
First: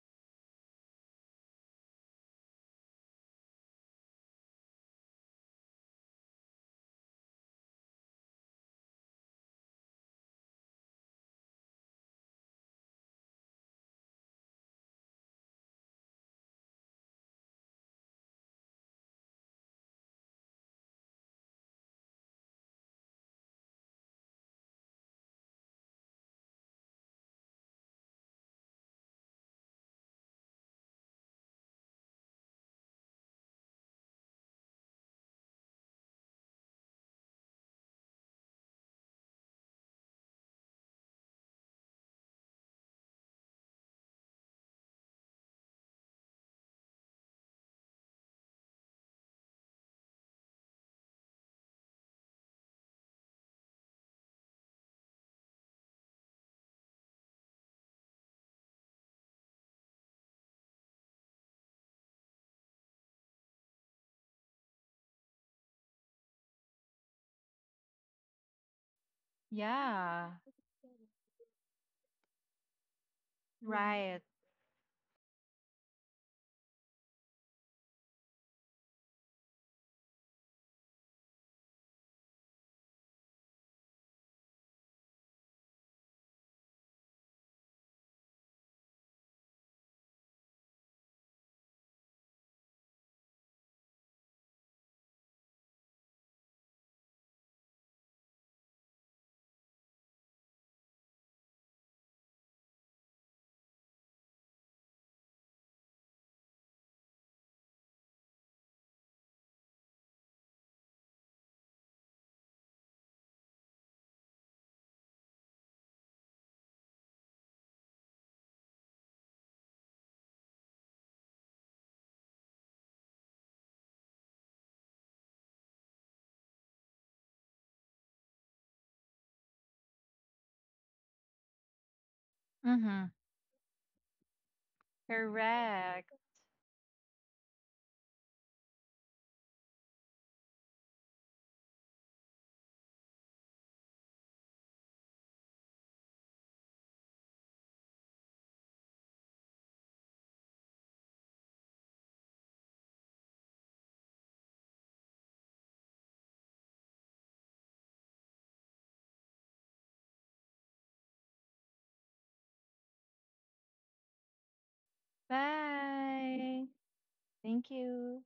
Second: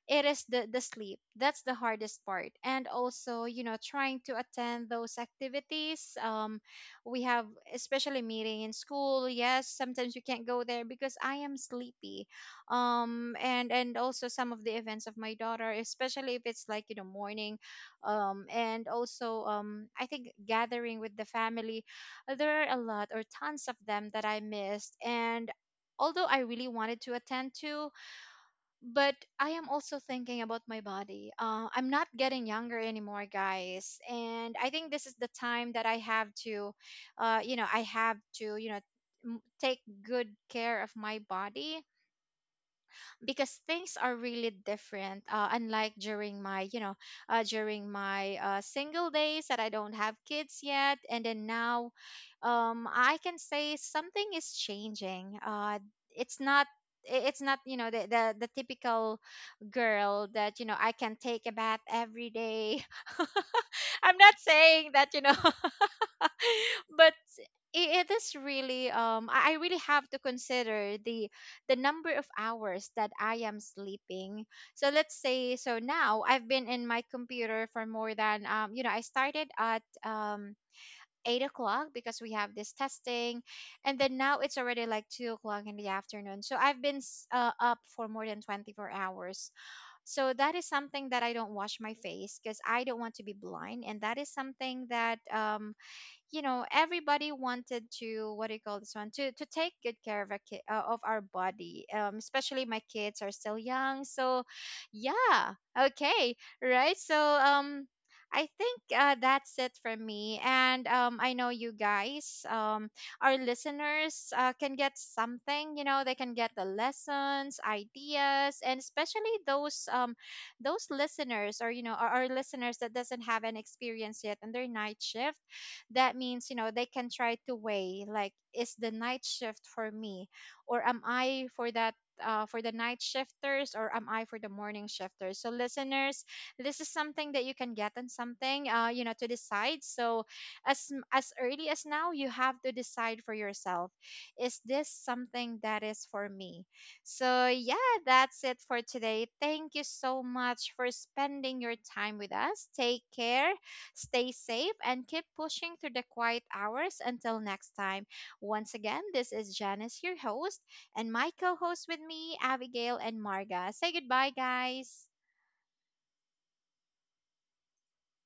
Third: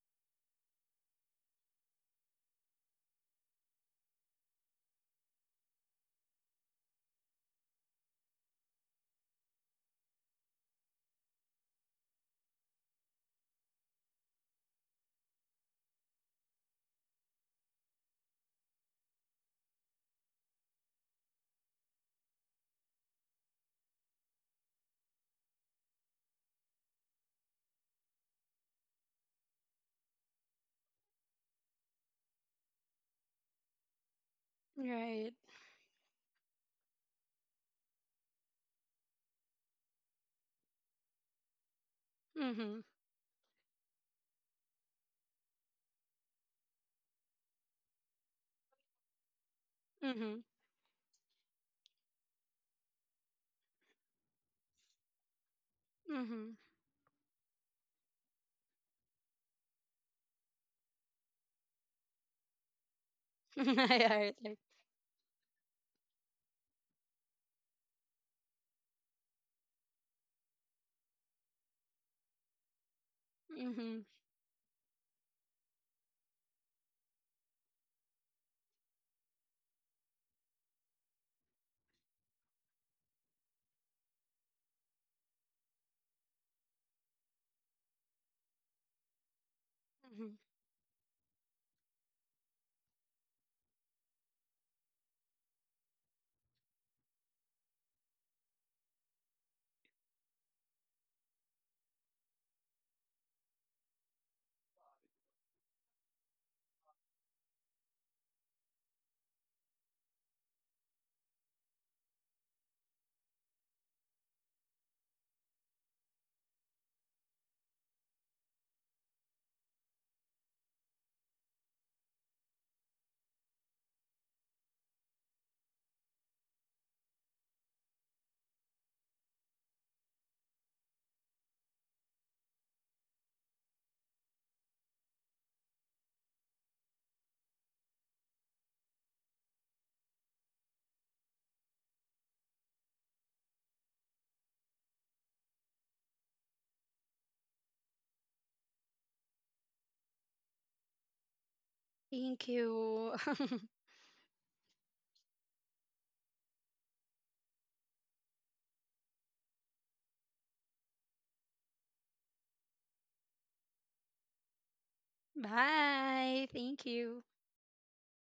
S1: it is the the sleep that's the hardest part, and also you know trying to attend those activities um, we have, especially meeting in school. Yes, sometimes you can't go there because I am sleepy, um, and and also some of the events of my daughter, especially if it's like, you know, morning, um, and also um, I think gathering with the family, uh, there are a lot or tons of them that I missed, and although I really wanted to attend to. But I am also thinking about my body. Uh, I'm not getting younger anymore, guys, and I think this is
S2: Right.
S1: the time that I have to, uh, you know, I have to, you know, m- take good care of my body,
S2: Mm-hmm.
S1: because things are really different, uh, unlike during my, you know, uh, during my, uh, single days that I don't have
S2: Mm-hmm.
S1: kids yet. And then now, um, I can say something is changing, uh, it's
S2: Mm-hmm.
S1: not, i- it's not, you know, the, the the typical girl that, you know, I can take a bath every day.
S2: I
S1: I'm
S2: heard
S1: not
S2: it.
S1: saying that, you know. But i- it is really um, I I really have to
S3: Yeah.
S1: consider the the number of hours that I am
S2: Mm-hmm.
S3: Right.
S1: sleeping. So let's say, so now I've been in my computer for more than um, you know, I started at um, eight o'clock, because we have this testing. And then now it's already like two o'clock in the afternoon, so I've been s- uh, up for more than twenty-four hours.
S2: Mm-hmm.
S1: So that is something that, I don't wash my face because I don't want to be blind. And that is something that um, you know, everybody wanted to, what do you call this one, to to take good care of a ki- uh, of our body, um, especially my kids are still young. So yeah, okay, right. So um, I think uh, that's it for me. And um, I know you guys, um, our listeners, uh, can get something. You know, they can get the lessons, ideas, and especially those um, those listeners, or you know, our, our listeners that doesn't have an experience yet and their night shift, that means you know they can try to weigh like, is the night shift for me, or am I for that, uh, for the night
S3: Mm-hmm.
S1: shifters, or am I for the morning shifters? So
S3: Correct.
S1: listeners, this is something that you can get, and something, uh, you know, to decide. So as m- as early as now, you have to decide for yourself, is this something that is for me? So yeah, that's it for today. Thank you so much for spending your time with
S2: Thank
S1: us. Take
S2: you.
S1: care. Stay safe and keep pushing through the quiet hours until next time. Once again, this is Janice, your host, and my co host with me, Abigail and Marga. Say goodbye, guys.
S2: Bye.
S3: Bye.
S2: Thank you.
S3: Thank you.